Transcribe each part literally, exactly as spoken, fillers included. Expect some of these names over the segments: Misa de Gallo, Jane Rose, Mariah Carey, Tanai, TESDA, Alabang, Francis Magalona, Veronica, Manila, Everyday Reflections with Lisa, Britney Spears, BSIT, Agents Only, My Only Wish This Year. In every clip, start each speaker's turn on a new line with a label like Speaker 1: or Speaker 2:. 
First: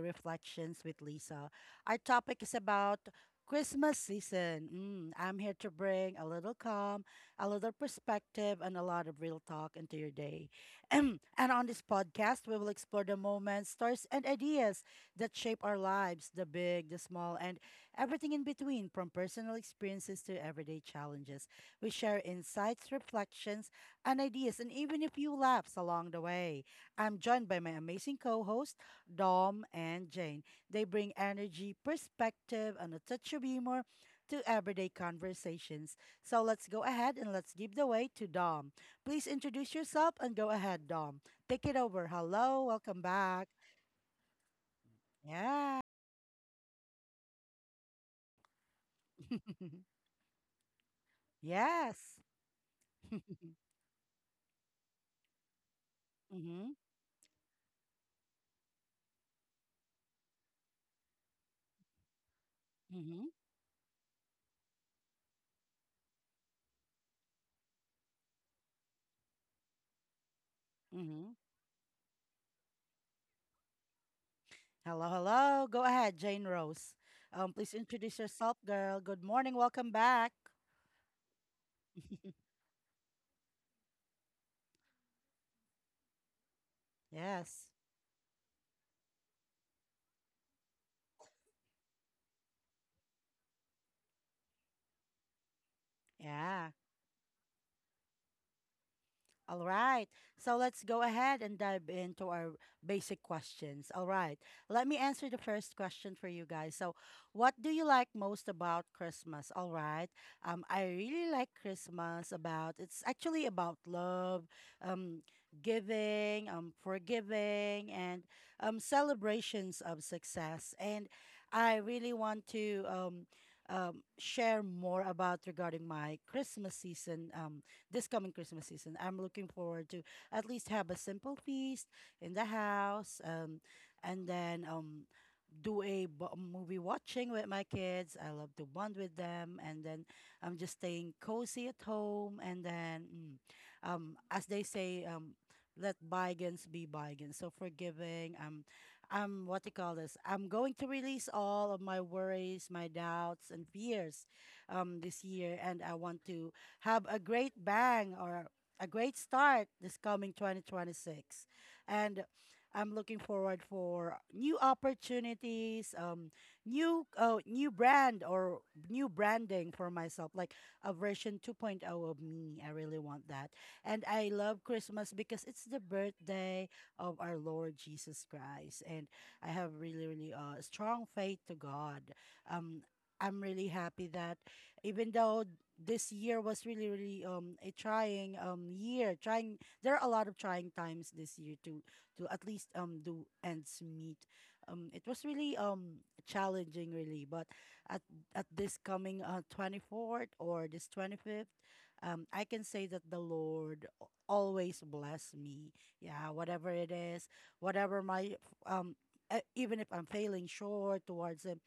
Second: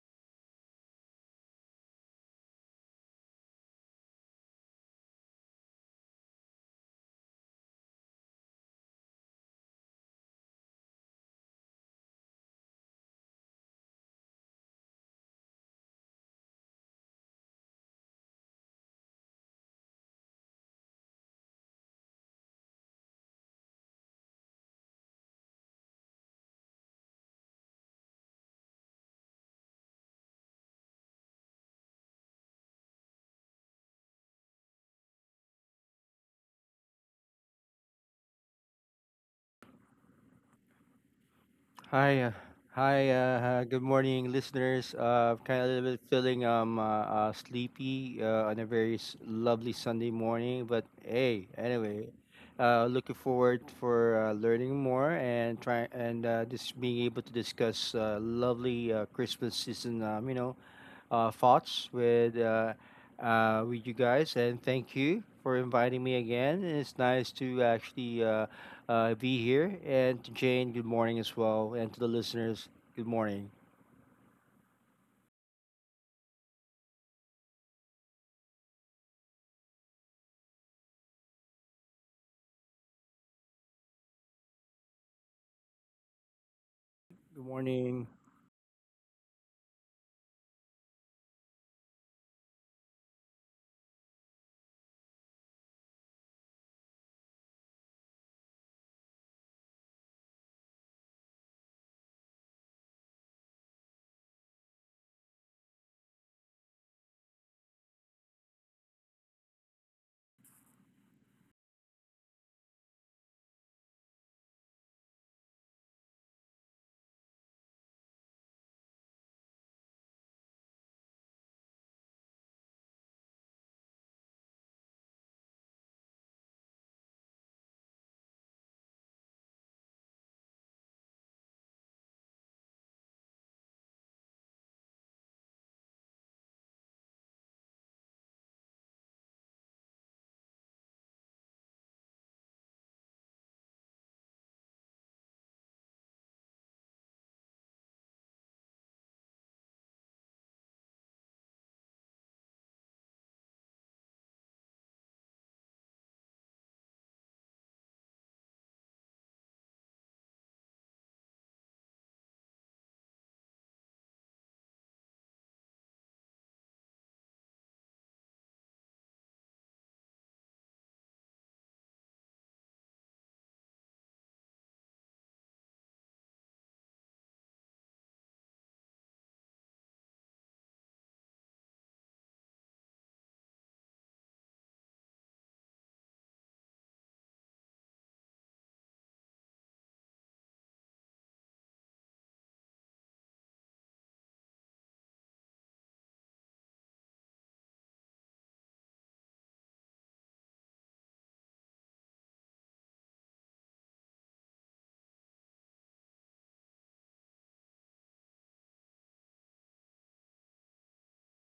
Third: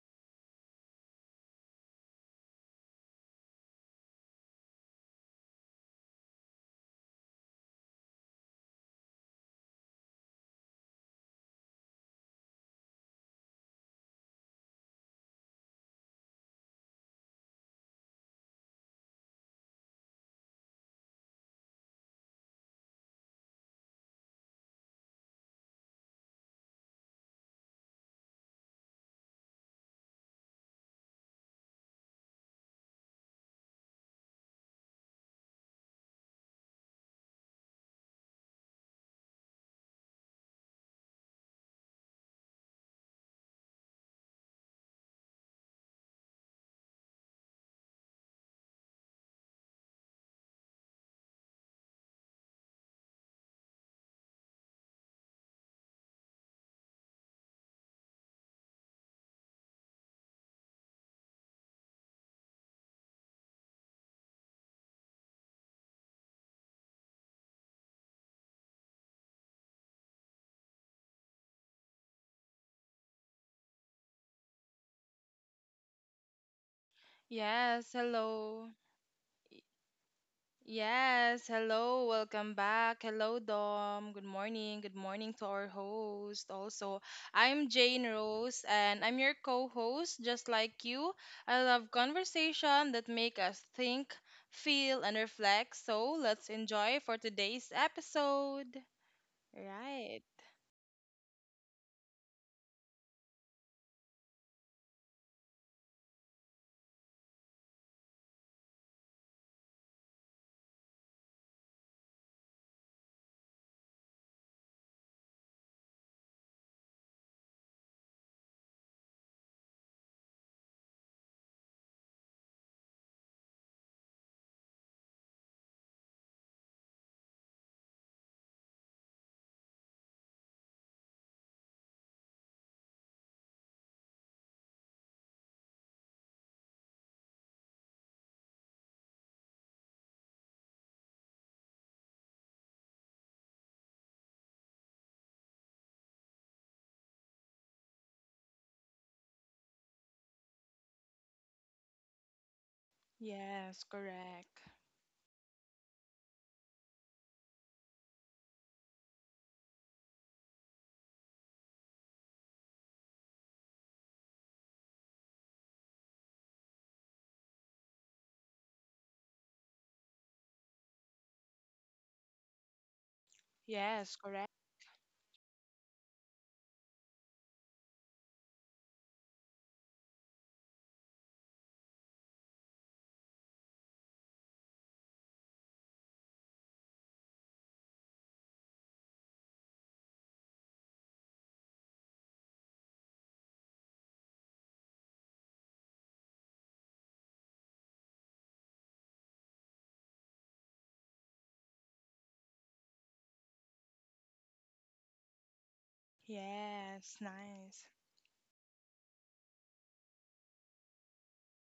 Speaker 1: Reflections with Lisa. Our topic is about Christmas season. Mm, I'm here to bring a little calm, a little perspective, and a lot of real talk into your day. And on this podcast, we will explore the moments, stories, and ideas that shape our lives, the big, the small, and everything in between, from personal experiences to everyday challenges. We share insights, reflections, and ideas, and even a few laughs along the way. I'm joined by my amazing co host, Dom and Jane. They bring energy, perspective, and a touch of humor to everyday conversations. So let's go ahead and let's give the way to Dom. Please introduce yourself and go ahead, Dom. Take it over.
Speaker 2: Hi, uh,
Speaker 1: Hello, welcome
Speaker 2: hi. Uh,
Speaker 1: back.
Speaker 2: uh, good morning, listeners. Uh,
Speaker 1: Yeah.
Speaker 2: kind of a little bit feeling um uh, uh, sleepy uh, on a very s- lovely Sunday morning, but hey,
Speaker 1: Yes.
Speaker 2: anyway, uh, looking forward for uh, learning more and try and uh,
Speaker 1: Mm-hmm.
Speaker 2: just being able to discuss uh, lovely uh, Christmas season. Um, you know, uh, thoughts with uh,
Speaker 1: Mm-hmm.
Speaker 2: uh, with you guys, and thank you for inviting me again. And it's nice to actually uh, uh, be here. And to Jane, good
Speaker 1: Mm-hmm.
Speaker 2: morning as well, and to the listeners, good morning.
Speaker 1: Hello, hello. Go ahead, Jane Rose. Um, please
Speaker 3: Yes,
Speaker 1: introduce yourself,
Speaker 3: hello.
Speaker 1: girl. Good morning. Welcome back.
Speaker 3: Yes, hello. Welcome back. Hello, Dom. Good morning. Good morning to our host also.
Speaker 2: Good
Speaker 1: Yes.
Speaker 3: I'm Jane
Speaker 2: morning.
Speaker 3: Rose and I'm your co-host just like you. I love conversation that make us think, feel and reflect. So, let's
Speaker 1: Yeah.
Speaker 3: enjoy for today's episode.
Speaker 1: All right.
Speaker 3: Right.
Speaker 1: So let's go ahead and dive into our basic questions. All right. Let me answer the first question for you guys. So, what do you like most about Christmas? All right. Um, I really like Christmas about it's actually about love, um, giving, um, forgiving, and um, celebrations of success. And I really want to um, um, share more about regarding my Christmas season. Um this coming Christmas season. I'm looking forward to at least have a simple feast in the house, um, and then um, do a bo- movie watching with my kids. I love to bond with them, and then I'm just staying cozy at home. And then, mm, um, as they say, um, let bygones be bygones. So forgiving. Um, I'm what you call this? I'm going to release all of my worries, my doubts, and
Speaker 3: Yes,
Speaker 1: fears,
Speaker 3: correct.
Speaker 1: um, this year, and I want to have a great bang or a great start this coming twenty twenty-six. And I'm looking forward for new opportunities, um, new uh, new brand or new branding for myself, like a version 2.0 of me. I really want that. And
Speaker 3: Yes,
Speaker 1: I
Speaker 3: correct.
Speaker 1: love Christmas because it's the birthday of our Lord Jesus Christ. And I have really, really uh, strong faith to God. Um, I'm really happy that even though this year was really really um a trying um year trying there are a lot of trying times this year to to at least um do ends meet, um it was really um challenging really, but at at this coming uh twenty-fourth or this twenty-fifth, um I can say that the lord al- always bless me, yeah, whatever it
Speaker 3: Yes,
Speaker 1: is,
Speaker 3: nice.
Speaker 1: whatever my um e- even if I'm failing short towards him,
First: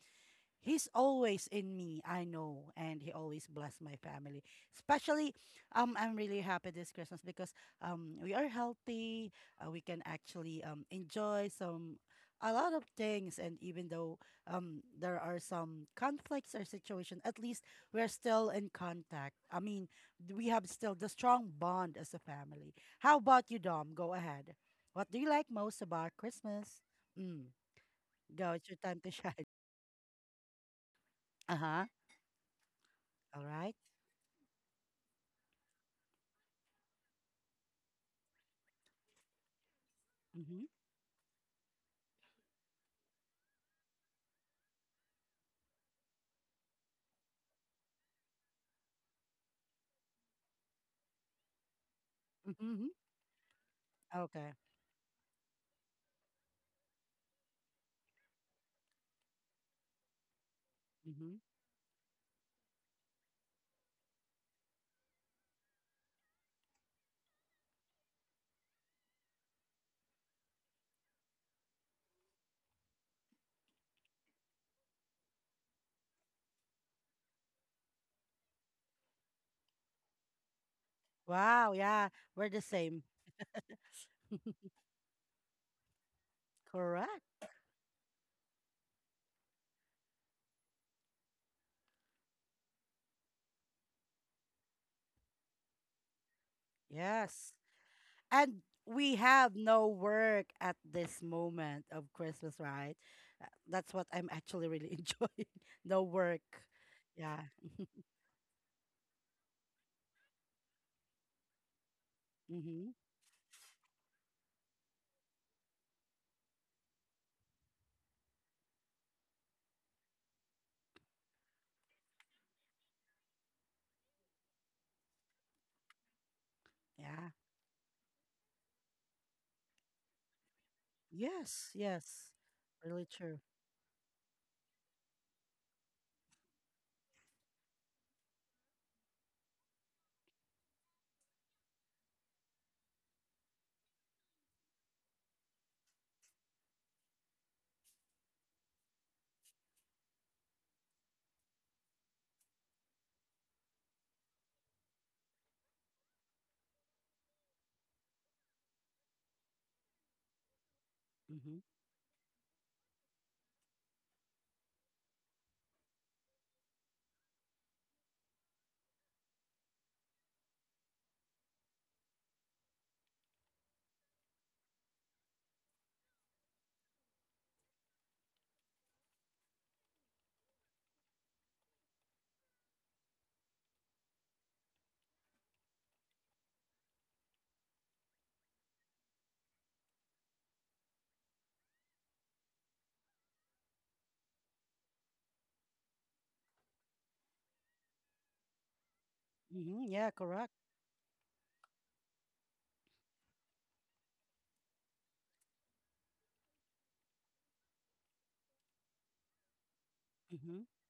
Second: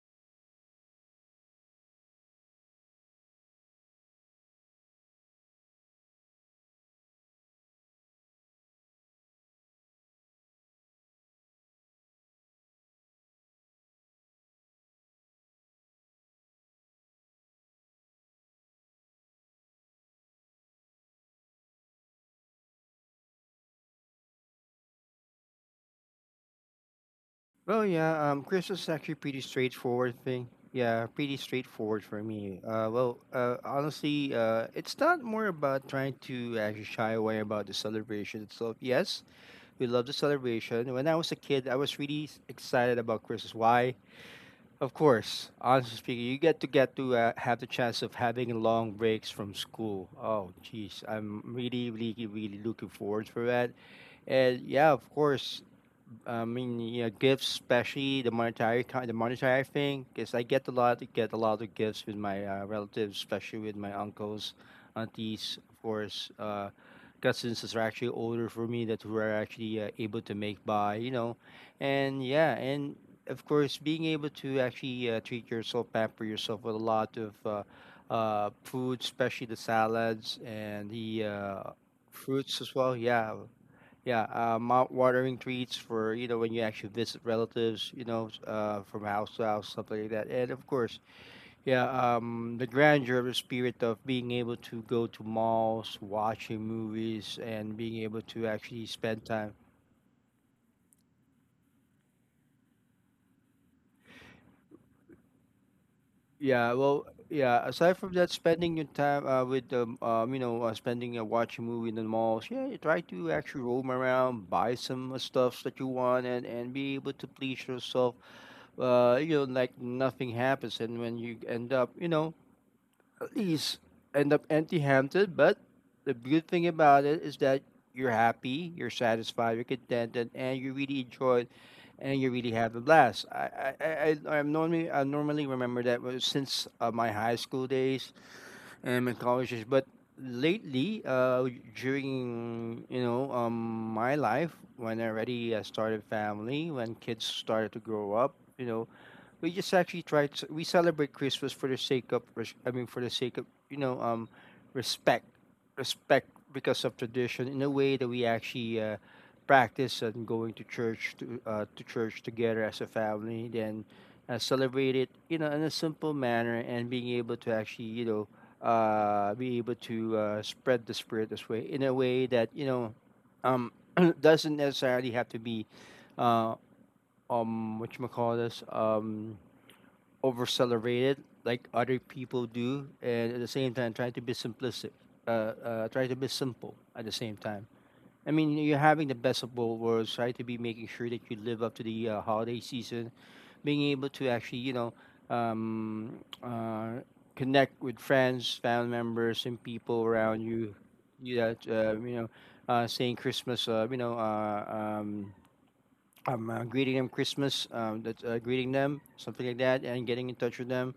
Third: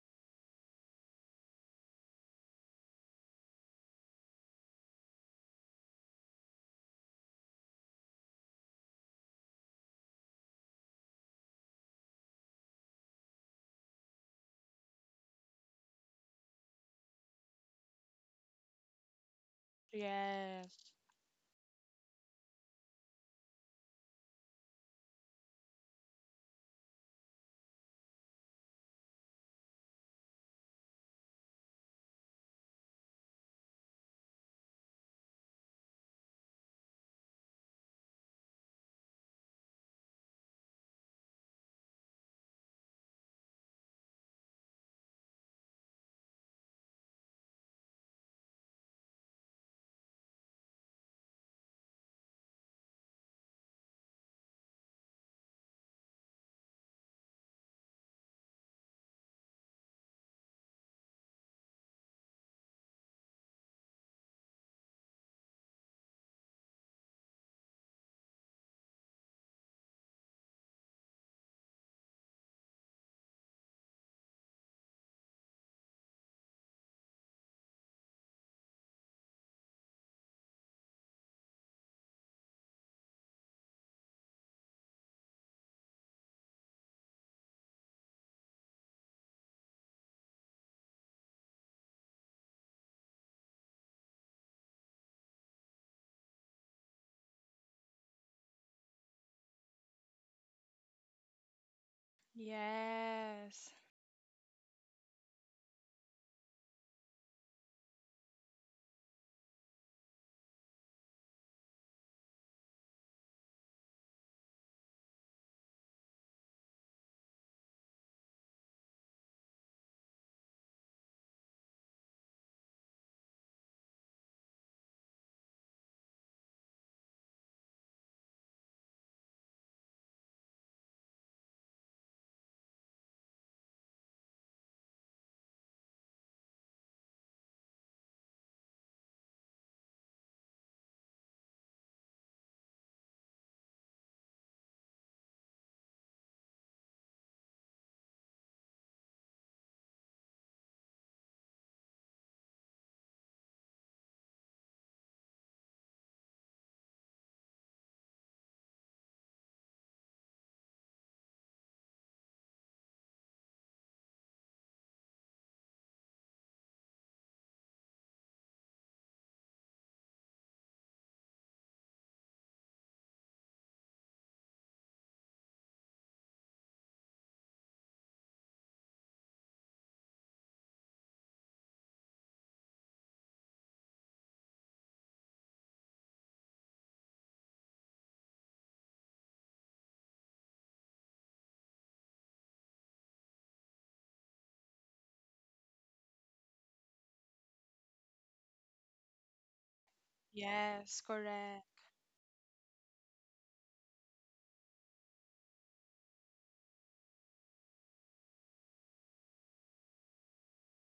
Speaker 1: He's always in me, I know, and he always bless my family. Especially, um, I'm really happy this Christmas because um, we are healthy. Uh, we can actually um enjoy some a lot of things, and even though um there are some conflicts or situation, at least we're still in contact. I mean, we have
Speaker 3: Yes.
Speaker 1: still the strong bond as a family. How about you, Dom? Go ahead. What do you like most about Christmas? Mm,
Speaker 2: Well, yeah, um,
Speaker 1: go. It's your
Speaker 2: Christmas is
Speaker 1: time to
Speaker 2: actually pretty
Speaker 1: shine.
Speaker 2: straightforward thing. Yeah, pretty
Speaker 1: Uh huh.
Speaker 2: straightforward for me. Uh, well,
Speaker 1: All
Speaker 2: uh,
Speaker 1: right.
Speaker 2: honestly, uh, it's not more about trying to actually shy away about the celebration itself. Yes, we love the
Speaker 1: Mm-hmm.
Speaker 2: celebration. When I was a kid, I was really s- excited about Christmas. Why? Of course, honestly speaking, you get to get to uh, have the chance of having long breaks from school. Oh, geez, I'm really, really, really
Speaker 1: Mm-hmm.
Speaker 2: looking forward for that.
Speaker 1: Okay.
Speaker 2: And yeah, of course, I mean, yeah, gifts, especially the monetary kind, the monetary thing, because I get a lot,
Speaker 1: Mm-hmm.
Speaker 2: get a lot of gifts with my uh, relatives, especially with my uncles, aunties, of course, uh, cousins that are actually older for me that were actually uh, able to make by, you know, and yeah, and of course, being able to actually uh, treat yourself, pamper yourself with a lot of uh, uh, food, especially the salads and the
Speaker 1: Wow.
Speaker 2: uh,
Speaker 1: Yeah, we're the
Speaker 2: fruits as
Speaker 1: same.
Speaker 2: well. Yeah, yeah, uh, mount watering treats for you know when you actually visit
Speaker 1: Correct.
Speaker 2: relatives, you know, s- uh, from house to house, something like that. And of course, yeah, um, the grandeur of the spirit of being able to go to malls, watching
Speaker 1: Yes.
Speaker 2: movies, and being able
Speaker 1: And
Speaker 2: to actually
Speaker 1: we
Speaker 2: spend
Speaker 1: have
Speaker 2: time.
Speaker 1: no work at this moment of Christmas, right? Uh,
Speaker 3: Yes.
Speaker 1: that's what I'm actually really enjoying. No work.
Speaker 2: Yeah, well,
Speaker 1: Yeah.
Speaker 2: yeah. Aside from that, spending your time uh, with um, um, you know, uh, spending uh, watching a movie in the malls. Yeah,
Speaker 1: Mm-hmm.
Speaker 2: you try to actually roam around, buy some uh, stuffs that you want, and and be able to please yourself uh, you know, like nothing happens, and when you end up, you know, at least end up empty-handed. But the good thing
Speaker 1: Yeah.
Speaker 2: about it is that you're happy, you're satisfied, you're contented, and you really
Speaker 1: Yes.
Speaker 2: enjoy it,
Speaker 1: Yes.
Speaker 2: and you really
Speaker 1: Really
Speaker 2: have a
Speaker 1: true.
Speaker 2: blast. I, I, I, I- I'm normally, I normally remember that was since uh, my high school days and my college days, but lately, uh, during you know, um, my life when I already uh, started family, when kids started to grow up, you know we just actually try to we celebrate Christmas for the sake of res- I mean for the sake of you know um respect respect because of tradition in a way that we actually uh, practice and going to church
Speaker 1: Mm-hmm.
Speaker 2: to uh, to church together as a family then uh, celebrate it you know in a simple manner and being able to actually you know uh be able to uh, spread the spirit this way in a way that you know um doesn't necessarily have to be uh um what you call this um over celebrate it like other people do, and at the same time try to be simplistic, uh, uh, try to be simple at the same time. I mean, you're having the best of both worlds. Try to be making sure that you live up to the uh, holiday season, being able to actually, you know, um, uh, connect with friends, family members, and
Speaker 1: Mm-hmm.
Speaker 2: people
Speaker 1: Yeah.
Speaker 2: around
Speaker 1: Correct.
Speaker 2: you.
Speaker 3: Yes,
Speaker 2: You that
Speaker 3: correct.
Speaker 2: uh, you know, uh, saying Christmas, uh, you know, uh, um, um, uh, greeting them Christmas, um, that, uh, greeting them, something like that, and getting in touch with
Speaker 1: Mm-hmm.
Speaker 2: them.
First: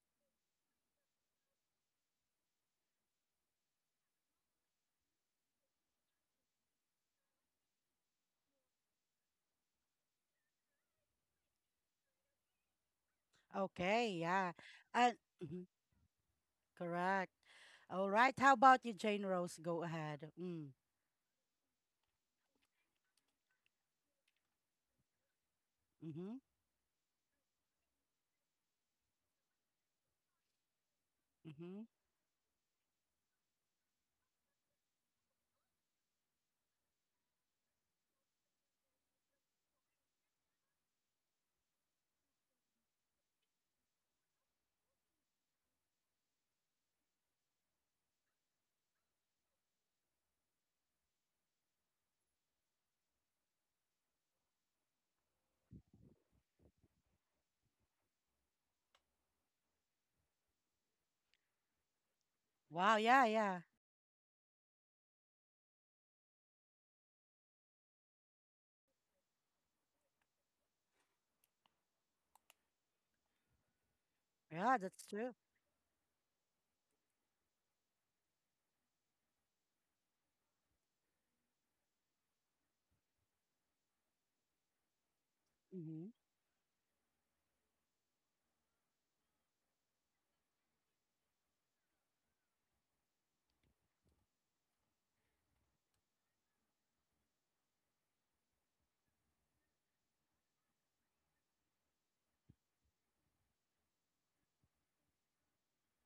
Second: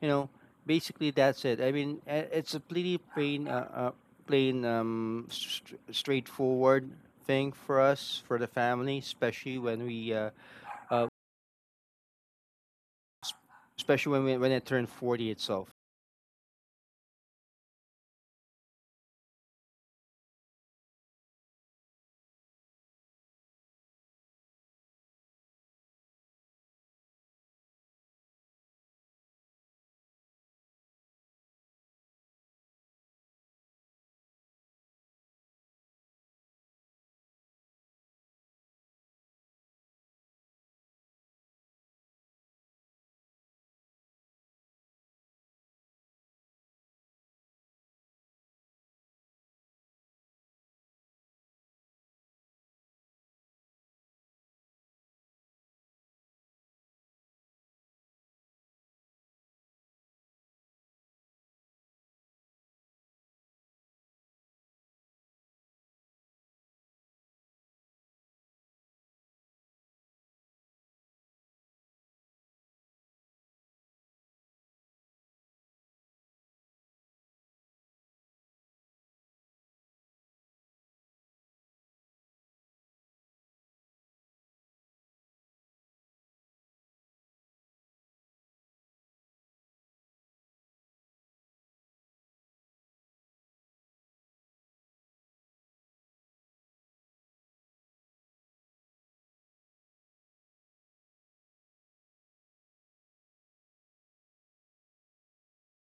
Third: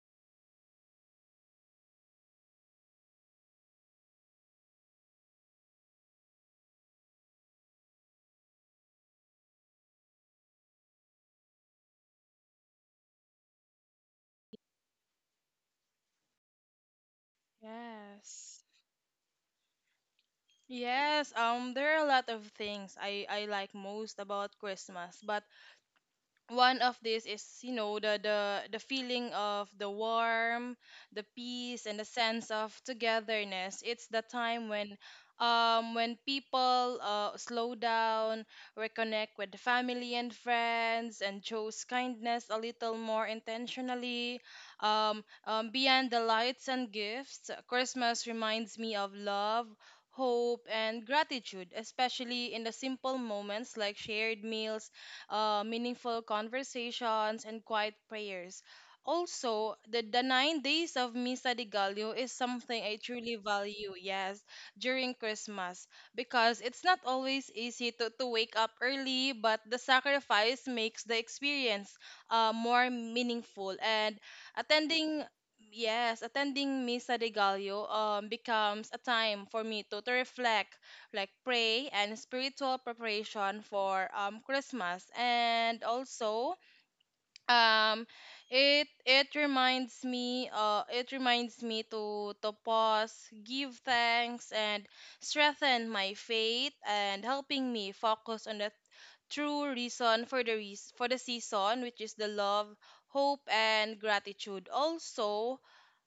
Speaker 2: You know, basically that's it. I mean, a- it's a pretty plain, uh, uh, plain, um, st- straightforward thing for us, for the family, especially when we, uh, uh,
Speaker 1: Okay.
Speaker 2: especially when we,
Speaker 1: Yeah.
Speaker 2: when it turned
Speaker 1: And
Speaker 2: forty
Speaker 1: mhm,
Speaker 2: itself.
Speaker 1: correct. All right. How
Speaker 3: Yes.
Speaker 1: about you, Jane Rose? Go ahead. Mm.
Speaker 3: Yes, um there are a lot of things I I like most about Christmas. But
Speaker 1: Mm-hmm.
Speaker 3: one of this is you know the the the feeling of the warm, the peace,
Speaker 1: Mm-hmm.
Speaker 3: and the sense of togetherness. It's the time when um when people uh, slow down, reconnect with family and friends, and chose kindness a little more intentionally. Um, um beyond the lights and gifts, Christmas reminds me of love, hope, and gratitude, especially in the simple moments like shared meals, uh, meaningful conversations, and quiet prayers. Also, the, the nine days of Misa de Gallo is something
Speaker 1: Wow,
Speaker 3: I
Speaker 1: yeah,
Speaker 3: truly
Speaker 1: yeah.
Speaker 3: value, yes, during Christmas, because it's not always easy to, to wake up early, but the sacrifice makes the experience uh, more meaningful. And
Speaker 1: Yeah, that's
Speaker 3: attending,
Speaker 1: true.
Speaker 3: yes, attending Misa de Gallo um, becomes a time for me to, to reflect, like pray and spiritual preparation for um, Christmas. And
Speaker 1: Mm-hmm.
Speaker 3: also, um, it it reminds me, uh, it reminds me to to pause, give thanks, and strengthen my faith, and helping me focus on the true reason for the reas for the season, which is the love, hope, and gratitude. Also,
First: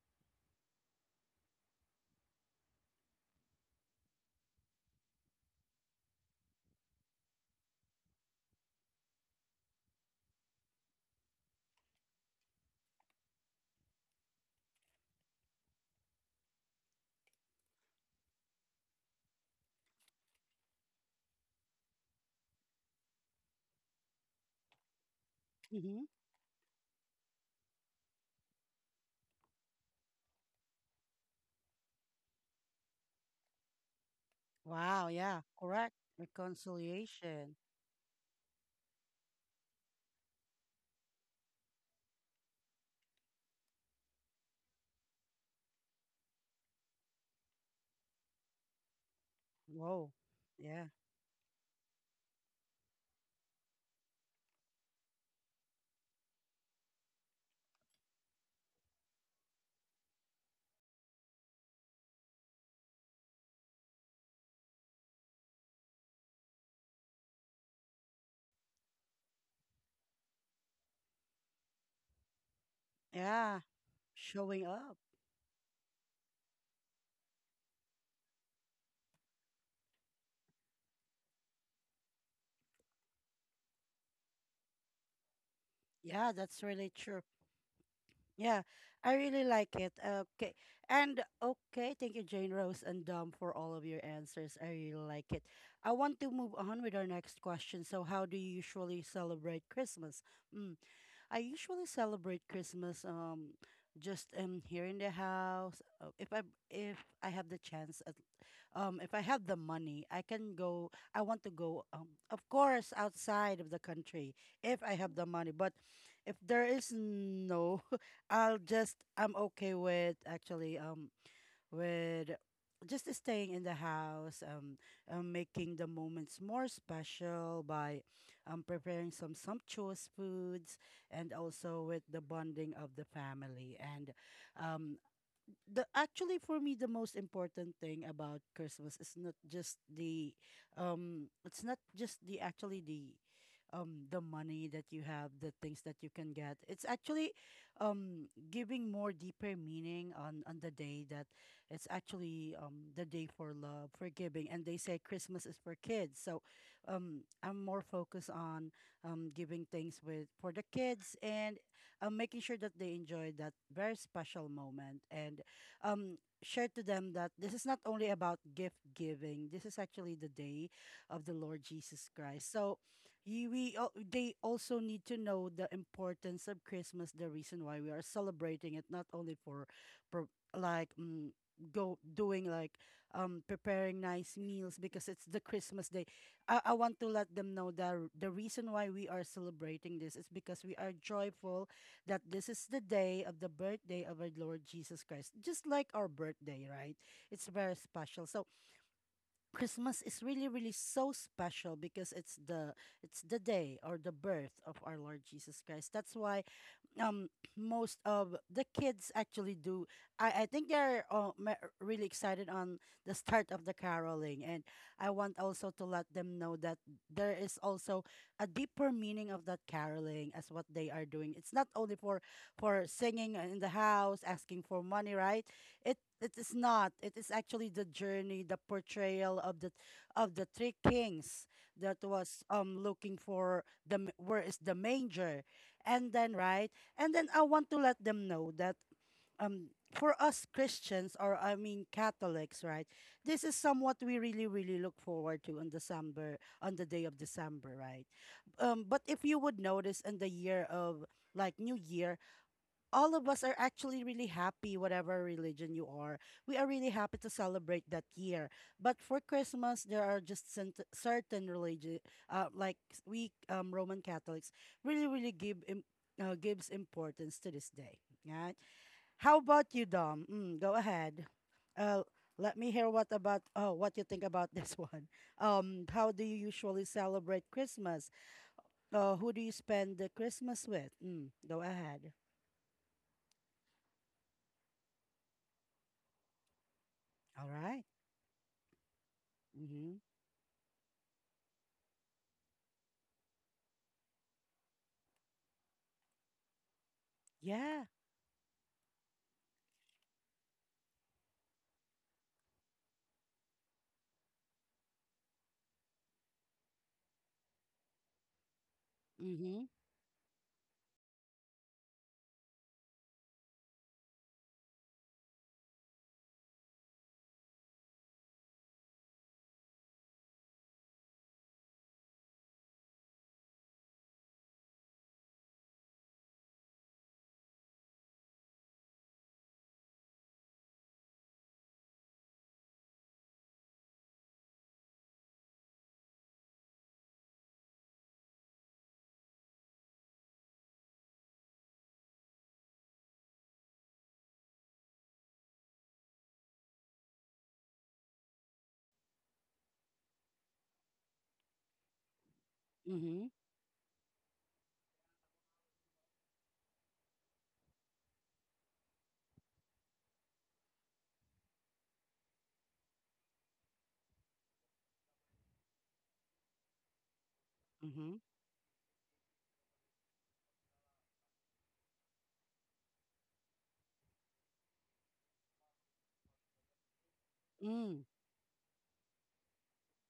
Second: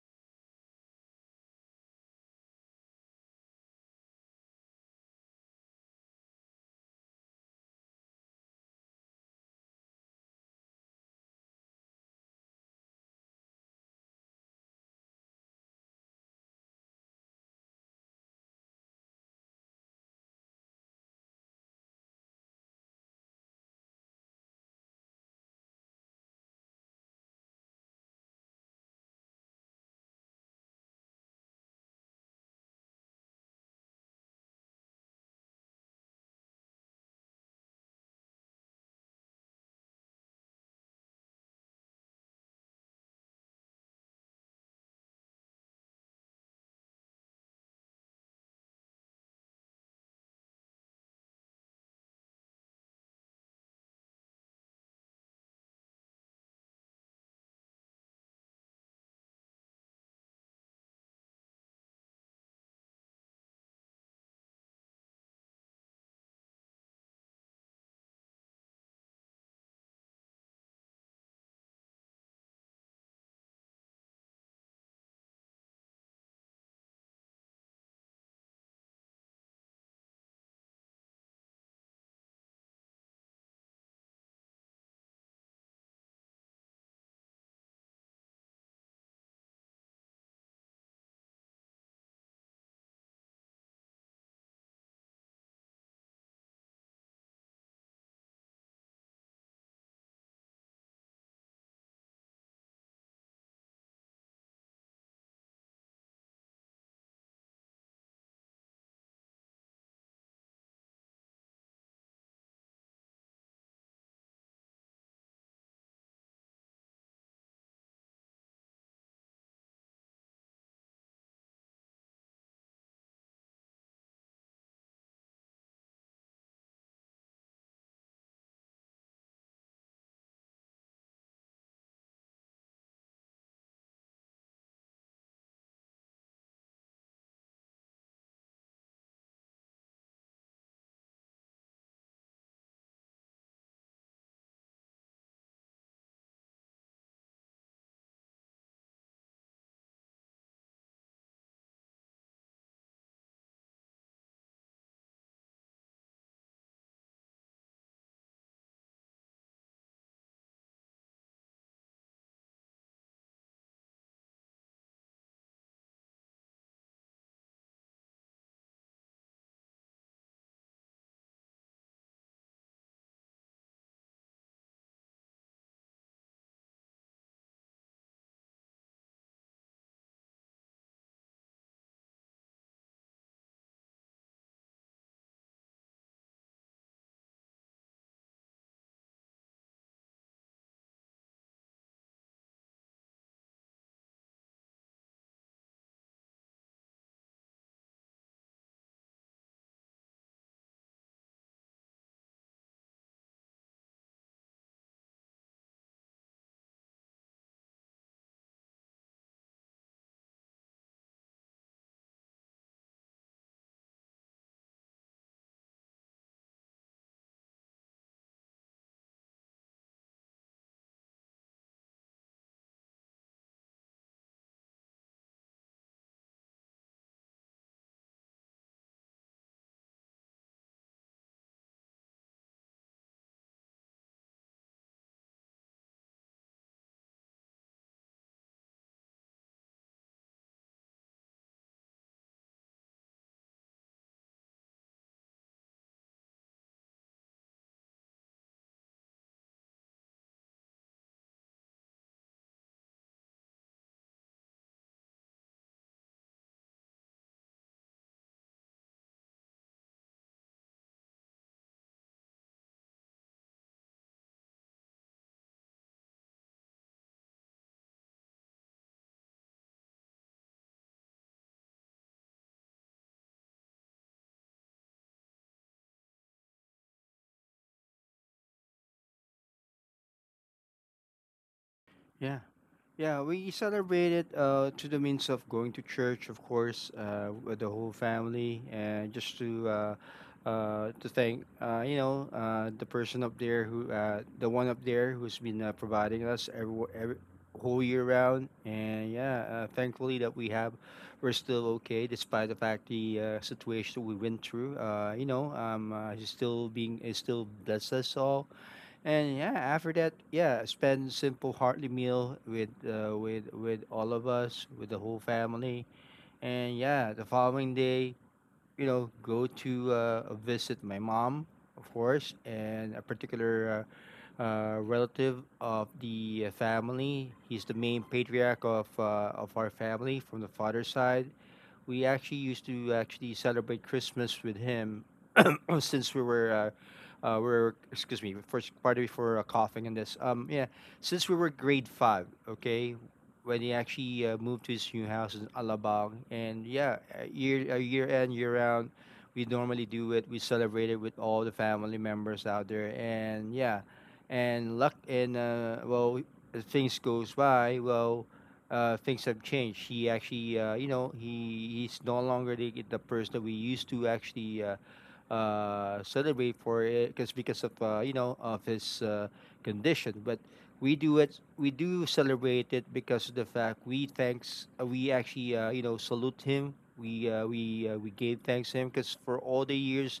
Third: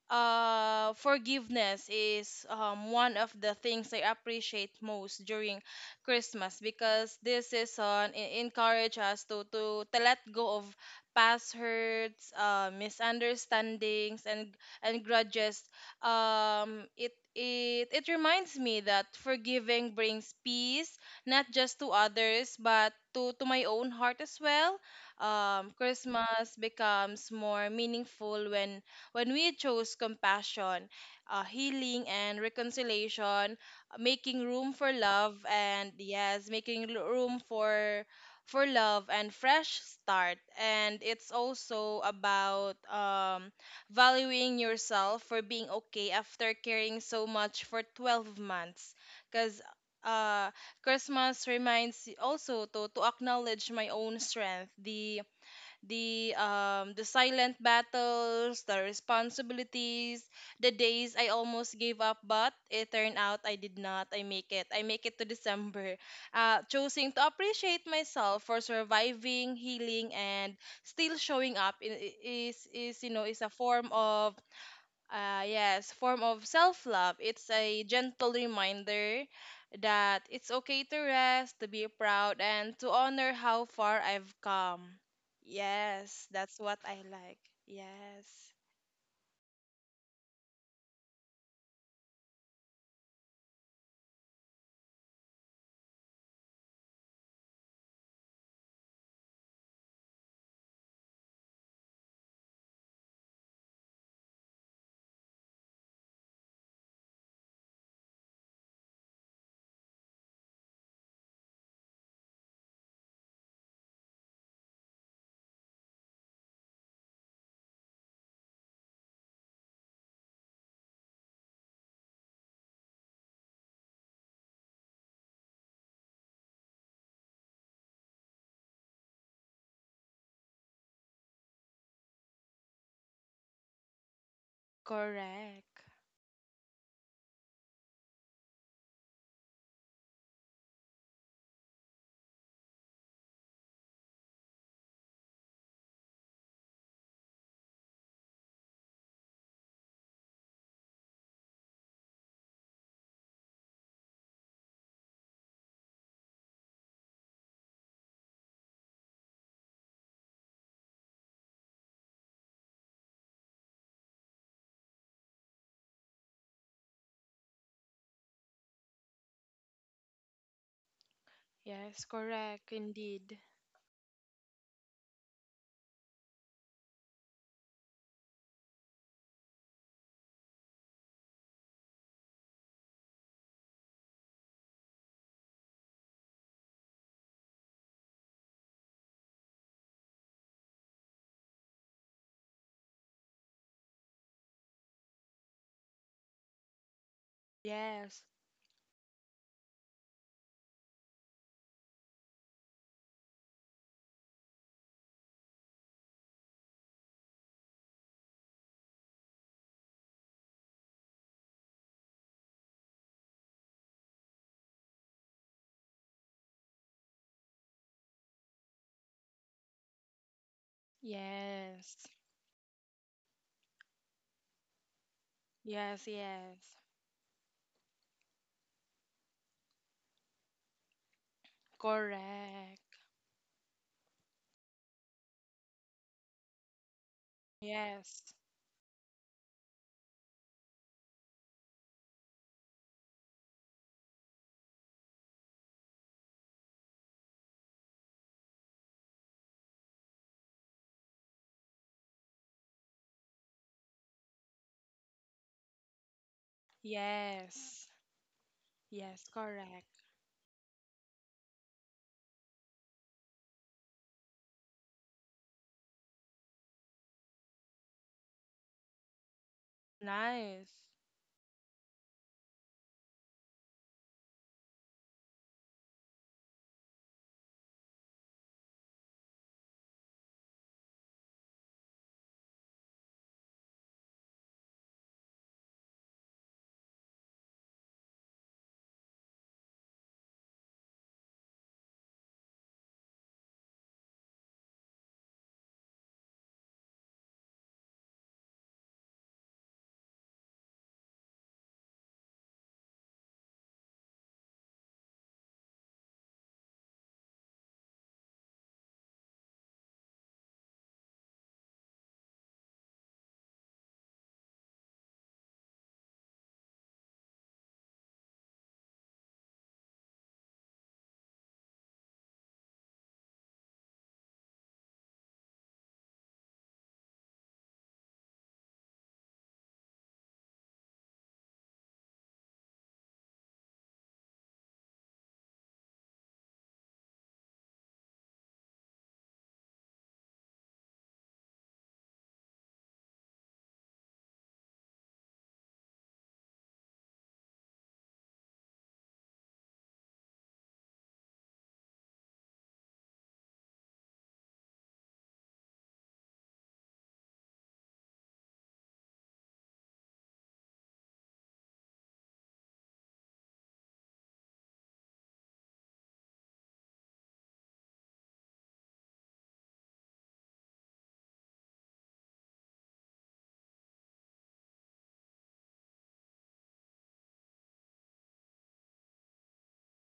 Speaker 3: uh forgiveness is um one of the things I appreciate most during Christmas, because this is on e- encourage us to to to let go of past hurts, uh, misunderstandings, and and grudges. Um it it it reminds me that forgiving brings peace, not just to others but to to my own heart as well. Um
Speaker 1: Mm-hmm.
Speaker 3: Christmas becomes more meaningful when when we chose compassion, uh, healing, and reconciliation, making room for
Speaker 1: Wow,
Speaker 3: love,
Speaker 1: yeah,
Speaker 3: and
Speaker 1: correct.
Speaker 3: yes, making l- room
Speaker 1: Reconciliation.
Speaker 3: for for love and fresh start. And it's also about um, valuing yourself for being okay after caring so much for 12 months, because
Speaker 1: Whoa.
Speaker 3: uh,
Speaker 1: Yeah.
Speaker 3: Christmas reminds y- also to, to acknowledge my own strength, the the um the silent battles, the responsibilities, the days I almost gave up, but it turned out I did not. I make it. I make it to December. Uh, choosing to appreciate myself for surviving, healing, and still showing up I- I- is is you know is a
Speaker 1: Yeah.
Speaker 3: form of,
Speaker 1: Showing up.
Speaker 3: uh, yes, form of self love. It's a gentle reminder that it's okay to rest, to be proud, and to honor how far I've come. Yes,
Speaker 1: Yeah,
Speaker 3: that's
Speaker 1: that's
Speaker 3: what
Speaker 1: really
Speaker 3: I
Speaker 1: true.
Speaker 3: like. Yes,
Speaker 1: Yeah, I really like it. Okay. And okay, thank you, Jane Rose and Dom, for all of your answers. I really like it. I want to move on with our next question. So, how do you usually celebrate Christmas? Mm. I usually celebrate Christmas um just um here in the house. Uh, If I if I have the chance at, um if I have the money, I can go I want to go, um of course, outside of the country if I have the money. But if there is no, I'll just, I'm okay with actually, um with just staying in the house, um, um, making the moments more special by um, preparing some sumptuous foods and also with the bonding of the family. And um, the
Speaker 3: correct.
Speaker 1: actually, for me the most important thing about Christmas is not just the um it's not just the actually the um the money that you have, the things that you can get. It's actually um giving more deeper meaning on on the day that it's actually um the day for love, for giving, and they say Christmas is for kids. So um I'm more focused on um giving things with for the kids, and um, making sure that they enjoy that very special moment. And um share to them that this is not only about gift giving, this is actually the day of the lord
Speaker 3: Yes,
Speaker 1: jesus christ.
Speaker 3: correct,
Speaker 1: So
Speaker 3: indeed.
Speaker 1: you, we al- they also need to know the importance of christmas, the reason why we are celebrating it, not only for, for like mm, go doing like um preparing nice meals because it's the christmas day. i, I want to let them know that the reason why we are celebrating this is because we are joyful that this is the day of the birthday of our Lord Jesus Christ, just like our birthday, right? It's very
Speaker 3: Yes,
Speaker 1: special. So Christmas is really, really so special because it's the, it's the day or the birth of our Lord Jesus Christ. That's why um most of the kids actually do i i think they're uh, ma- really excited on the start of the caroling. And I want also to let them know that there is also a deeper meaning of that caroling as what they are doing. It's not only
Speaker 3: yes,
Speaker 1: for for singing in the house asking for money, right? it
Speaker 3: yes,
Speaker 1: it is
Speaker 3: yes.
Speaker 1: not, it is actually the journey, the portrayal of the of the three kings that was um
Speaker 3: Correct.
Speaker 1: looking for the m- where is the manger, and then right, and then I want to let
Speaker 3: Yes,
Speaker 1: them know that um for us Christians, or I mean Catholics, right? This is somewhat we really really look forward to on December, on the day of December, right? Um, but if you would notice in the year of, like New Year, all of us are actually really happy, whatever religion you are. We are really happy to celebrate
Speaker 3: yes,
Speaker 1: that year. But
Speaker 3: yes,
Speaker 1: for
Speaker 3: correct.
Speaker 1: Christmas, there are just cent- certain religion, uh, like s- we um, Roman Catholics, really, really give Im- uh, gives importance to this day. Right? How about you, Dom?
Speaker 3: Nice.
Speaker 1: Mm, go ahead. Uh, let me hear what about, oh, what you think about this one. Um, how do you usually celebrate Christmas? Uh, who do you spend the Christmas with? Mm, go ahead.
Speaker 2: Yeah. Yeah, we celebrated uh, to the means of going to church, of course, uh,
Speaker 1: All
Speaker 2: with the whole
Speaker 1: right.
Speaker 2: family, and just to uh,
Speaker 1: Mm-hmm.
Speaker 2: uh, to thank uh, you know uh, the person up there who uh, the one up there who's been uh, providing us every, every whole
Speaker 1: Yeah.
Speaker 2: year round, and yeah, uh, thankfully that we have we're still okay despite the fact the uh, situation we went through. Uh, you know, um, uh, he's still being is still blessed us all and yeah,
Speaker 1: Mm-hmm.
Speaker 2: after that, yeah, spend simple heartly meal with uh, with with all of us, with the whole family. And yeah, the following day, you know, go to uh, visit my mom, of course, and a particular uh, uh, relative of the uh, family. He's the main patriarch of uh, of our family from the father's side we actually used to actually celebrate Christmas with him since we were uh, uh, we were excuse me first part before uh, coughing and this um yeah since we were grade five. Okay, when he actually uh, moved to his new house in Alabang and yeah uh, year uh, year end year round we normally do it we celebrate it with all the family members out there
Speaker 1: Mm-hmm.
Speaker 2: and yeah and luck and uh, well as things goes by well uh, things have changed. He actually, uh, you know, he he's no longer the, the person that we used to actually uh, uh, celebrate for it because because of uh, you
Speaker 1: Mm-hmm.
Speaker 2: know of his uh, condition. But we do it. We do celebrate it because of the fact we thanks. uh, We actually uh, you know salute him. We uh, we uh, we
Speaker 1: Mm.
Speaker 2: gave thanks to him because for all the years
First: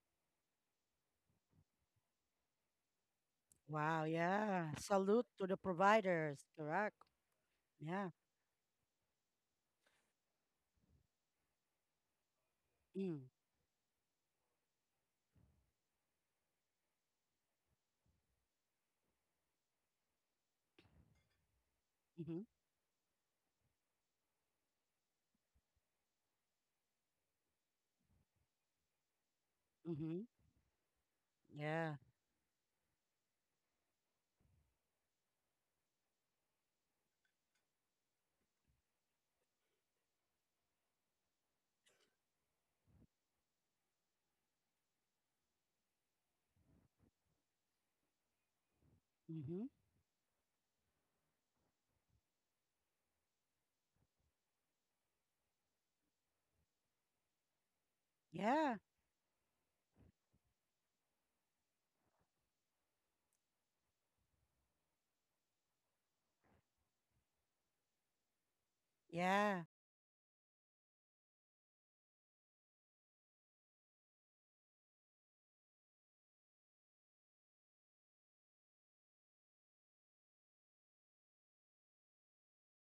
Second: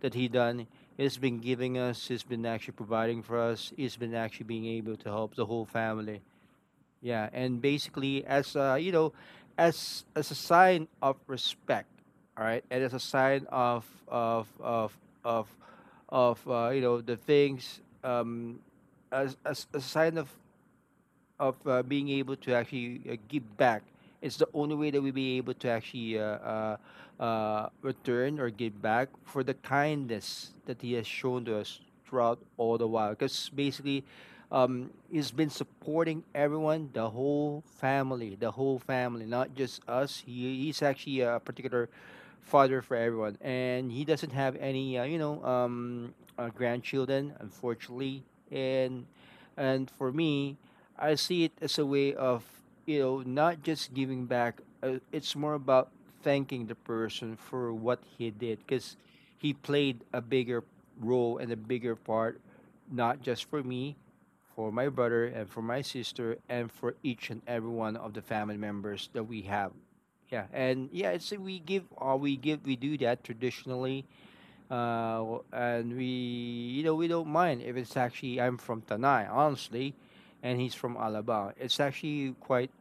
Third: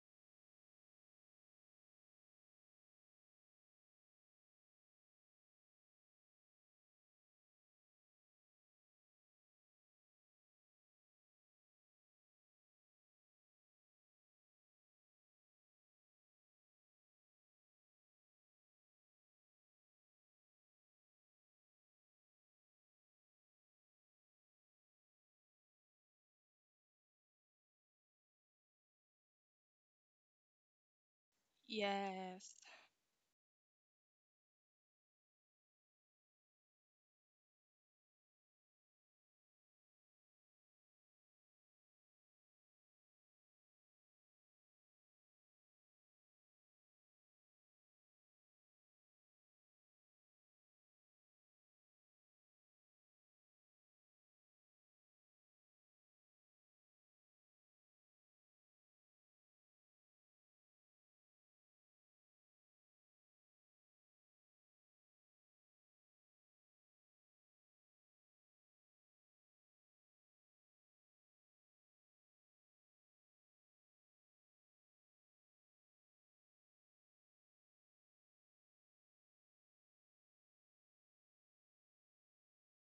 Speaker 2: that he done, he's been giving us. He's been actually providing for us. He's
Speaker 1: Wow,
Speaker 2: been actually being
Speaker 1: yeah.
Speaker 2: able to
Speaker 1: Salute
Speaker 2: help
Speaker 1: to
Speaker 2: the
Speaker 1: the
Speaker 2: whole family
Speaker 1: providers, correct?
Speaker 2: yeah, and
Speaker 1: Yeah.
Speaker 2: basically as a, you know, as as a sign of respect, all right, and as a
Speaker 1: Mm.
Speaker 2: sign of of of of of uh, you know the things um as, as as a sign of of uh, being
Speaker 1: Mm-hmm.
Speaker 2: able to actually uh, give back. It's the only way that we'll be able to actually uh, uh, uh, return or give back for the
Speaker 1: Mm-hmm.
Speaker 2: kindness that he has shown to us
Speaker 1: Yeah.
Speaker 2: throughout
Speaker 3: Yes.
Speaker 2: all the while. Because basically, um, he's been supporting everyone, the whole family, the whole family, not just us. He, he's actually a particular father for everyone, and he doesn't have any, uh, you know, um, uh, grandchildren, unfortunately, and
Speaker 1: Mm-hmm.
Speaker 2: and for me I see it as a way of, you know, not just giving back. Uh, it's more about thanking the person for what he did
Speaker 1: Yeah.
Speaker 2: because he played a bigger role and a bigger part, not just for me, for my brother and for my sister and for each and every one of the family members that we
Speaker 1: Yeah.
Speaker 2: have. Yeah, and yeah, it's we give or we give we do that traditionally uh, w- and we you know we don't mind if it's actually I'm from Tanai honestly, and he's from Alabang. It's actually quite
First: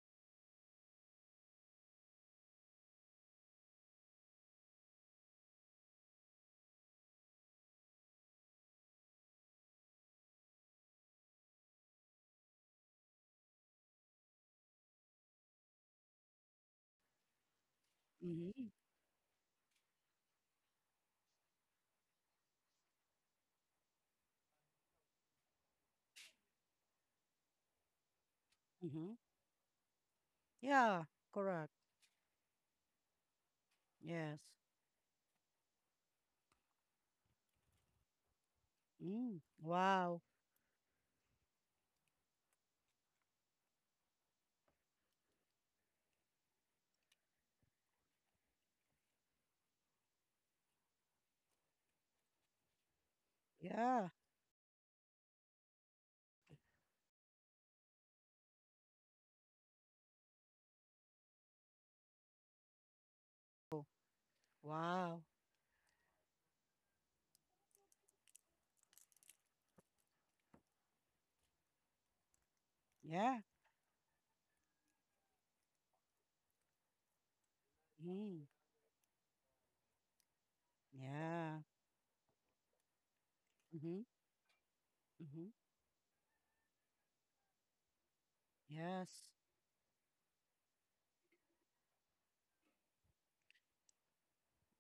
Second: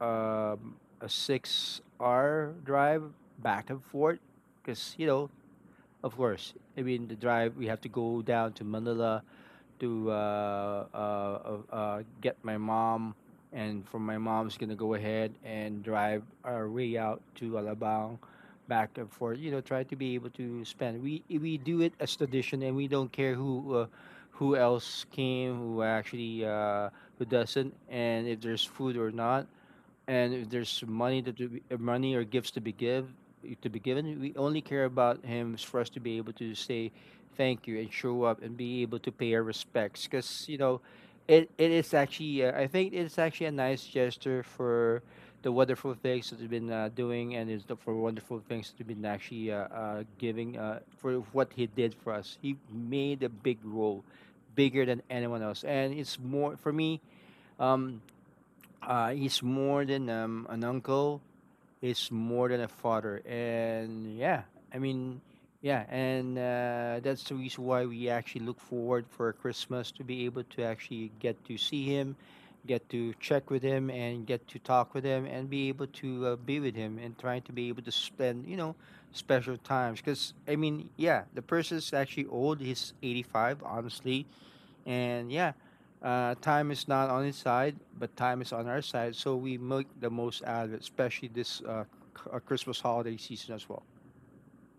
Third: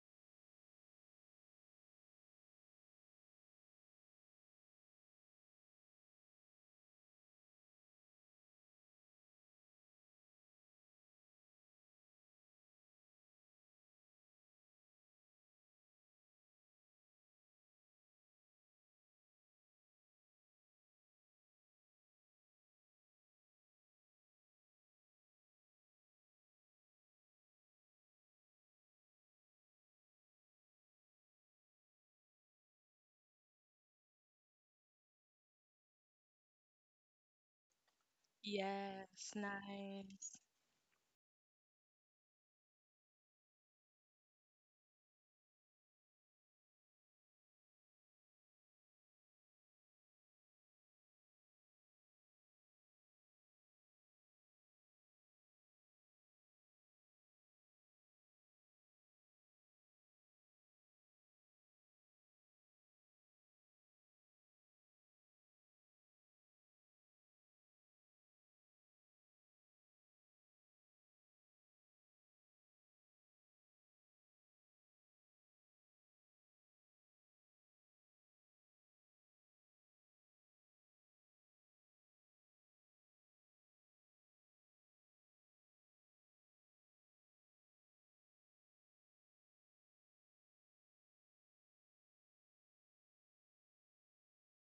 Speaker 2: um, a six-hour drive back and forth, because you know of course I mean the drive we have to go down to Manila to uh, uh, uh, uh, get my mom, and from my mom's gonna go ahead and drive our way out to Alabang,
Speaker 1: Mm-hmm.
Speaker 2: back and forth. You know, try to be able to spend. We we do it as tradition, and we don't care who uh, who else came, who actually uh, who doesn't, and if there's food or
Speaker 1: Mm-hmm.
Speaker 2: not and if there's
Speaker 1: Yeah,
Speaker 2: money to be,
Speaker 1: correct.
Speaker 2: uh, money or gifts to be give to be given, we
Speaker 1: Yes.
Speaker 2: only care about him is for us to be able to say thank you and show up and be able
Speaker 3: Yes,
Speaker 2: to
Speaker 1: Mm.
Speaker 2: pay our
Speaker 1: Wow.
Speaker 2: respects.
Speaker 3: nice.
Speaker 2: Because you know, it it is actually uh, I think it's actually a nice gesture for the wonderful things that we've been uh, doing and is the, for wonderful things that we've been actually uh, uh, giving uh, for what he did for us. He made a big role,
Speaker 1: Yeah.
Speaker 2: bigger than anyone else, and it's more for me. Um, uh, he's more than um, an uncle. He's more than a father,
Speaker 1: Oh,
Speaker 2: and yeah, I mean,
Speaker 1: wow.
Speaker 2: yeah, and uh, that's the reason why we actually look forward for Christmas to be able to actually get to see him, get to
Speaker 1: Yeah.
Speaker 2: check with him, and get to talk with him, and be able to uh, be with him, and trying to be able to
Speaker 1: Mm.
Speaker 2: spend, you know, special times. Because I mean, yeah, the
Speaker 1: Yeah.
Speaker 2: person's actually old. He's eighty-five,
Speaker 1: Mm-hmm.
Speaker 2: honestly and
Speaker 1: Mm-hmm.
Speaker 2: yeah, uh, time is not on its side, but time is on our side.
Speaker 1: Yes.
Speaker 2: So we make the most out of it, especially this uh, c- uh, Christmas holiday season as well.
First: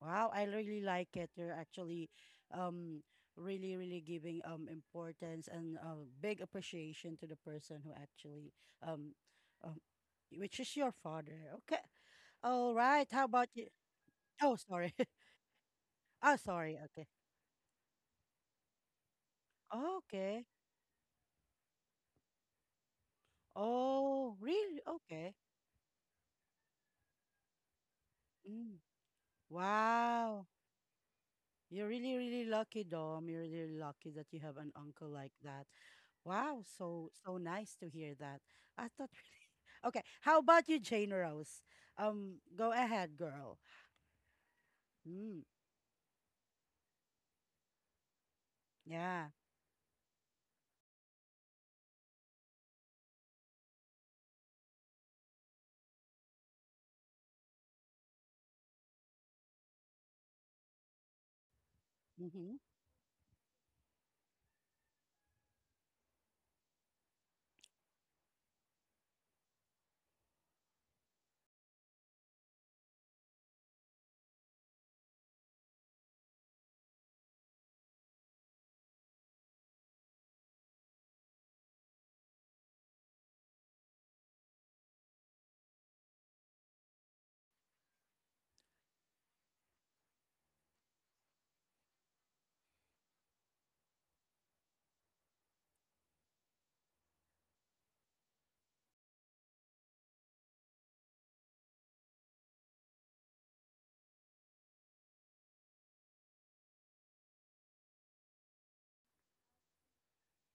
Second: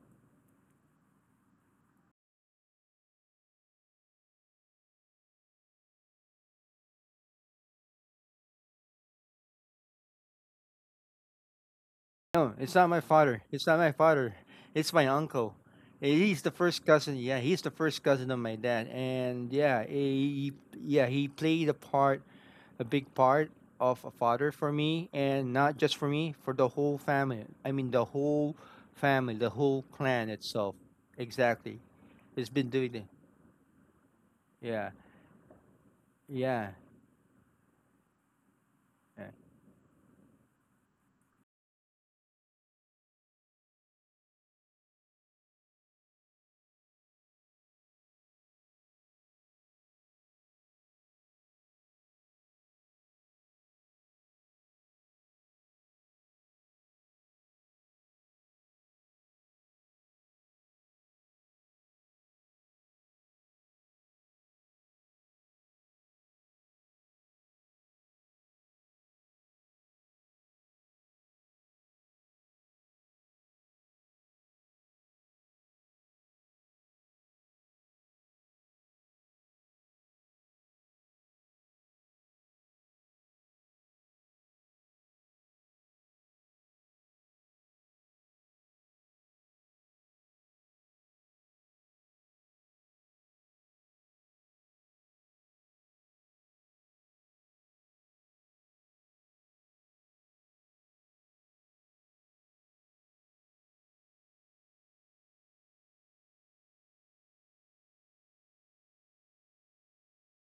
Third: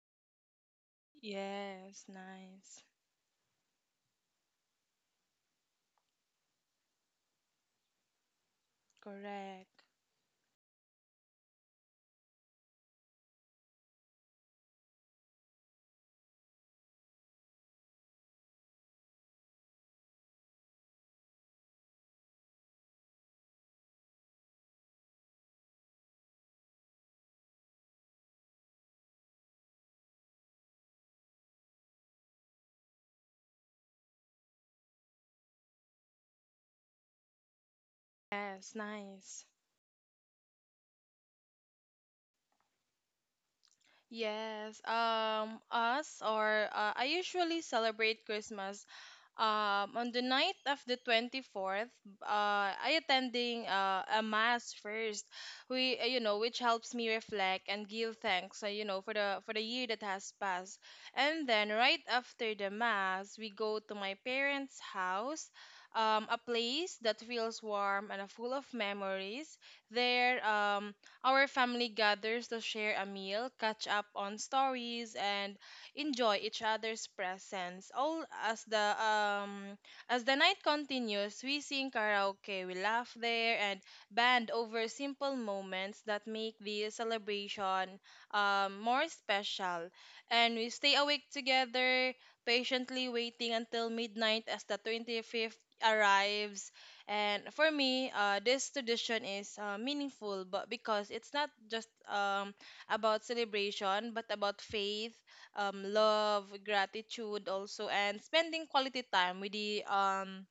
Speaker 1: Wow, I really like it. You're
Speaker 3: Yes,
Speaker 1: actually
Speaker 3: nice.
Speaker 1: um really, really giving um importance and uh, big appreciation to the person who actually um, um
Speaker 3: Correct.
Speaker 1: which is your father. Okay.
Speaker 2: No,
Speaker 1: All
Speaker 2: it's not my
Speaker 1: right. How
Speaker 2: father.
Speaker 1: about
Speaker 2: It's
Speaker 1: you?
Speaker 2: not my father.
Speaker 1: Oh,
Speaker 2: It's
Speaker 1: sorry.
Speaker 2: my uncle. Eh,
Speaker 1: Oh,
Speaker 2: He's the
Speaker 1: sorry.
Speaker 2: first
Speaker 1: Okay.
Speaker 2: cousin. Yeah, he's the first cousin of my dad. And yeah, eh,
Speaker 1: Okay.
Speaker 2: he, yeah, he played a part, a big part of a
Speaker 1: Oh,
Speaker 2: father for
Speaker 1: really?
Speaker 2: me,
Speaker 1: Okay.
Speaker 2: and not just for me, for the whole family. I mean, the whole
Speaker 1: Mm.
Speaker 2: family, the whole clan
Speaker 1: Wow.
Speaker 2: itself. Exactly.
Speaker 1: You're really, really
Speaker 2: It's been
Speaker 1: lucky,
Speaker 2: doing that.
Speaker 1: Dom. You're really really lucky that you have an
Speaker 2: Yeah,
Speaker 1: uncle like that. Wow,
Speaker 2: yeah.
Speaker 1: so so nice to hear that.
Speaker 3: Yes,
Speaker 1: I thought
Speaker 2: uh,
Speaker 3: nice.
Speaker 1: really. Okay, how about you, Jane Rose? Um, go ahead, girl.
Speaker 3: Yes,
Speaker 1: Mm,
Speaker 3: um, us or uh, I usually celebrate Christmas
Speaker 1: yeah.
Speaker 3: um, on the night of the twenty-fourth. Uh, I attending uh, a mass first. We, uh, you know, which helps me reflect and give thanks, uh, you know, for the for the year that has passed. And then right after
Speaker 1: Mm-hmm.
Speaker 3: the mass, we go to my parents' house. Um, a place that feels warm and uh, full of memories. There, um, our family gathers to share a meal, catch up on stories, and enjoy each other's presence. All as the um as the night continues, we sing karaoke, we laugh there, and band over simple moments that make the celebration um, more special. And we stay awake together, patiently waiting until midnight as the twenty-fifth arrives. And for me, uh, this tradition is uh, meaningful, but because it's not just um, about celebration, but about faith, um, love, gratitude, also, and spending quality time with the um,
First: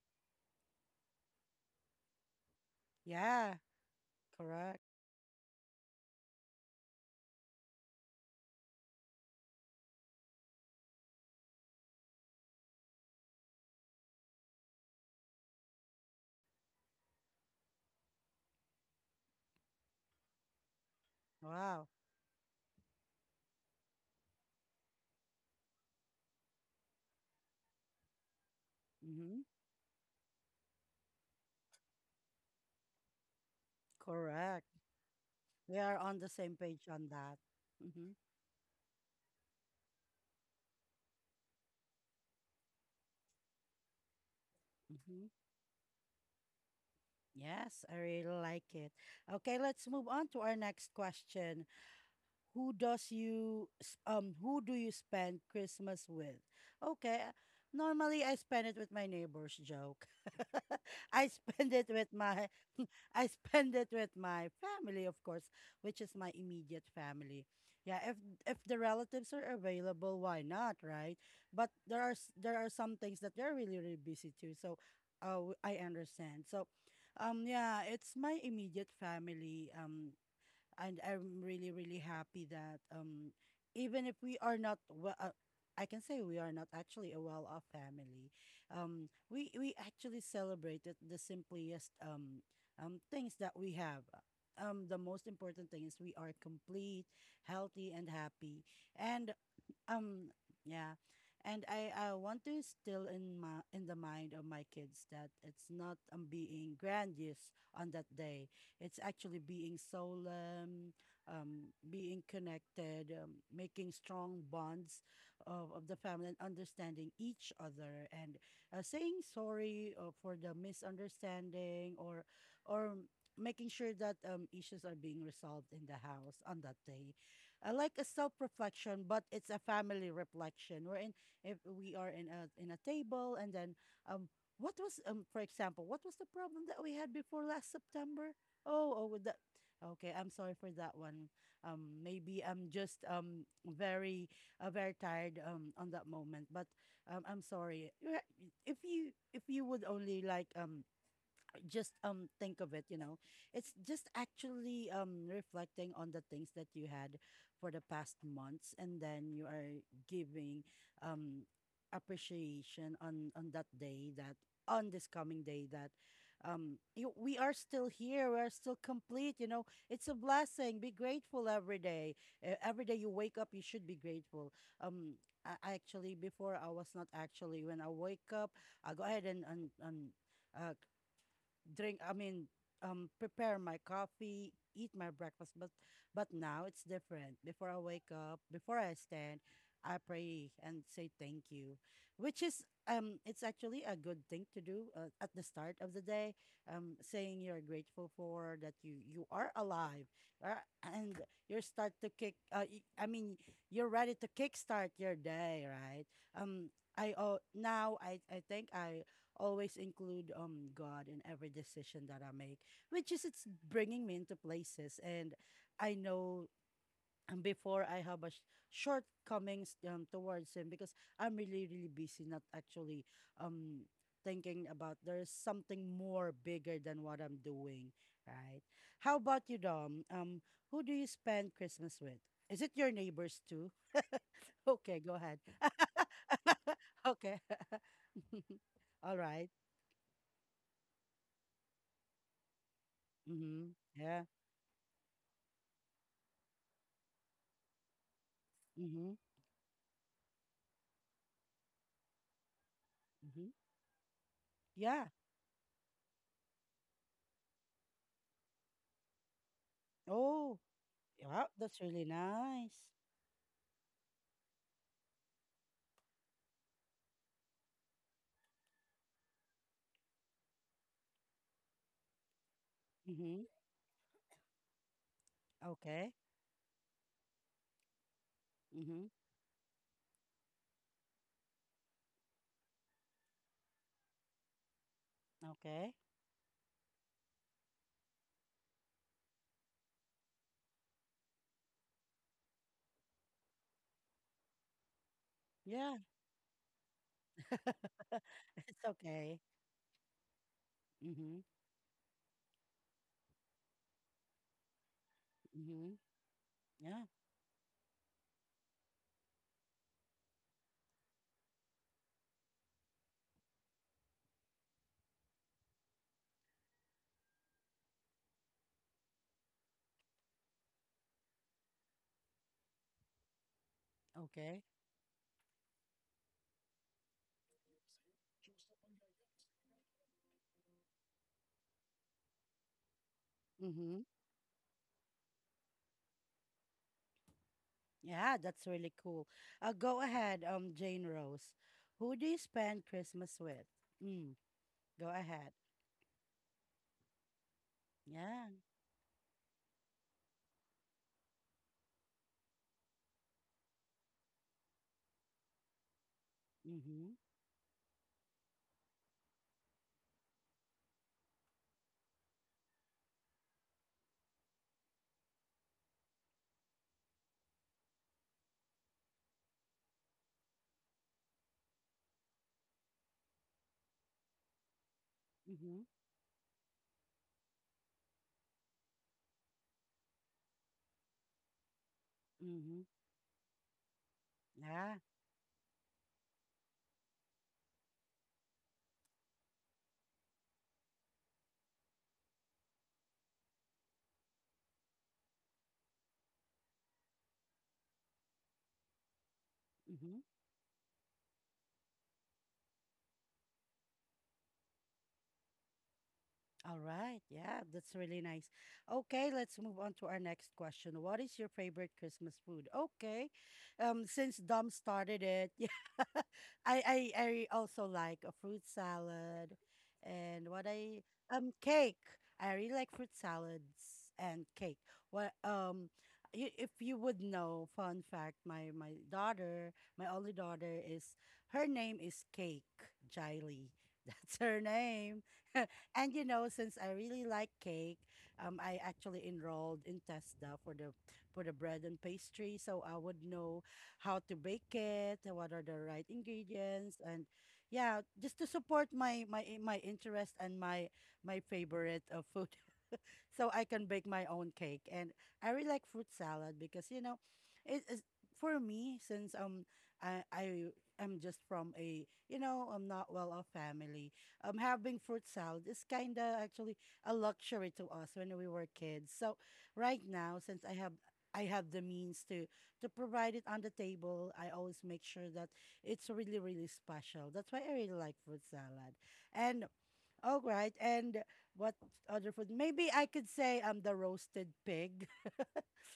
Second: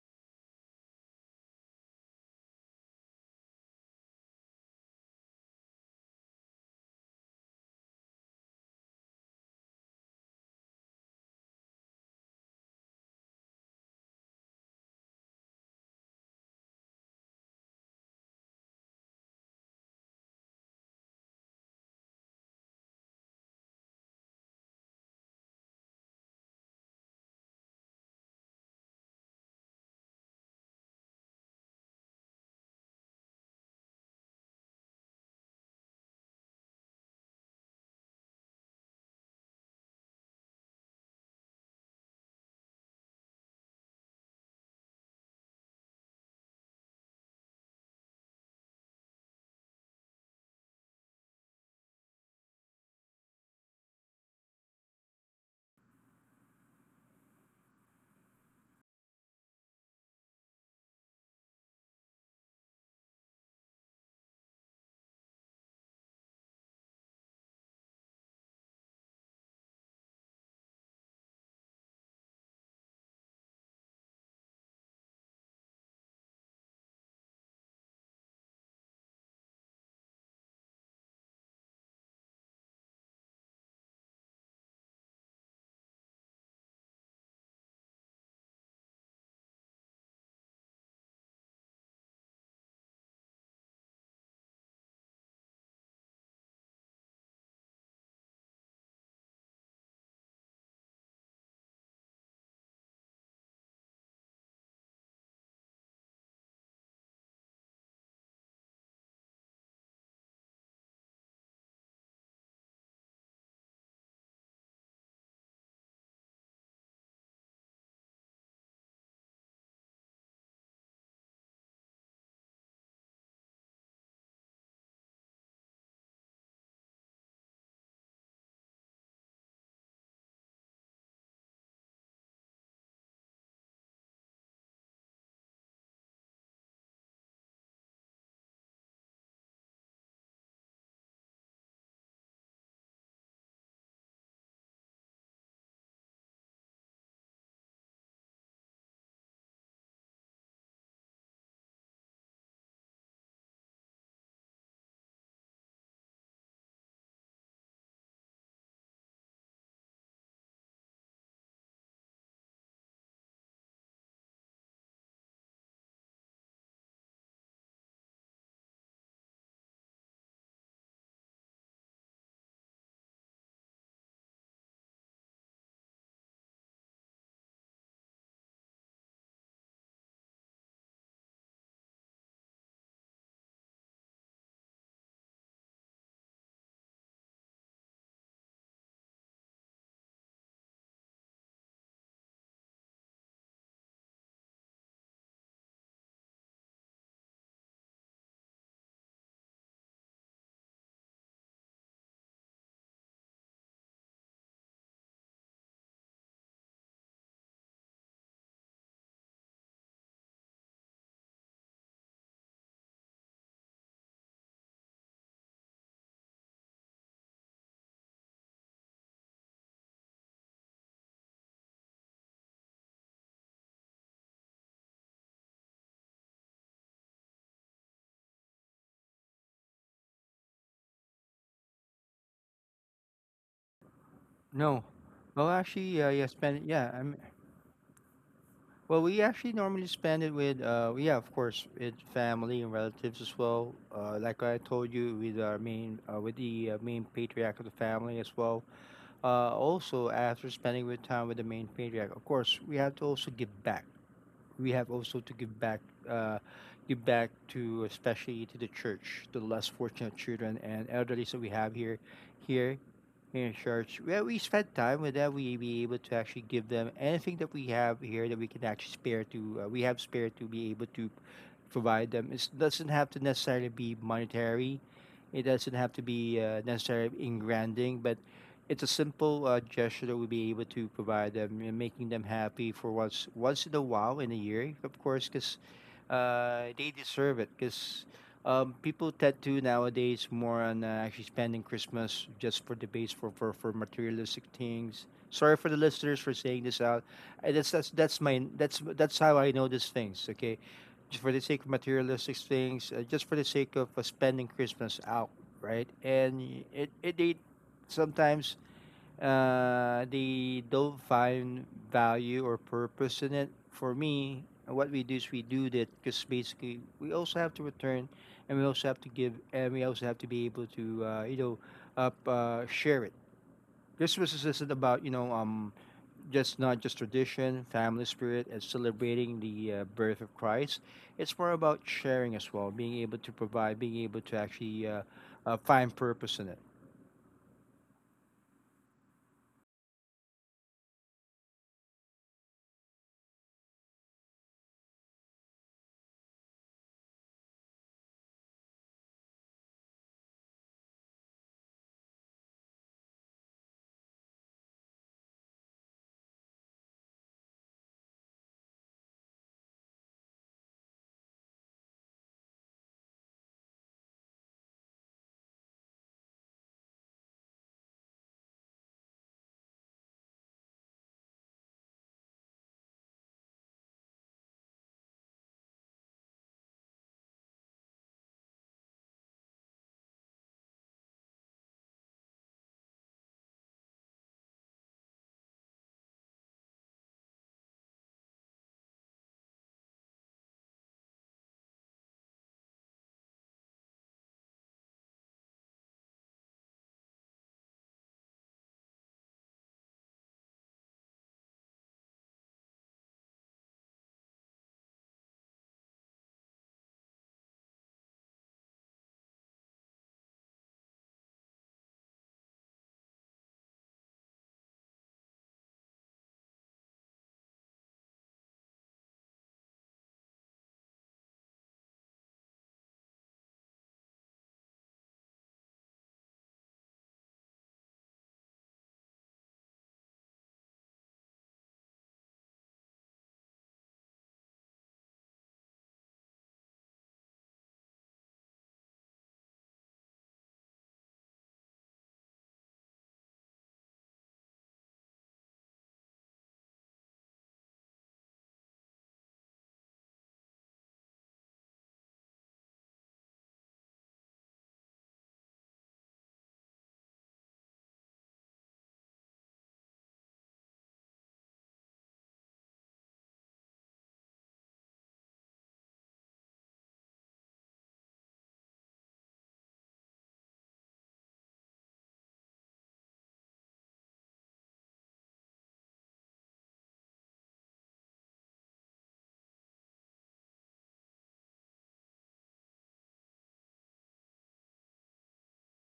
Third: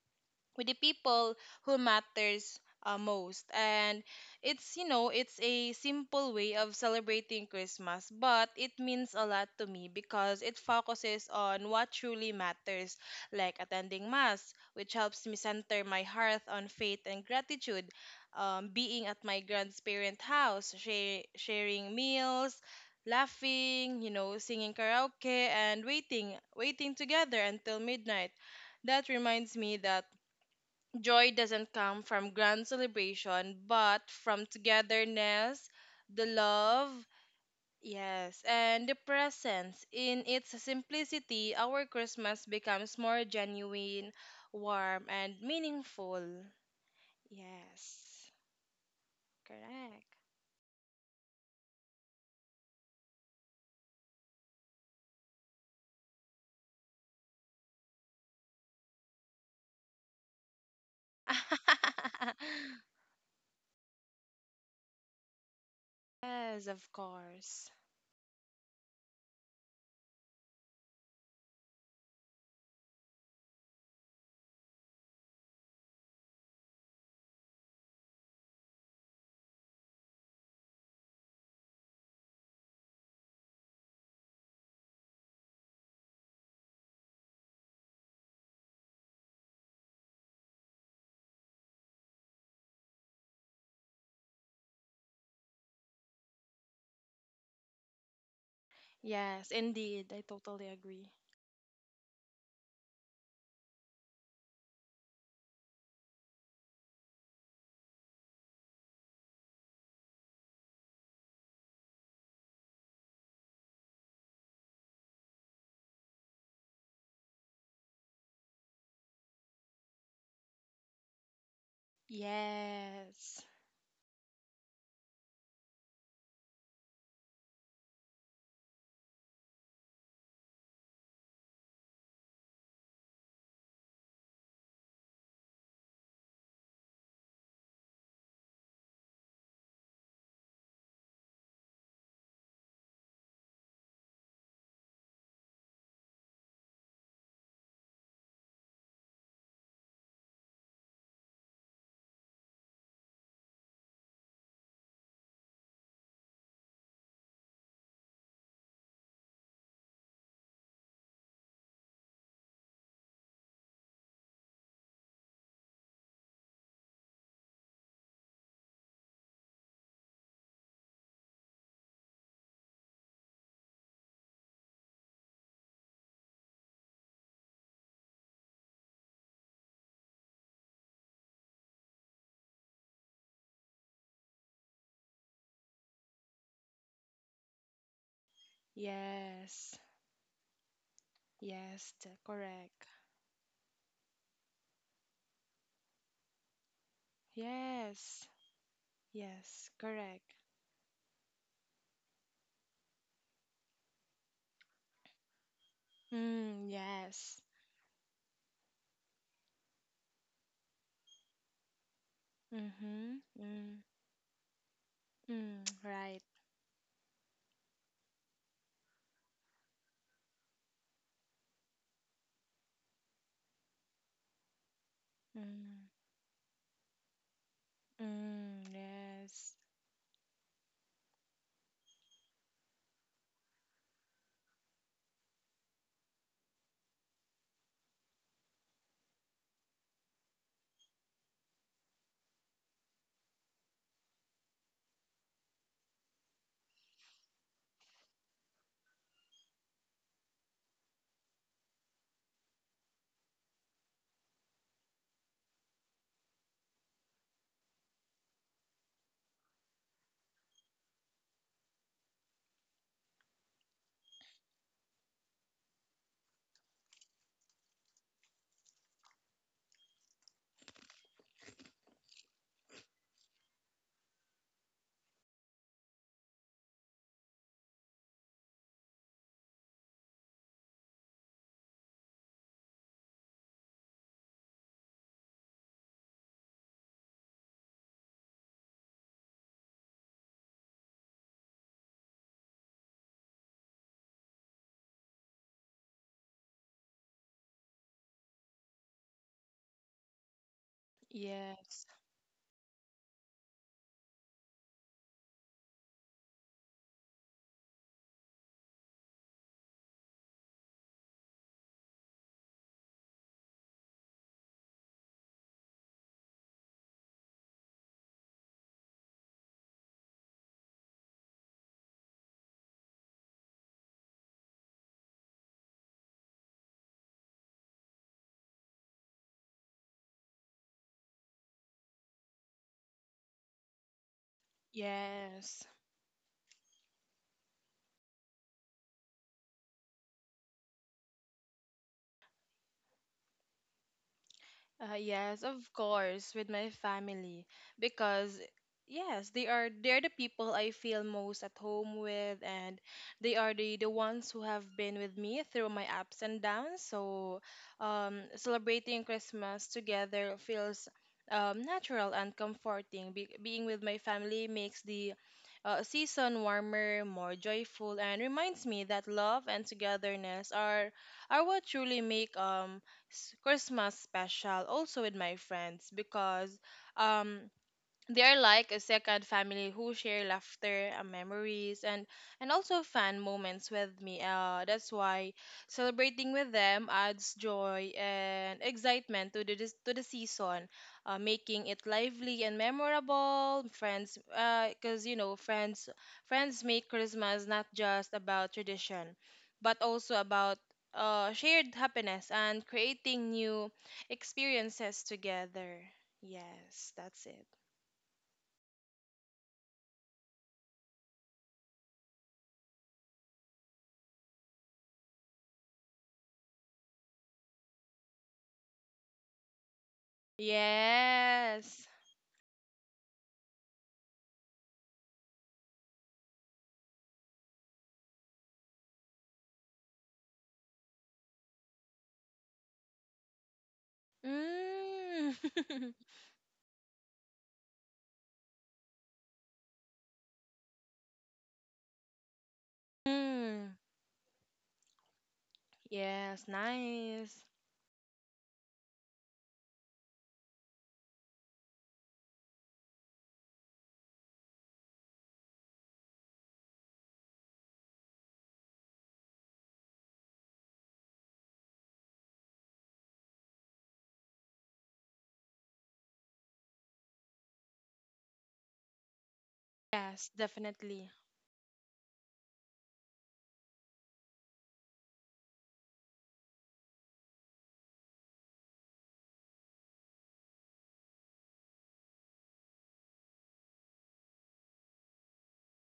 Speaker 3: with the people who matters, uh, most.
Speaker 1: Yeah,
Speaker 3: And it's,
Speaker 1: correct.
Speaker 3: you know it's a simple way of celebrating Christmas, but it means a lot to me because it focuses on what truly matters, like attending mass, which helps me center my heart on faith and gratitude. um, being at my grandparents house, share,
Speaker 1: Wow.
Speaker 3: sharing meals, laughing, you know singing karaoke, and waiting waiting together until midnight. That
Speaker 1: Mm-hmm.
Speaker 3: reminds me that joy doesn't come from grand celebration, but from
Speaker 1: Correct.
Speaker 3: togetherness,
Speaker 1: We are on
Speaker 3: the
Speaker 1: the same page
Speaker 3: love,
Speaker 1: on that. Mm-hmm.
Speaker 3: yes, and the presence. In its simplicity, our Christmas becomes more genuine, warm,
Speaker 1: Mm-hmm.
Speaker 3: and meaningful.
Speaker 1: Yes, I really
Speaker 3: Yes,
Speaker 1: like it. Okay, let's move
Speaker 3: correct.
Speaker 1: on to our next question. who does you s- um who do you spend Christmas with? Okay. uh, Normally I spend it with my neighbors, joke. I spend it with my I spend it with my family, of course, which is my
Speaker 3: yes, of
Speaker 1: immediate family.
Speaker 3: course.
Speaker 1: Yeah, if if the relatives are available, why not, right? But there are s- there are some things that they're really really busy too. So uh, w- I understand. So um yeah, it's my immediate family. Um and I'm really really happy that um even if we are not well uh, I can say we are not actually a well-off family. Um we we actually celebrated the simplest um um things that we have. Um the most important thing is we are complete, healthy, and happy. and
Speaker 3: Yes, indeed. I
Speaker 1: um
Speaker 3: totally
Speaker 1: yeah
Speaker 3: agree.
Speaker 1: and i i want to instill in my in the mind of my kids that it's not, um, being grandiose on that day. It's actually being solemn, um being connected, um, making strong bonds of, of the family, and understanding each other, and uh, saying sorry uh, for the misunderstanding, or or
Speaker 3: Yes,
Speaker 1: making sure that um issues are being resolved in the house on that day. Uh, like a self-reflection, but it's a family reflection. We're in If we are in a in a table, and then, um, what was, um, for example, what was the problem that we had before last September? Oh, oh, with that. Okay, I'm sorry for that one. Um, maybe I'm just um very uh, very tired um on that moment, but um, I'm sorry. You ha- If you if you would only like, um just um think of it, you know. It's just actually um reflecting on the things that you had for the past months, and then you are giving um appreciation on on that day, that on this coming day, that um you, we are still here, we are still complete. You know, it's a blessing. Be grateful every day. E- every day you wake up you should be grateful. Um I, I actually, before, I was not actually, when I wake up I go ahead and and, and uh, drink I mean um prepare my coffee, eat my breakfast. But but now it's different. Before I wake up, before I stand,
Speaker 3: yes,
Speaker 1: I pray and say thank you,
Speaker 3: yes, t-
Speaker 1: which is,
Speaker 3: correct.
Speaker 1: um it's actually a good thing to do uh, at the start of the day, um saying you're grateful
Speaker 3: Yes.
Speaker 1: for that, you you are
Speaker 3: Yes,
Speaker 1: alive
Speaker 3: correct.
Speaker 1: uh, and you are start to kick uh, y- i mean you're ready to kickstart your day, right?
Speaker 3: Mm,
Speaker 1: um I
Speaker 3: yes.
Speaker 1: oh Now I I think I always include um God in every decision that I make, which
Speaker 3: Mm-hmm.
Speaker 1: is, it's
Speaker 3: Mm,
Speaker 1: bringing me into places. And
Speaker 3: mm,
Speaker 1: I
Speaker 3: right.
Speaker 1: know, um, before I have a sh- shortcomings um, towards Him, because I'm really really busy, not actually um thinking about there's something
Speaker 3: Mm,
Speaker 1: more bigger than what I'm doing, right?
Speaker 3: mm,
Speaker 1: How about
Speaker 3: yes.
Speaker 1: you, Dom? Um, who do you spend Christmas with? Is it your neighbors too?
Speaker 2: No.
Speaker 1: Okay, go ahead.
Speaker 2: Well, actually, uh, yeah, spend yeah. I'm
Speaker 1: Okay.
Speaker 2: well.
Speaker 1: All
Speaker 2: We
Speaker 1: right.
Speaker 2: actually normally spend it with uh, yeah, of course, with family and relatives as
Speaker 1: Mm-hmm.
Speaker 2: well. Uh,
Speaker 1: Yeah.
Speaker 2: like I told you, with our main uh, with the uh, main patriarch of the family as well.
Speaker 1: Mhm,
Speaker 2: Uh, also after spending with time with the main patriarch, of course, we have to also give
Speaker 1: mhm.
Speaker 2: back. We have
Speaker 1: Yeah.
Speaker 2: also to give back. Uh, give back to especially to the church, to the less fortunate
Speaker 1: Oh,
Speaker 2: children and elderly that
Speaker 1: wow,
Speaker 2: we have
Speaker 1: that's
Speaker 2: here
Speaker 1: really nice.
Speaker 2: here in church where we spend time with them. We be able to actually give them anything that we have here that we can actually spare to. Uh, we have spare to be able to provide them. It doesn't have to
Speaker 1: Mhm.
Speaker 2: necessarily be monetary. It doesn't have to
Speaker 1: Okay.
Speaker 2: be uh, necessarily in branding, but it's a
Speaker 1: Mhm.
Speaker 2: simple uh, gesture that we'll be able to provide them and making them happy for once once in a while in a year, of course, because
Speaker 1: Okay.
Speaker 2: uh, they deserve it. Because um, people tend to nowadays more on uh, actually spending Christmas just for the base for, for for materialistic things. Sorry for the
Speaker 1: Yeah.
Speaker 2: listeners for saying this out. Uh, That's that's that's my that's
Speaker 1: It's
Speaker 2: that's how
Speaker 1: okay.
Speaker 2: I know these things. Okay, just for the
Speaker 1: Mhm.
Speaker 2: sake of
Speaker 3: Yes.
Speaker 2: materialistic things, uh, just for the sake of uh, spending Christmas out, right?
Speaker 1: Mhm.
Speaker 2: And y- it,
Speaker 1: Yeah.
Speaker 2: it they sometimes uh, they don't find value or purpose in it. For me, what we do is we do that because basically we also have to return, and we also have to give, and we also have to be able to uh, you know up uh, share it. Christmas is
Speaker 1: Okay.
Speaker 2: isn't about you know um just not just tradition, family spirit, and celebrating the uh, birth of Christ. It's more about sharing as well, being able to provide,
Speaker 1: Mm-hmm.
Speaker 2: being able to actually uh, uh,
Speaker 3: Yes.
Speaker 2: find purpose in it.
Speaker 1: Yeah, that's really cool. Uh, go ahead, um, Jane Rose. Who do you spend Christmas with? Mm,
Speaker 3: Uh,
Speaker 1: go
Speaker 3: yes,
Speaker 1: ahead.
Speaker 3: of course, with my family, because
Speaker 1: Yeah.
Speaker 3: yes, they are they're the people I feel most at home with, and they are the the ones who have been with me through my ups and downs.
Speaker 1: Mhm.
Speaker 3: So, um celebrating Christmas together feels um natural and comforting. Be- being with my family makes the uh, season warmer, more joyful, and reminds me that love and togetherness are are what truly make um s- Christmas special. Also with my friends, because um they are like a second family who share laughter and memories, and and also
Speaker 1: Mhm.
Speaker 3: fun moments with me. uh, that's
Speaker 1: Yeah.
Speaker 3: why celebrating with them adds joy and excitement to the, dis- to the season, uh, making it lively and memorable. Friends, because you know friends friends make Christmas not just about tradition, but also
Speaker 1: Mm-hmm.
Speaker 3: about uh, shared happiness and creating new experiences together.
Speaker 1: All
Speaker 3: Yes,
Speaker 1: right.
Speaker 3: that's it.
Speaker 1: Yeah, that's really nice. Okay, let's move on to our next question. What is your favorite Christmas food? Okay. Um, since Dom started it, yeah, I, I I also like a fruit salad, and what I, um
Speaker 3: Yes.
Speaker 1: cake. I really like fruit salads and cake. What um you, if you would know, fun fact, my my daughter, my only daughter is, her name is Cake Jiley. That's her name.
Speaker 3: Mm.
Speaker 1: And you know, since I really like cake, um, I actually enrolled in TESDA for the for the bread and pastry, so I would know
Speaker 3: mm.
Speaker 1: how to bake it, and what are the right
Speaker 3: Yes,
Speaker 1: ingredients, and
Speaker 3: nice.
Speaker 1: yeah, just to support my my i- my interest and my my favorite of food, so I can bake my own cake. And I really like fruit salad because, you know, it is, for me, since um I I am just from a, you know, I'm not well off family. Um, having fruit salad is kind of actually a luxury to us when we were kids. So right
Speaker 3: Yes,
Speaker 1: now, since I have,
Speaker 3: definitely.
Speaker 1: I have the means to to provide it on the table, I always make sure that it's really, really special. That's why I really like fruit salad. And all right. And what other food? Maybe I could say um the roasted pig.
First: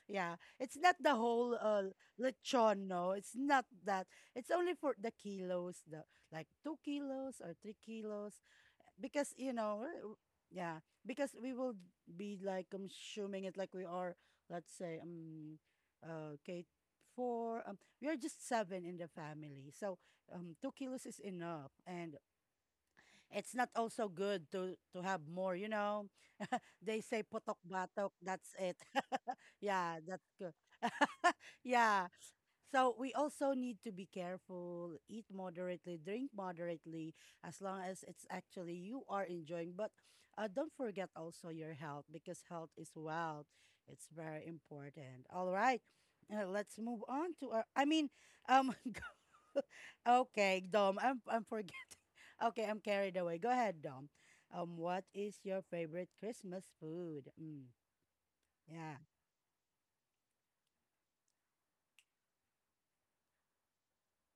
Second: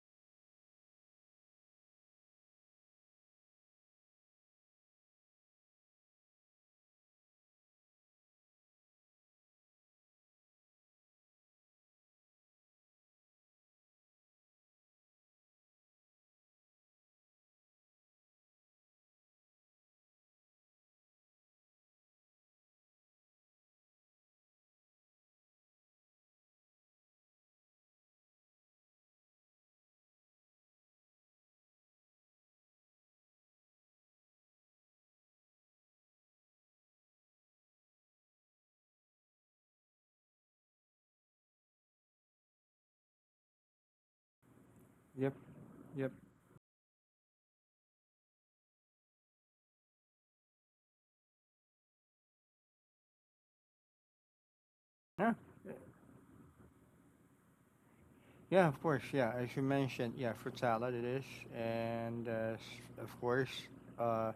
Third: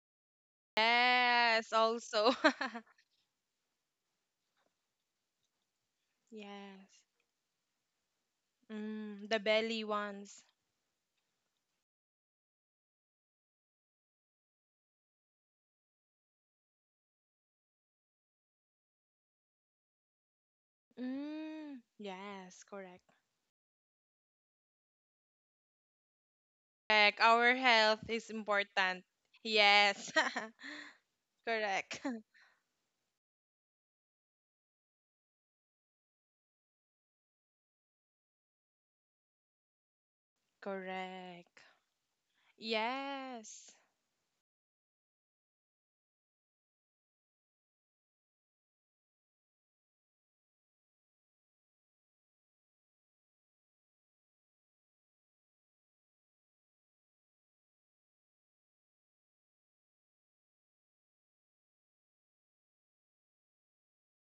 Speaker 1: Yeah. It's not the whole
Speaker 3: Yes,
Speaker 1: uh
Speaker 3: also.
Speaker 1: lechon, no. It's not that. It's only for the kilos, the like two
Speaker 3: yes.
Speaker 1: kilos or three kilos.
Speaker 3: Mm,
Speaker 1: Because,
Speaker 3: the
Speaker 1: you know,
Speaker 3: belly
Speaker 1: uh, w-
Speaker 3: ones.
Speaker 1: yeah, because we will be like consuming it. Like, we are, let's say, um uh Kate four. Um we are just seven in the family. So um two kilos is enough.
Speaker 3: Mm,
Speaker 1: And
Speaker 3: yes, correct.
Speaker 1: it's not also good to to have more, you know. They
Speaker 3: Correct.
Speaker 1: say
Speaker 3: Our
Speaker 1: potok
Speaker 3: health
Speaker 1: batok,
Speaker 3: is
Speaker 1: that's it.
Speaker 3: important.
Speaker 1: Yeah,
Speaker 3: Yes.
Speaker 1: that's good.
Speaker 3: correct.
Speaker 1: Yeah. So we also need to be careful, eat moderately, drink moderately, as long as it's actually you are enjoying. But uh, don't forget also
Speaker 3: Correct.
Speaker 1: your health, because health is wealth.
Speaker 3: Yes.
Speaker 1: It's very important.
Speaker 2: Yep.
Speaker 1: All right.
Speaker 2: Yep.
Speaker 1: Uh, let's move on to our, I mean, um, okay, Dom, I'm I'm forgetting. Okay, I'm carried away. Go ahead, Dom. Um, what
Speaker 2: Yeah.
Speaker 1: is your favorite Christmas food? Mm,
Speaker 2: Yeah, of
Speaker 1: yeah,
Speaker 2: course. Yeah, as you mentioned, yeah, fruit salad it is, and uh, s- of course, uh,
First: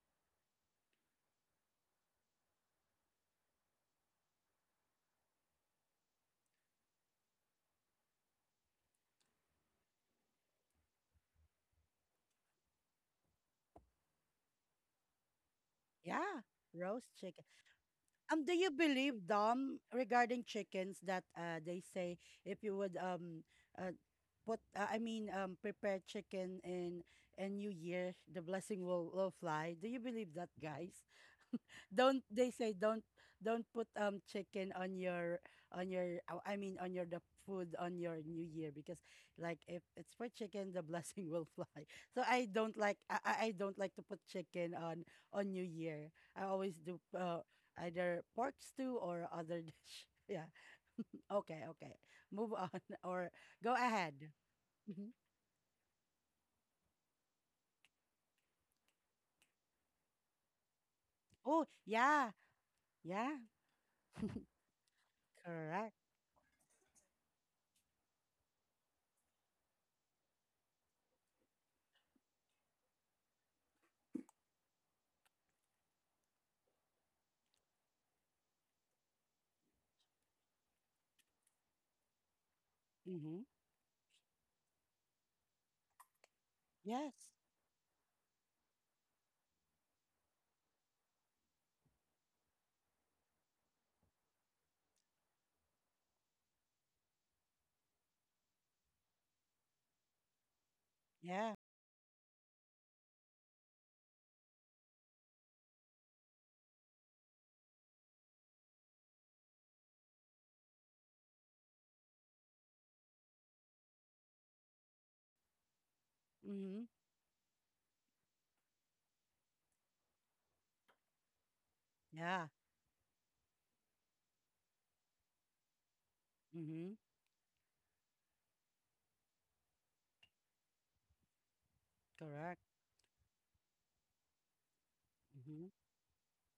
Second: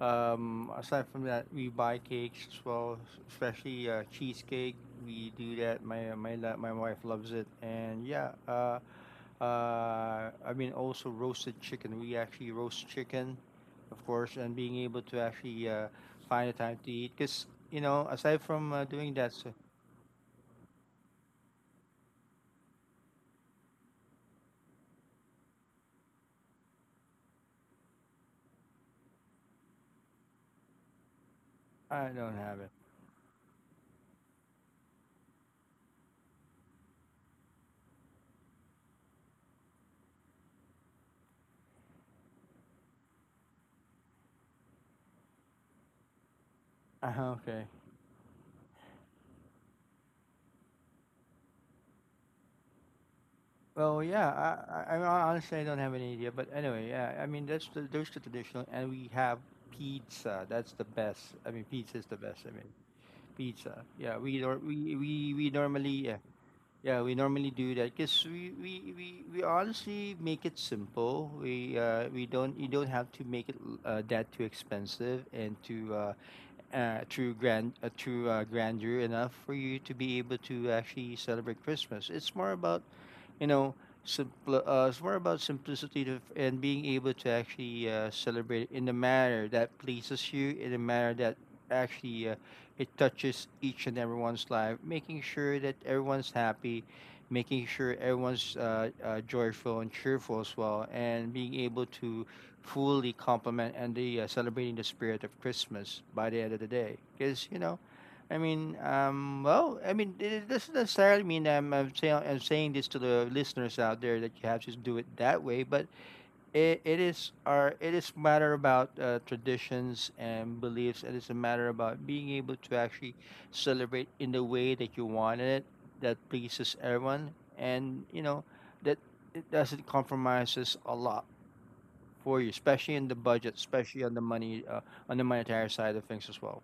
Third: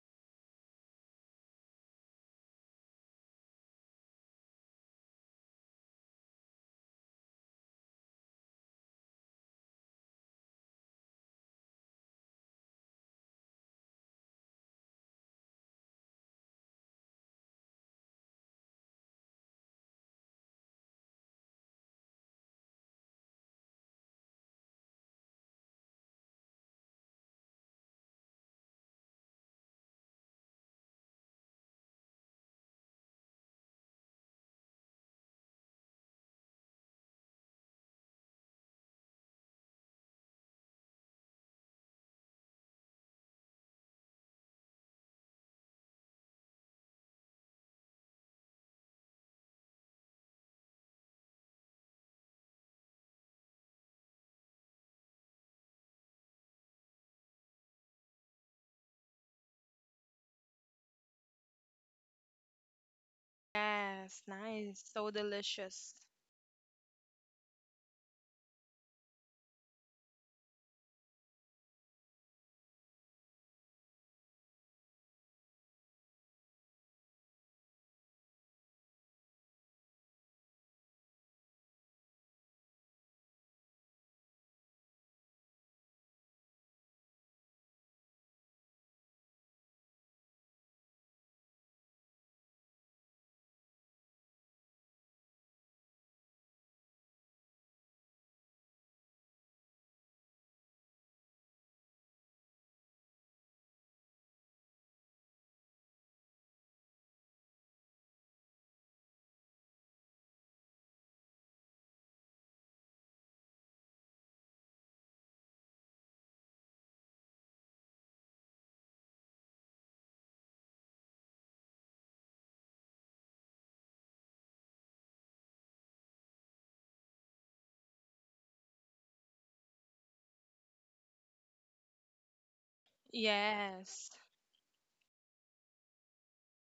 Speaker 2: um, aside from that, we buy cakes as well, s- especially uh, cheesecake. We do that. My my la- my wife loves it, and yeah, uh, uh, I mean also roasted chicken. We actually roast chicken, of course, and being able to actually uh,
Speaker 1: yeah,
Speaker 2: find a time to
Speaker 1: roast
Speaker 2: eat,
Speaker 1: chicken.
Speaker 2: because you know, aside
Speaker 1: Um, do you
Speaker 2: from uh, doing
Speaker 1: believe,
Speaker 2: that, so
Speaker 1: Dom, regarding chickens that uh they say if you would um uh put uh, I mean um prepare chicken in in New Year, the blessing will will fly. Do you believe that, guys?
Speaker 2: I
Speaker 1: Don't
Speaker 2: don't
Speaker 1: they
Speaker 2: have it.
Speaker 1: say don't don't put um chicken on your on your uh, I mean on your the food on your new year, because like if it's for chicken the blessing will fly. So I don't like, I, I I don't like to put chicken on on new year. I always do,
Speaker 2: Uh,
Speaker 1: uh,
Speaker 2: okay.
Speaker 1: either pork stew or other dish. Yeah. Okay, okay. Move on or go
Speaker 2: Well,
Speaker 1: ahead.
Speaker 2: yeah, I, I,
Speaker 1: Mhm.
Speaker 2: I honestly I don't have any idea, but anyway, yeah, I mean that's the those the traditional, and we have pizza. That's the best. I mean,
Speaker 1: Oh,
Speaker 2: pizza is the
Speaker 1: yeah.
Speaker 2: best. I mean,
Speaker 1: Yeah.
Speaker 2: pizza. Yeah,
Speaker 3: Yes,
Speaker 2: we nor-
Speaker 3: nice.
Speaker 2: we
Speaker 3: So
Speaker 2: we we normally
Speaker 1: Correct.
Speaker 3: delicious.
Speaker 2: yeah yeah we normally do that because we, we we we honestly make it simple. We uh we don't you don't have to make it l- uh, that too expensive and too uh, uh too grand uh, too uh, grandeur enough for you to be able to actually celebrate Christmas. It's more about
Speaker 1: Mhm.
Speaker 2: you know, simple, uh, it's more about simplicity to, and being able
Speaker 1: Yes.
Speaker 2: to actually uh, celebrate in a manner that pleases you, in a manner that actually uh, it touches each and everyone's life, making sure that everyone's happy, making sure everyone's uh, uh, joyful and cheerful as well, and being
Speaker 1: Yeah.
Speaker 2: able to fully complement and the uh, celebrating the spirit of Christmas by the end of the day. Because you know, I mean, um, well, I mean, it it doesn't necessarily mean I'm, I'm saying I'm saying this to the listeners out there that you have to do it that way, but it,
Speaker 1: Mhm.
Speaker 2: it is our it is matter about uh, traditions and beliefs. It is a matter about being
Speaker 1: Yeah.
Speaker 2: able to actually celebrate in the way that you wanted it, that pleases
Speaker 1: Mm-hmm.
Speaker 2: everyone, and you know that it doesn't compromises a lot for you,
Speaker 1: Correct.
Speaker 2: especially in the budget, especially on
Speaker 3: Yes.
Speaker 2: the money uh, on the monetary
Speaker 1: Hmm.
Speaker 2: side of things as well.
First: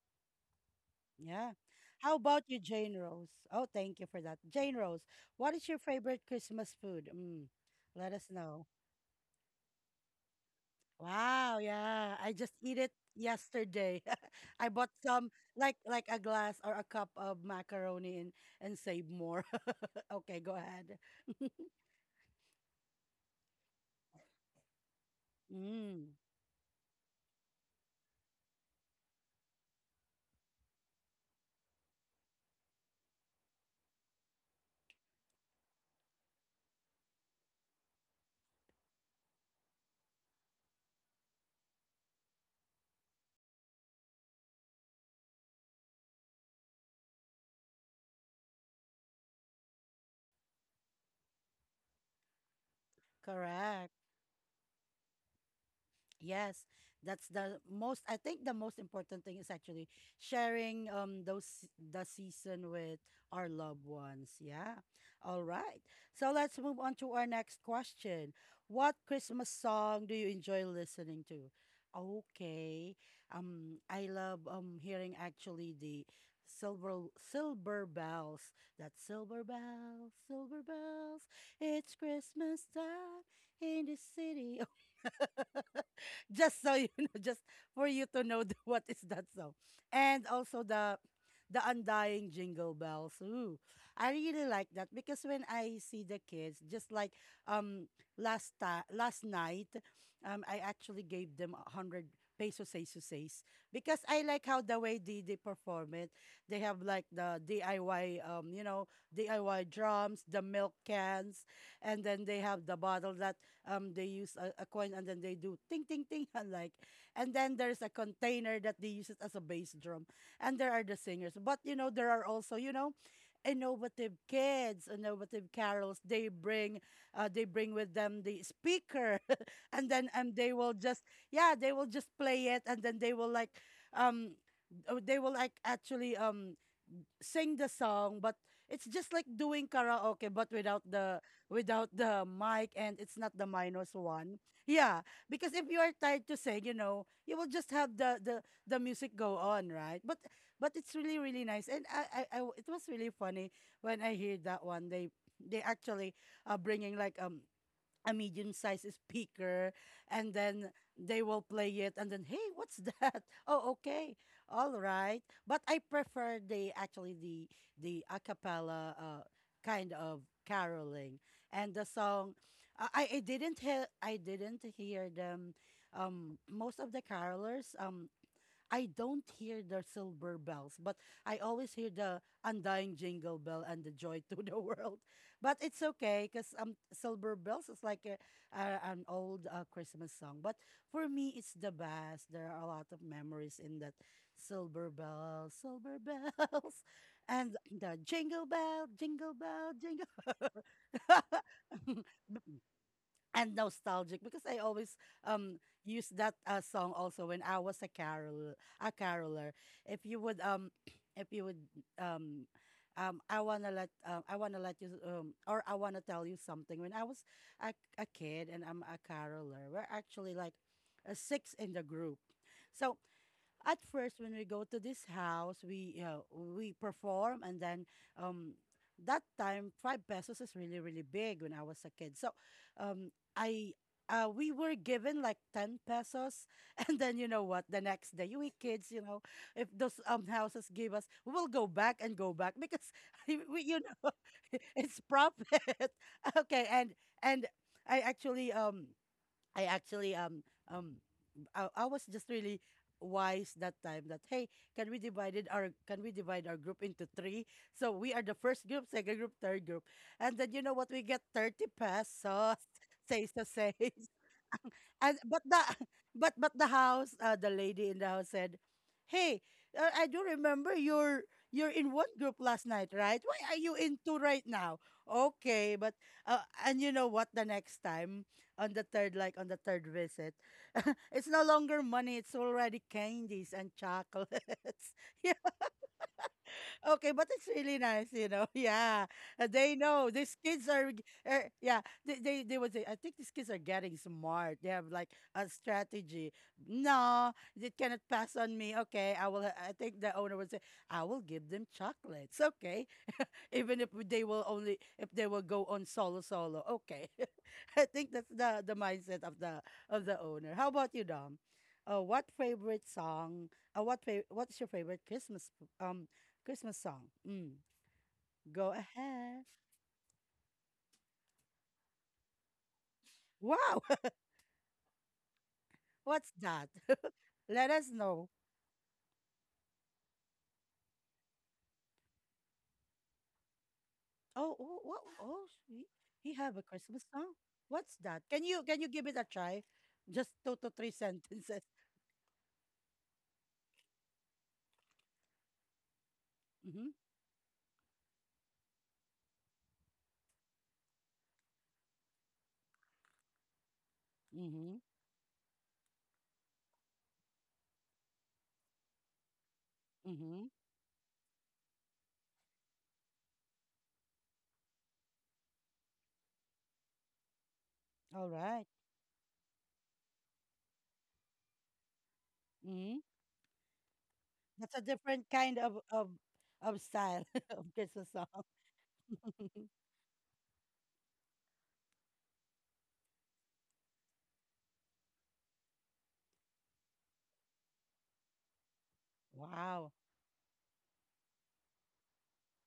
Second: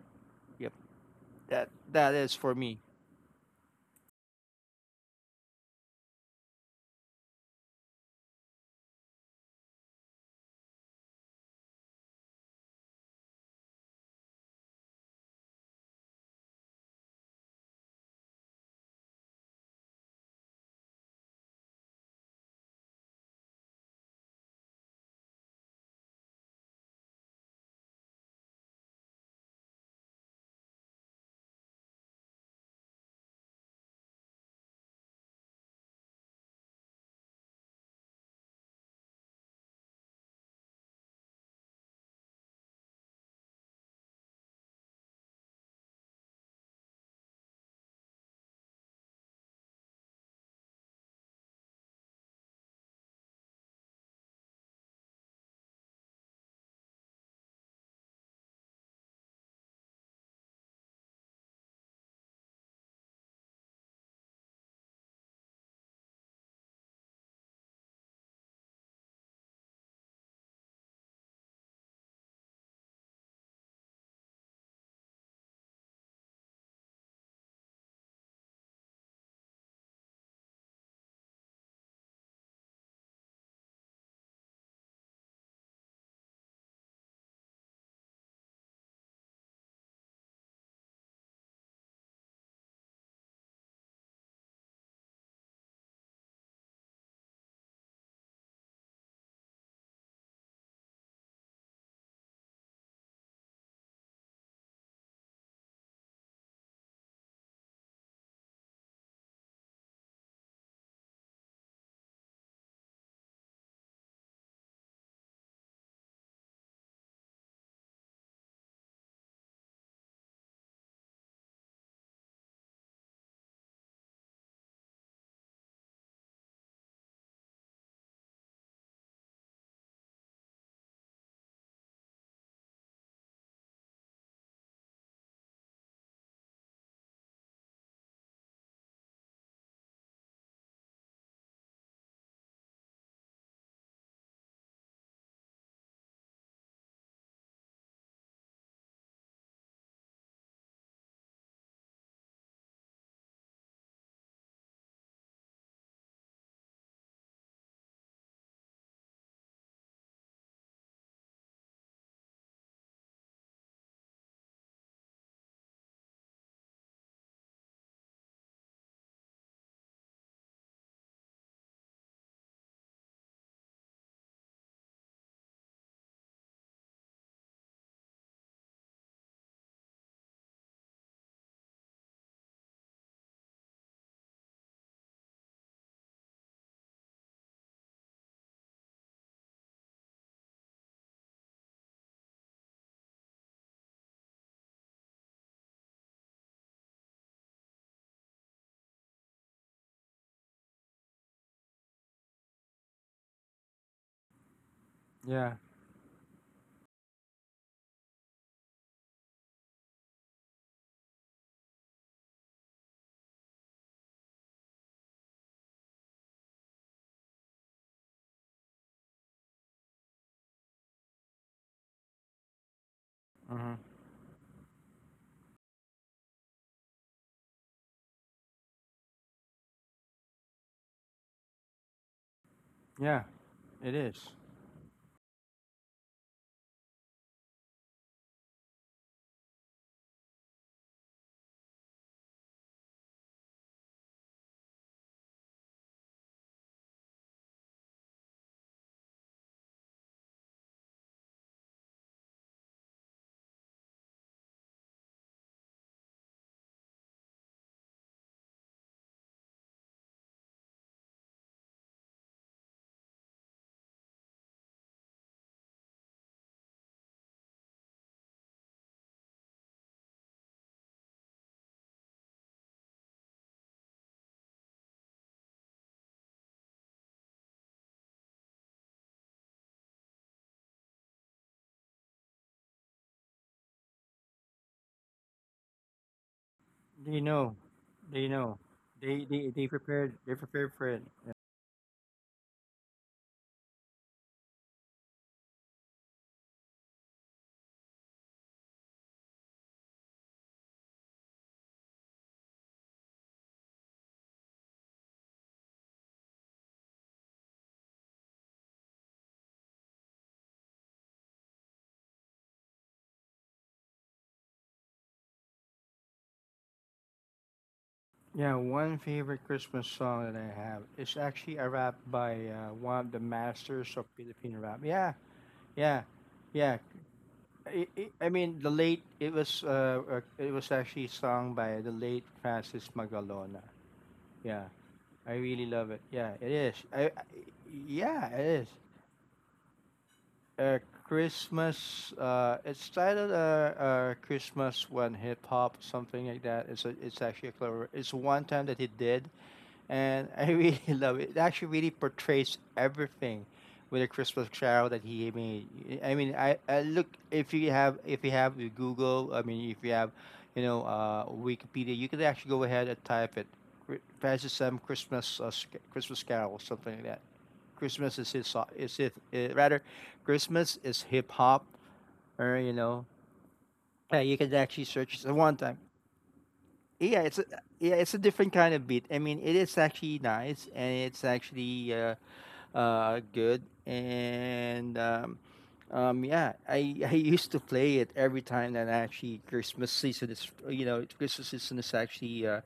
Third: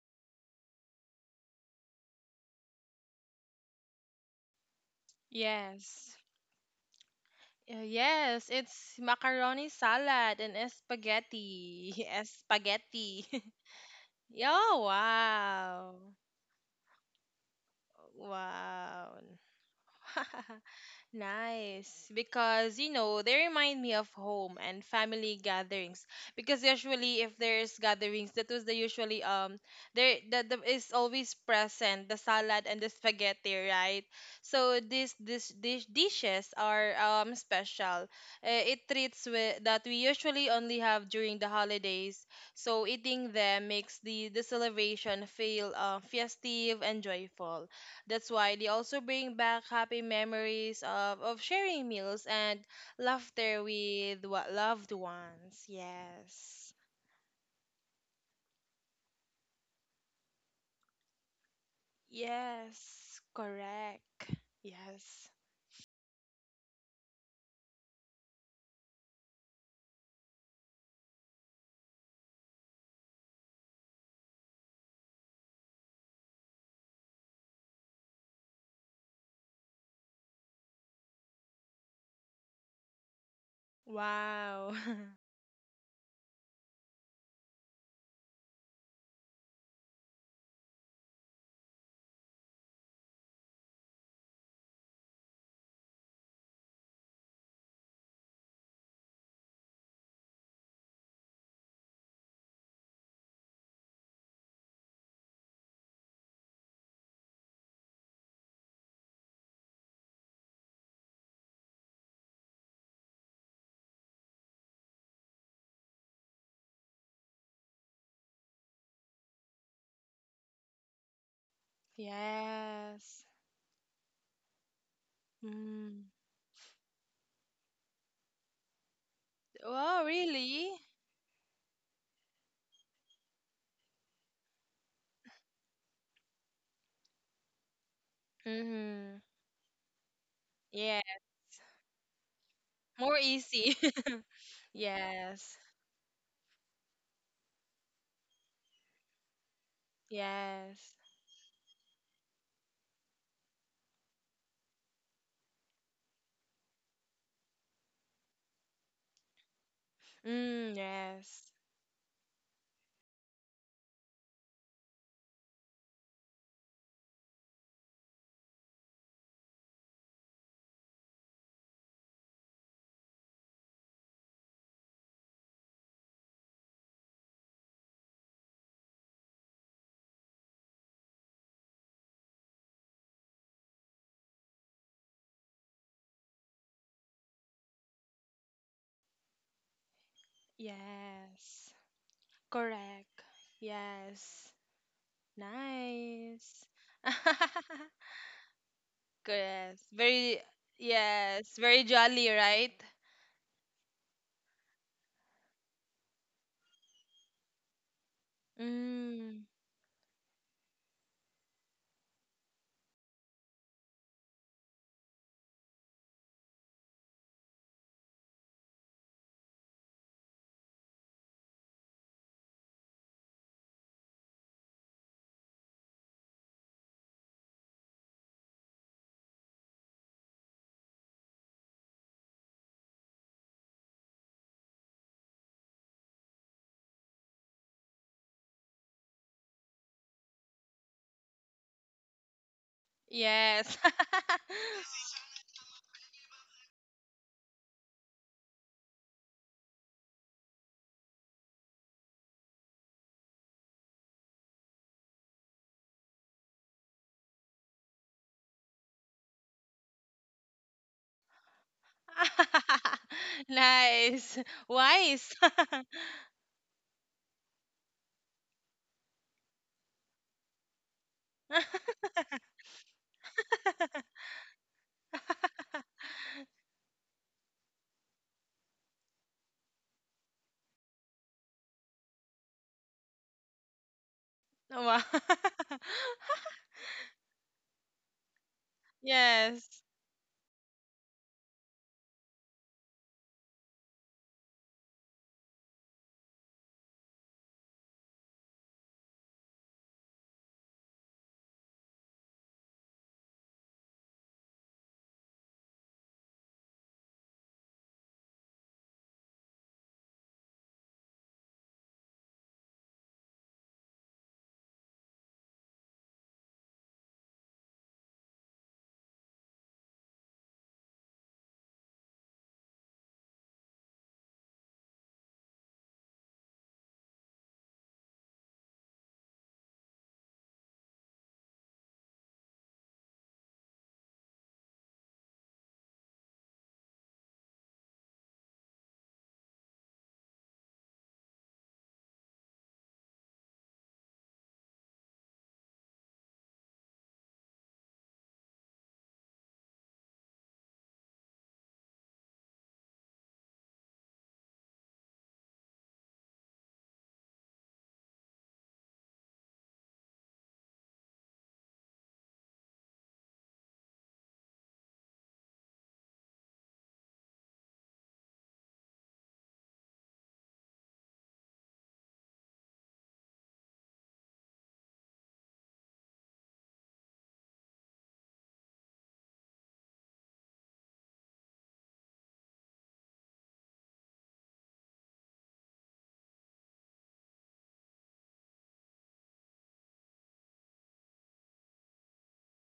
Speaker 2: Yep,
Speaker 1: Yeah.
Speaker 2: that that
Speaker 1: How
Speaker 2: is
Speaker 1: about
Speaker 2: for
Speaker 1: you,
Speaker 2: me.
Speaker 1: Jane Rose? Oh, thank you for that. Jane Rose, what is your
Speaker 3: Yes.
Speaker 1: favorite Christmas food? Mm,
Speaker 3: Uh,
Speaker 1: let us
Speaker 3: yes,
Speaker 1: know.
Speaker 3: it's macaroni salad and
Speaker 1: Wow,
Speaker 3: spaghetti.
Speaker 1: yeah. I just eat it
Speaker 3: Spaghetti.
Speaker 1: yesterday.
Speaker 3: Yo,
Speaker 1: I bought some like
Speaker 3: wow.
Speaker 1: like a glass or a cup of macaroni and and save
Speaker 3: Wow.
Speaker 1: more. Okay, go ahead.
Speaker 3: Nice, because you know they remind me of home and family gatherings.
Speaker 1: Mm,
Speaker 3: Because usually, if there's gatherings, that was the usually, um there that the, is always present the salad and the spaghetti, right? So these this dish dishes are um special. Uh, it treats with, that we usually only have during the holidays. So eating them makes the the celebration feel uh, festive and joyful. That's why they also bring back happy memories of, of sharing meals and laughter
Speaker 1: correct.
Speaker 3: with what loved ones.
Speaker 1: Yes,
Speaker 3: Yes.
Speaker 1: that's the most. I think the most important thing is actually sharing um those the season with
Speaker 3: Yes.
Speaker 1: our loved
Speaker 3: Correct.
Speaker 1: ones. Yeah.
Speaker 3: Yes.
Speaker 1: All right. So let's move on to our next question. What Christmas song do you enjoy listening to? Okay. Um, I love um hearing actually the silver silver bells. That silver bells, silver bells. It's Christmas time in the city.
Speaker 3: Wow.
Speaker 1: Just so you know, just for you to know the, what is that song. And also the the undying jingle bells. Ooh, I really like that, because when I see the kids, just like, um last ta- last night, um I actually gave them a hundred pesos say so says, because I like how the way they, they perform it. They have like the D I Y, um you know, D I Y drums, the milk cans, and then they have the bottle that um they use a, a coin and then they do ting ting ting, and like, and then there's a container that they use it as a bass drum, and there are the singers. But you know, there are also, you know,
Speaker 3: yes.
Speaker 1: innovative kids, innovative carols
Speaker 3: Mm.
Speaker 1: they bring, uh, they bring with them the speaker, and
Speaker 3: Oh,
Speaker 1: then, and they will
Speaker 3: really?
Speaker 1: just, yeah, they will just play it, and then they will like, um oh, they will like actually um sing the song, but it's just
Speaker 3: Mm-hmm.
Speaker 1: like doing karaoke but without
Speaker 3: Yeah.
Speaker 1: the, without the mic, and it's
Speaker 3: More
Speaker 1: not the
Speaker 3: easy.
Speaker 1: minus one. Yeah, because
Speaker 3: yes.
Speaker 1: if you are tired to sing, you know, you will just have the the the music go on, right? But but it's
Speaker 3: Yes.
Speaker 1: really really nice, and I I, I it was really funny when I heard that one. They they actually are bringing like um a medium sized speaker, and then
Speaker 3: Mm,
Speaker 1: they will
Speaker 3: yes.
Speaker 1: play it, and then hey what's that. Oh okay, all right. But I prefer the actually the the a cappella uh, kind of caroling. And the song, uh, I I didn't hear i didn't hear them, um most of the carolers, um I don't hear the silver bells, but I always hear the undying jingle bell and the joy to the world. But it's okay, because um, silver bells is like a, a, an old uh, Christmas song. But for me, it's the
Speaker 3: Yes.
Speaker 1: best. There are a lot of
Speaker 3: Correct.
Speaker 1: memories in that
Speaker 3: Yes.
Speaker 1: silver bells, silver
Speaker 3: Nice.
Speaker 1: bells, and the jingle bell, jingle bell,
Speaker 3: yes.
Speaker 1: jingle.
Speaker 3: Very, yes. Very jolly, right?
Speaker 1: And nostalgic, because I always um
Speaker 2: Yeah.
Speaker 1: use that uh, song also when I was a carol a
Speaker 3: Mm.
Speaker 1: caroler. If you would, um if you would, um um I wanna let, um I wanna let you, um or I wanna tell you something. When I was a, a kid and I'm a caroler, we're actually like uh, six in the group. So at
Speaker 2: hmm
Speaker 1: first when we go to this house we uh, we perform, and then um that time five pesos is really really big when I was a kid. So um
Speaker 2: Yeah,
Speaker 1: I
Speaker 2: it
Speaker 1: uh,
Speaker 2: is.
Speaker 1: we were given like ten pesos and then you know what, the next day, we kids, you know if those um houses give us, we will go back and go back because we you
Speaker 3: Yes.
Speaker 1: know it's profit. Okay, and and I actually um I actually um um I, I was just really wise that time. That, hey, can we divided our can we divide our group into three, so we are the first group, second group, third group. And then you know what, we get thirty pesos. Says to say.
Speaker 3: Nice.
Speaker 1: And
Speaker 3: Wise.
Speaker 1: but the but but the house, uh, the lady in the house said, hey, uh, I do remember you're you're in one group last night, right? Why are you in two right now? Okay. But uh, and you know what, the next time, on the third like on the third visit, it's no longer money, it's already candies and chocolates.
Speaker 3: Wow.
Speaker 1: Yeah. Okay,
Speaker 2: They
Speaker 1: but it's
Speaker 2: know.
Speaker 1: really nice, you
Speaker 2: They
Speaker 1: know.
Speaker 2: know.
Speaker 1: Yeah.
Speaker 2: They
Speaker 1: Uh,
Speaker 2: they they
Speaker 1: they
Speaker 3: Yes.
Speaker 1: know
Speaker 2: prepared.
Speaker 1: these
Speaker 2: They
Speaker 1: kids
Speaker 2: prepared
Speaker 1: are,
Speaker 2: for
Speaker 1: g-
Speaker 2: it. Yeah.
Speaker 1: er, yeah, they, they they would say, I think these kids are getting smart. They have like a strategy. No, it cannot pass on me. Okay, I will. I think the owner would say, I will give them chocolates. Okay, even if they will only if they will go on solo solo. Okay. I think that's the the mindset of the of the owner. How about you, Dom? Uh, what favorite song? Uh, what fa- what's your favorite Christmas um Christmas song? Mm,
Speaker 2: Yeah,
Speaker 1: go
Speaker 2: one
Speaker 1: ahead.
Speaker 2: favorite Christmas song that I have is actually a rap by uh, one of the
Speaker 1: Wow,
Speaker 2: masters of Philippine rap. Yeah, yeah,
Speaker 1: what's that?
Speaker 2: yeah.
Speaker 1: Let us
Speaker 2: I, I
Speaker 1: know.
Speaker 2: I mean, the late it was uh uh, it was actually sung by the late Francis Magalona.
Speaker 1: Oh,
Speaker 2: Yeah,
Speaker 1: oh, what? Oh,
Speaker 2: I really
Speaker 1: he,
Speaker 2: love it.
Speaker 1: he
Speaker 2: Yeah,
Speaker 1: have
Speaker 2: it
Speaker 1: a
Speaker 2: is.
Speaker 1: Christmas
Speaker 2: I, I
Speaker 1: song. What's that?
Speaker 2: yeah,
Speaker 1: Can you
Speaker 2: it is.
Speaker 1: can you give it a try? Just two to
Speaker 2: A
Speaker 1: three sentences.
Speaker 2: Christmas. Uh, it started a uh, Christmas when Hip Hop, something like that.
Speaker 1: Mm-hmm.
Speaker 2: It's a, it's actually a clever. It's one time that he did, and I really love it. It actually really portrays everything with a Christmas
Speaker 1: Mm-hmm.
Speaker 2: carol that he made. I mean, I, I look if you have if you have the Google. I mean, if you have,
Speaker 1: Mm-hmm.
Speaker 2: you know, uh, Wikipedia, you could actually go ahead and type it. Cri- Francis M. Christmas uh, Sc- Christmas Carol, something like that. Christmas
Speaker 1: All
Speaker 2: is his
Speaker 1: right.
Speaker 2: so- is it uh, rather Christmas is hip hop, or you
Speaker 1: Mm-hmm.
Speaker 2: know, yeah, you can
Speaker 1: That's a
Speaker 2: actually search.
Speaker 1: different
Speaker 2: It's the
Speaker 1: kind
Speaker 2: one
Speaker 1: of
Speaker 2: time
Speaker 1: of of
Speaker 2: yeah,
Speaker 1: style
Speaker 2: it's a,
Speaker 1: of
Speaker 2: yeah,
Speaker 1: Christmas
Speaker 2: it's a
Speaker 1: song.
Speaker 2: different kind of beat. I mean, it is actually nice and it's actually uh, uh, good. And um, um, yeah, I, I used to play it every time that actually
Speaker 1: Wow.
Speaker 2: Christmas season is, you know, Christmas season is actually uh,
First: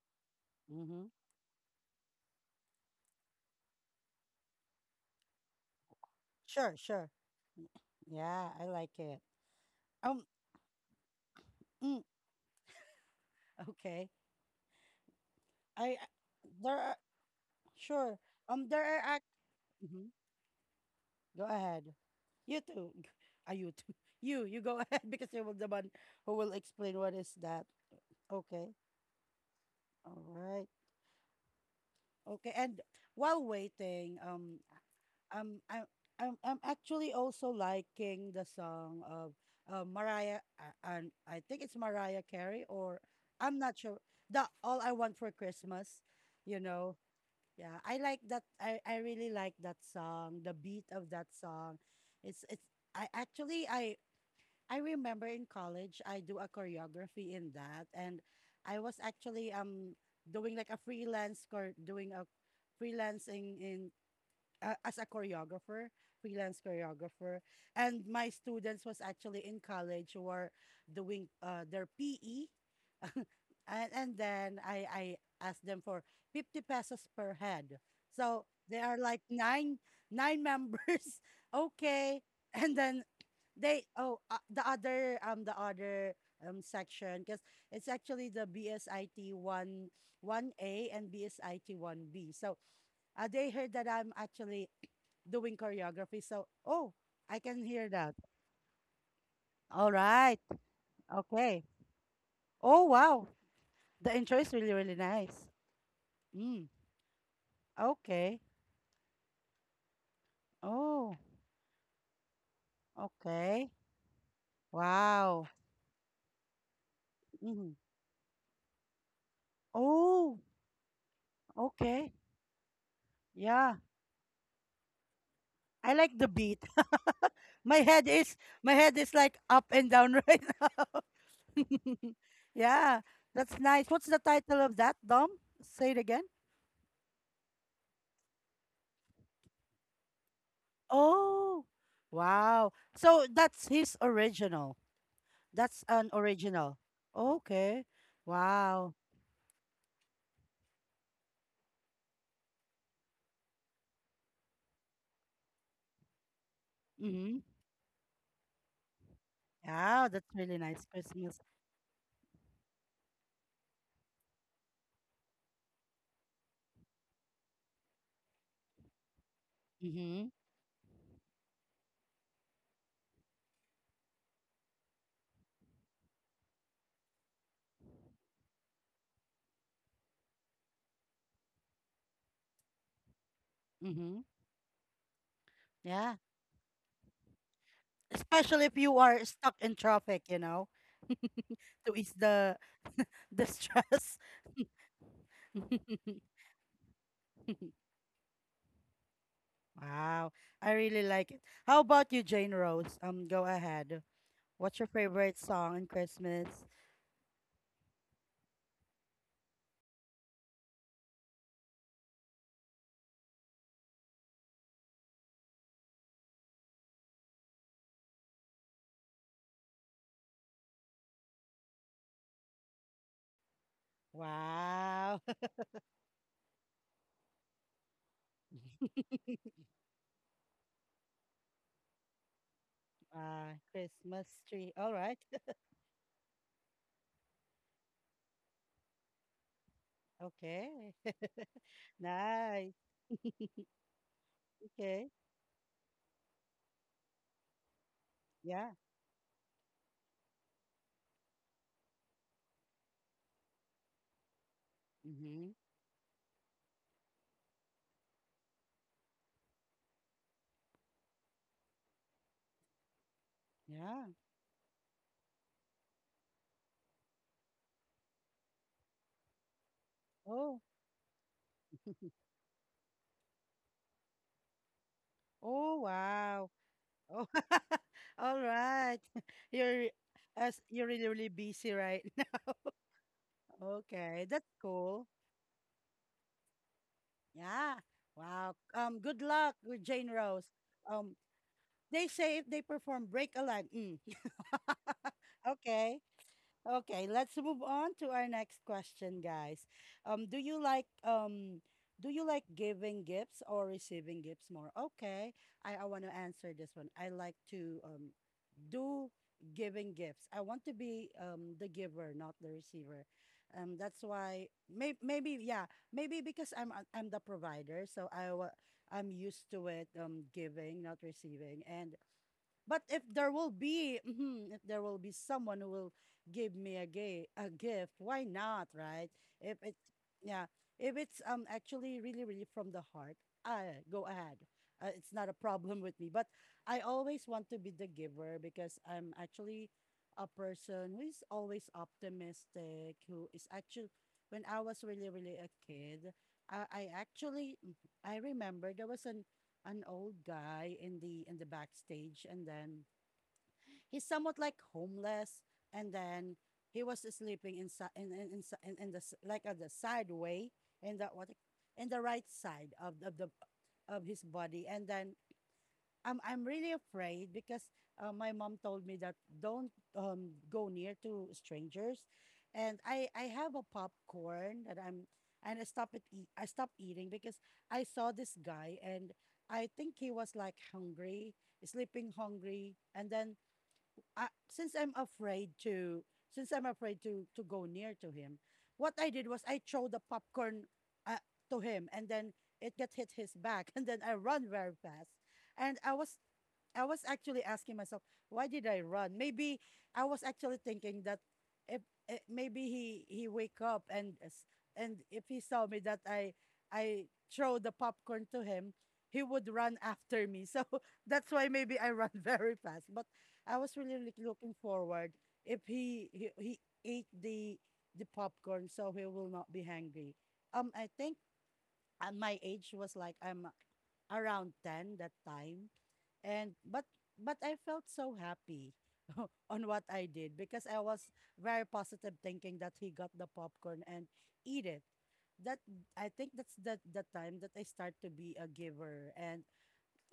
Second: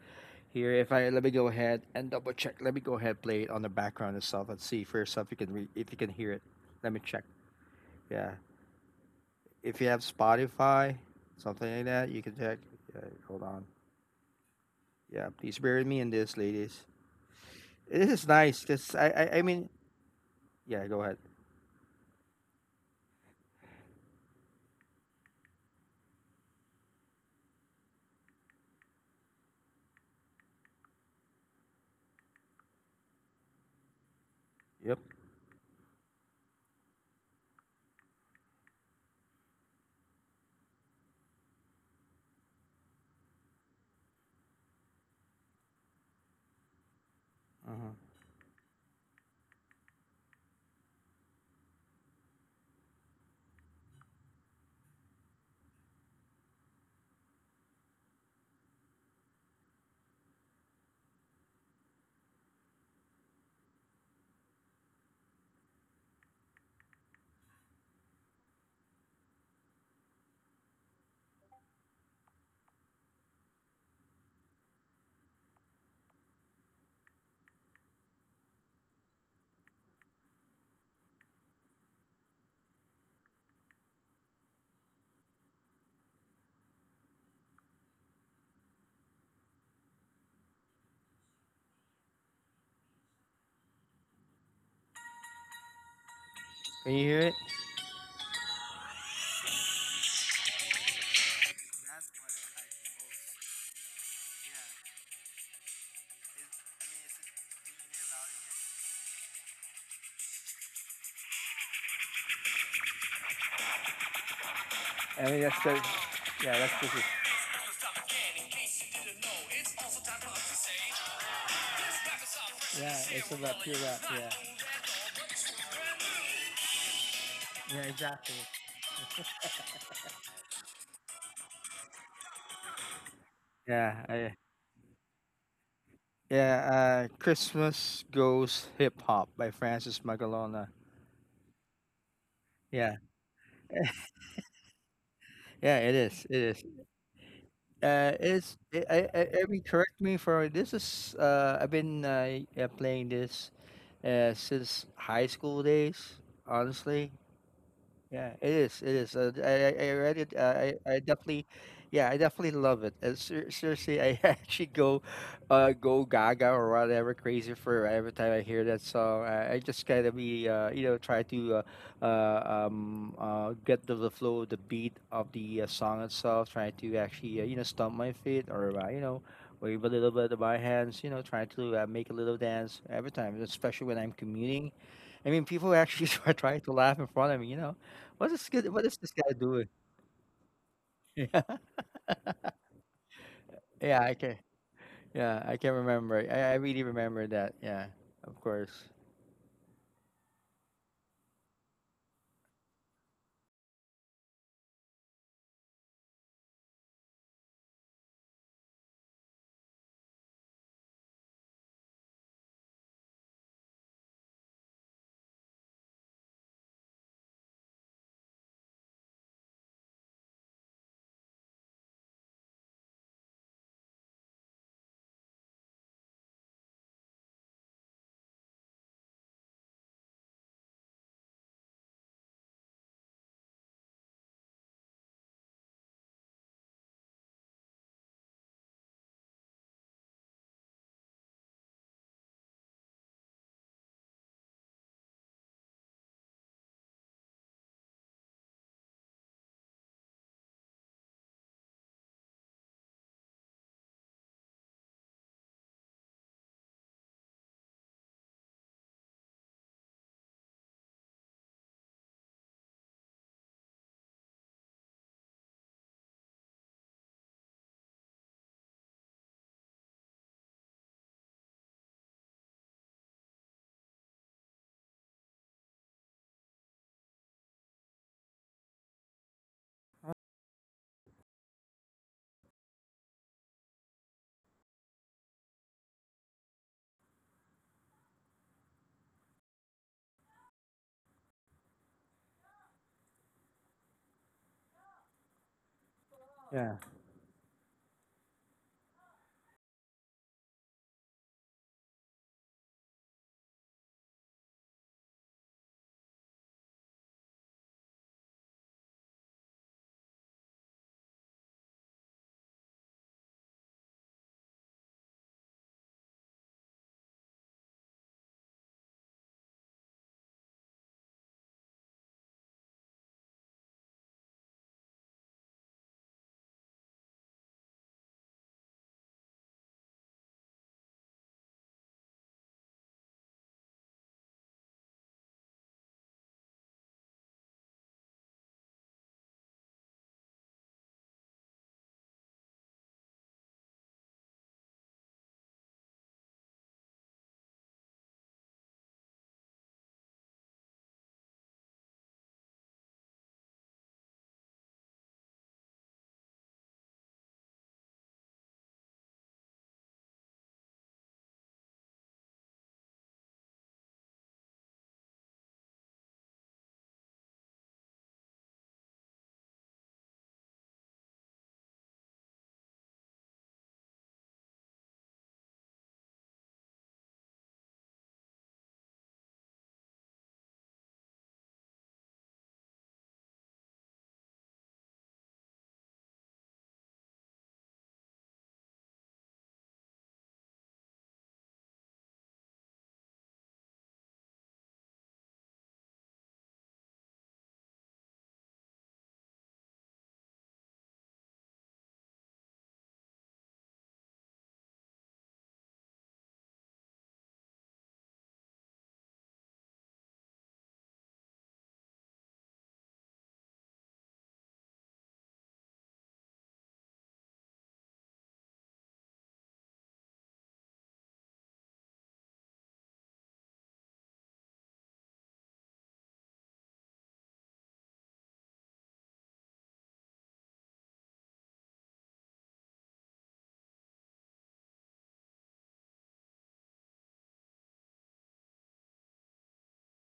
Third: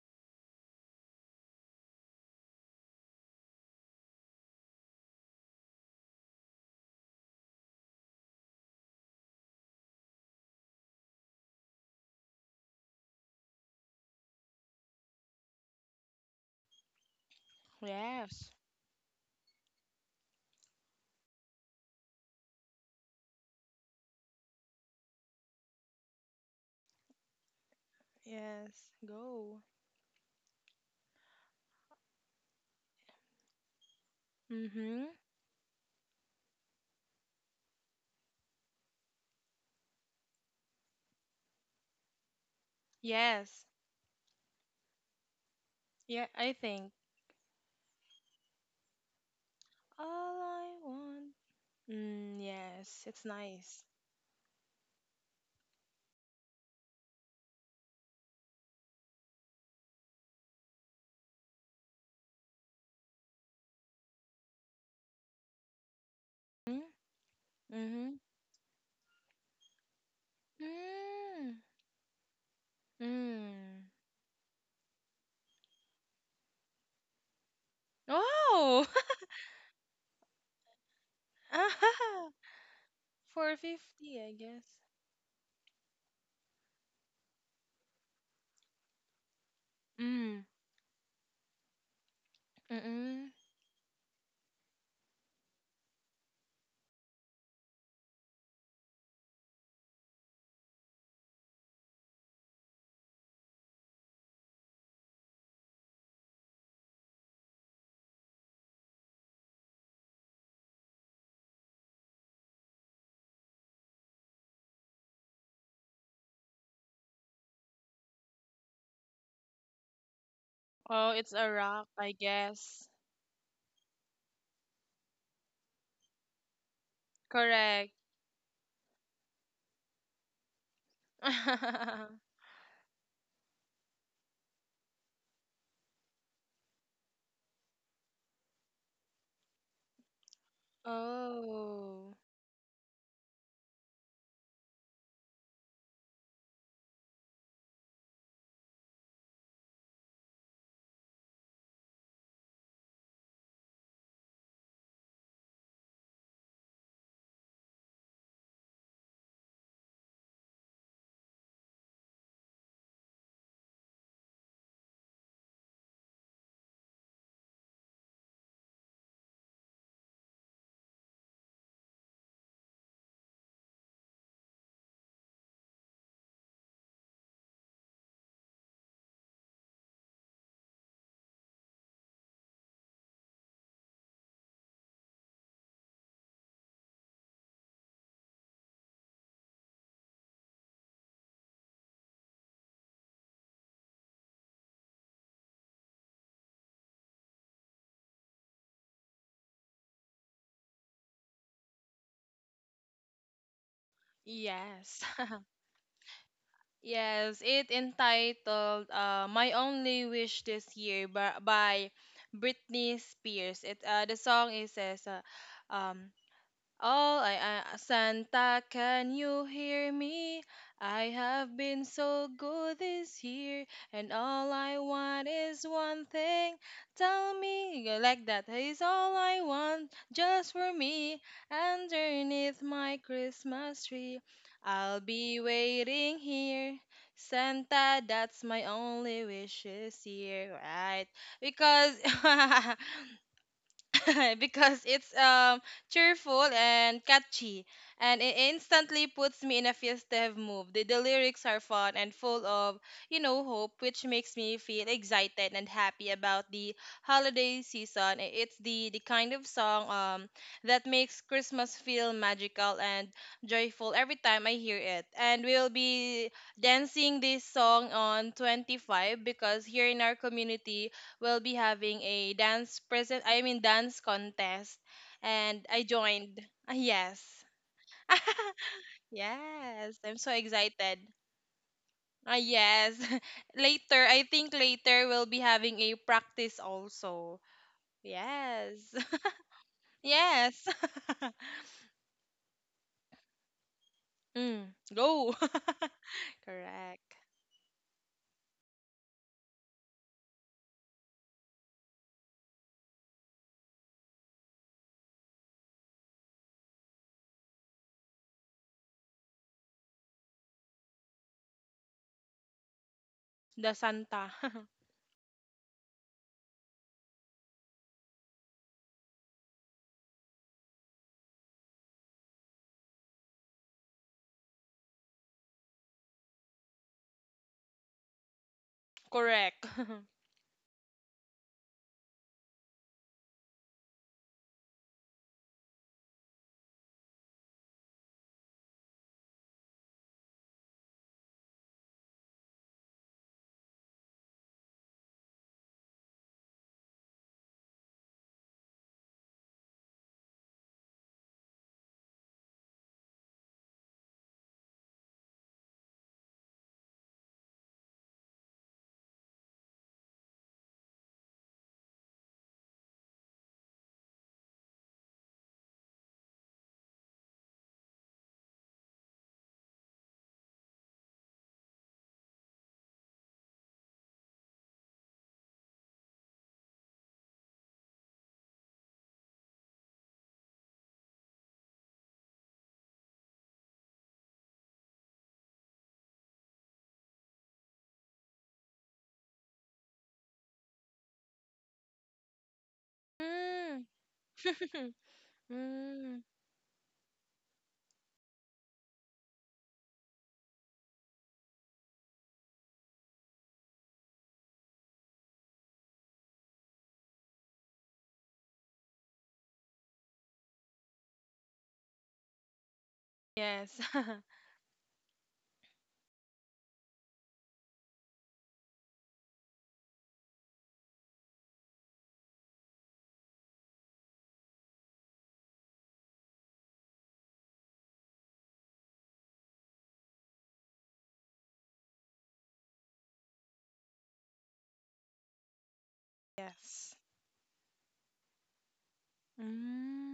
Speaker 2: here. If
Speaker 1: Mm-hmm.
Speaker 2: I let me go ahead and double check, let me go ahead play it on the background itself and see for yourself you can re- if you can hear it.
Speaker 1: Sure,
Speaker 2: Let me
Speaker 1: sure.
Speaker 2: check. Yeah,
Speaker 1: Yeah, I like it.
Speaker 2: if you have
Speaker 1: Um,
Speaker 2: Spotify, something like
Speaker 1: mm,
Speaker 2: that, you can check. Yeah, hold on.
Speaker 1: okay.
Speaker 2: Yeah, please
Speaker 1: I I-
Speaker 2: bear with me in
Speaker 1: there
Speaker 2: this,
Speaker 1: are
Speaker 2: ladies.
Speaker 1: sure.
Speaker 2: This
Speaker 3: Yes.
Speaker 1: Um.
Speaker 2: is
Speaker 1: There are.
Speaker 2: nice
Speaker 1: Act-
Speaker 2: because I, I I
Speaker 1: hmm
Speaker 2: mean yeah
Speaker 1: Go
Speaker 2: go ahead
Speaker 1: ahead. You too. Are you too? You you go ahead because you were the one who will explain what is that. Okay.
Speaker 3: Yes. Go.
Speaker 1: All right. Okay. And while waiting, um,
Speaker 3: Mm-hmm.
Speaker 2: yep
Speaker 1: um I'm I'm I'm actually also liking the song of uh, Mariah, uh, and I think it's Mariah Carey, or I'm
Speaker 3: Yes.
Speaker 1: not sure, the All I Want for Christmas,
Speaker 3: Yeah, I
Speaker 1: you
Speaker 3: think.
Speaker 1: know. Yeah, I like
Speaker 2: uh-huh.
Speaker 1: that. I I really like that song.
Speaker 3: All
Speaker 1: The
Speaker 3: I
Speaker 1: beat of that
Speaker 3: want.
Speaker 1: song,
Speaker 3: Mm,
Speaker 1: it's it's.
Speaker 3: yes.
Speaker 1: I
Speaker 3: It's
Speaker 1: actually
Speaker 3: nice.
Speaker 1: I I remember in college I do a choreography in that, and I was actually um doing like a freelance, or doing a freelancing in, uh, as a choreographer, freelance
Speaker 3: Mm-hmm.
Speaker 1: choreographer. And
Speaker 3: Mm-hmm.
Speaker 1: my students was actually in college who are doing
Speaker 3: Mm.
Speaker 1: uh, their P E. And,
Speaker 3: Mm.
Speaker 1: and then I, I asked them for fifty pesos per head. So there
Speaker 3: Oh.
Speaker 1: are like nine, nine members. Okay.
Speaker 3: Ah,
Speaker 1: And then they, oh,
Speaker 3: four fifty, I
Speaker 1: uh, the
Speaker 3: guess.
Speaker 1: other, um, the other um, section, because it's actually the B S I T one,
Speaker 3: Mm.
Speaker 1: one A and B S I T one B. So
Speaker 3: Mm-mm.
Speaker 1: uh, they heard that I'm actually doing choreography. So, oh, I
Speaker 2: Can
Speaker 1: can
Speaker 2: you hear
Speaker 1: hear
Speaker 2: it?
Speaker 1: that. All right. Okay. Oh, wow. The intro is really, really nice. Mm. Okay. Oh, okay. Wow.
Speaker 2: I mean that's the yeah that's this is
Speaker 1: Hmm. Oh,
Speaker 3: Oh, it's a rock,
Speaker 1: okay.
Speaker 3: I guess.
Speaker 2: yeah, it's a
Speaker 1: Yeah.
Speaker 2: rap, pure rap, yeah.
Speaker 1: I like the beat. my
Speaker 3: Correct.
Speaker 1: head
Speaker 2: Yeah
Speaker 1: is
Speaker 2: exactly.
Speaker 1: my head is like up and down right now. Yeah. That's nice. What's the
Speaker 2: yeah
Speaker 1: title
Speaker 2: I,
Speaker 1: of that, Dom? Say it again.
Speaker 2: yeah uh Christmas goes hip hop by Francis Magalona.
Speaker 1: Oh,
Speaker 3: Oh.
Speaker 1: wow.
Speaker 2: Yeah.
Speaker 1: So that's his original. That's
Speaker 2: Yeah,
Speaker 1: an
Speaker 2: it is. It
Speaker 1: original.
Speaker 2: is
Speaker 1: Okay.
Speaker 2: uh it's
Speaker 1: Wow.
Speaker 2: it, I, I I mean correct me for this is uh I've been uh, uh, playing this uh since high school days
Speaker 1: Mm-hmm.
Speaker 2: honestly. Yeah, it is. It is. Uh, I
Speaker 1: Yeah,
Speaker 2: I I
Speaker 1: that's
Speaker 2: read
Speaker 1: really
Speaker 2: it. Uh,
Speaker 1: nice
Speaker 2: I I
Speaker 1: Christmas.
Speaker 2: definitely, yeah, I definitely love it. And ser seriously, I actually go, uh, go gaga or whatever crazy for every time I hear that song. I, I just
Speaker 1: Mm-hmm.
Speaker 2: kind of be, uh, you know, try to, uh, uh, um, uh, get the, the flow, the beat of the uh, song itself. Trying to actually, uh, you know, stomp my feet or uh, you know, wave a little bit of my hands. You know, trying to uh, make a little dance every time, especially
Speaker 1: Mm-hmm.
Speaker 2: when I'm commuting. I mean, people
Speaker 1: Yeah.
Speaker 2: actually were trying to laugh in front of me, you know. What
Speaker 1: Especially
Speaker 2: is
Speaker 1: if
Speaker 2: this?
Speaker 1: you
Speaker 2: What is
Speaker 1: are
Speaker 2: this
Speaker 1: stuck
Speaker 2: guy
Speaker 1: in
Speaker 2: doing?
Speaker 1: traffic, you know,
Speaker 2: Yeah,
Speaker 1: to ease the the stress.
Speaker 2: yeah, I can. Yeah, I can remember. I, I really remember that. Yeah, of course.
Speaker 1: Wow. I really like it. How about you, Jane Rose? Um, go ahead. What's your
Speaker 3: Yes.
Speaker 1: favorite song in Christmas?
Speaker 3: yes, it entitled uh, My Only Wish This Year by, by Britney Spears. It, uh, the song is says, uh, um oh, I, a- Santa, can you hear me? I have been so good this year, and all I
Speaker 1: Wow.
Speaker 3: want is one thing. Tell me, you like that is all I want, just for me. Underneath my
Speaker 1: Ah,
Speaker 3: Christmas tree,
Speaker 1: Christmas tree. All
Speaker 3: I'll
Speaker 1: right.
Speaker 3: be waiting here. Santa, that's my only wish this year,
Speaker 1: Okay.
Speaker 3: right? Because
Speaker 1: Nice.
Speaker 3: because
Speaker 1: Okay.
Speaker 3: it's um cheerful and catchy, and it
Speaker 1: Yeah.
Speaker 3: instantly puts me in a festive mood. The, the lyrics are fun and full of, you know, hope, which makes me feel
Speaker 1: Mm-hmm.
Speaker 3: excited and happy about the holiday season. I- It's the the kind of song um that makes Christmas feel magical and joyful
Speaker 1: Yeah.
Speaker 3: every time I hear it. And we'll be dancing this song on twenty-five, because here in our
Speaker 1: Oh.
Speaker 3: community will be having a dance present, I mean dance contest, and
Speaker 1: Oh,
Speaker 3: I joined.
Speaker 1: wow.
Speaker 3: Ah, yes.
Speaker 1: Oh. All right. You're
Speaker 3: yes, I'm so
Speaker 1: As you're
Speaker 3: excited.
Speaker 1: really, really busy right
Speaker 3: Ah,
Speaker 1: now.
Speaker 3: yes. later, I
Speaker 1: Okay, that's
Speaker 3: think
Speaker 1: cool.
Speaker 3: later we'll be having a practice also.
Speaker 1: Yeah. Wow.
Speaker 3: Yes.
Speaker 1: Um, good luck with Jane Rose.
Speaker 3: yes.
Speaker 1: Um, they say if they perform, Break a Leg. Mm.
Speaker 3: mm, go.
Speaker 1: Okay.
Speaker 2: Yeah.
Speaker 3: Correct.
Speaker 1: Okay, let's move on to our next question, guys. Um, do you like um do you like giving gifts or receiving gifts more? Okay, I, I want to answer this one. I like to um do giving gifts. I want to be um the giver, not the receiver. Um,
Speaker 3: The
Speaker 1: that's
Speaker 3: Santa.
Speaker 1: why may, maybe, yeah, maybe because I'm I'm the provider, so I wa- I'm used to it, um giving, not receiving. And but if there will be, mhm, if there will be someone who will give me a gay a gift, why not, right? If
Speaker 3: Correct.
Speaker 1: it, yeah, if it's um actually really really from the heart, I go ahead. Uh, it's not a problem with me. But I always want to be the giver because I'm actually a person who is always optimistic. Who is actually when I was really really a kid, I, I actually mm-hmm, I remember there was an an old guy in the in the backstage, and then he's somewhat like homeless. And then he was sleeping inside in in, in, si- in, in the s- like on the side way, in the what, in the right side of of the of his body. And then I'm I'm really afraid because uh, my mom told me that don't um, go near to strangers, and I I have a popcorn that I'm and I stop it eat, I stopped eating because I saw this guy, and I think he was like hungry, sleeping hungry. And then I, since I'm afraid to since I'm afraid to to go near to him, what I did was I throw the popcorn, uh, to him, and then it got hit his back.
Speaker 3: mm.
Speaker 1: And then I run very fast, and I was
Speaker 3: mm.
Speaker 1: I was actually asking myself, why did I run? Maybe I was actually thinking that, if, eh, maybe he he wake up and s- and if he saw me that I I throw the popcorn to him, he would run after me. So that's why maybe I run very fast. But I was
Speaker 3: Yes.
Speaker 1: really look- looking forward if he he, he ate the the popcorn, so he will not be hungry. Um, I think at my age was like I'm uh, around ten that time. And but but I felt so happy on what I did, because I was very positive thinking that he got the popcorn and eat it. That, I think that's the
Speaker 3: yes.
Speaker 1: the time that I start to be a giver. And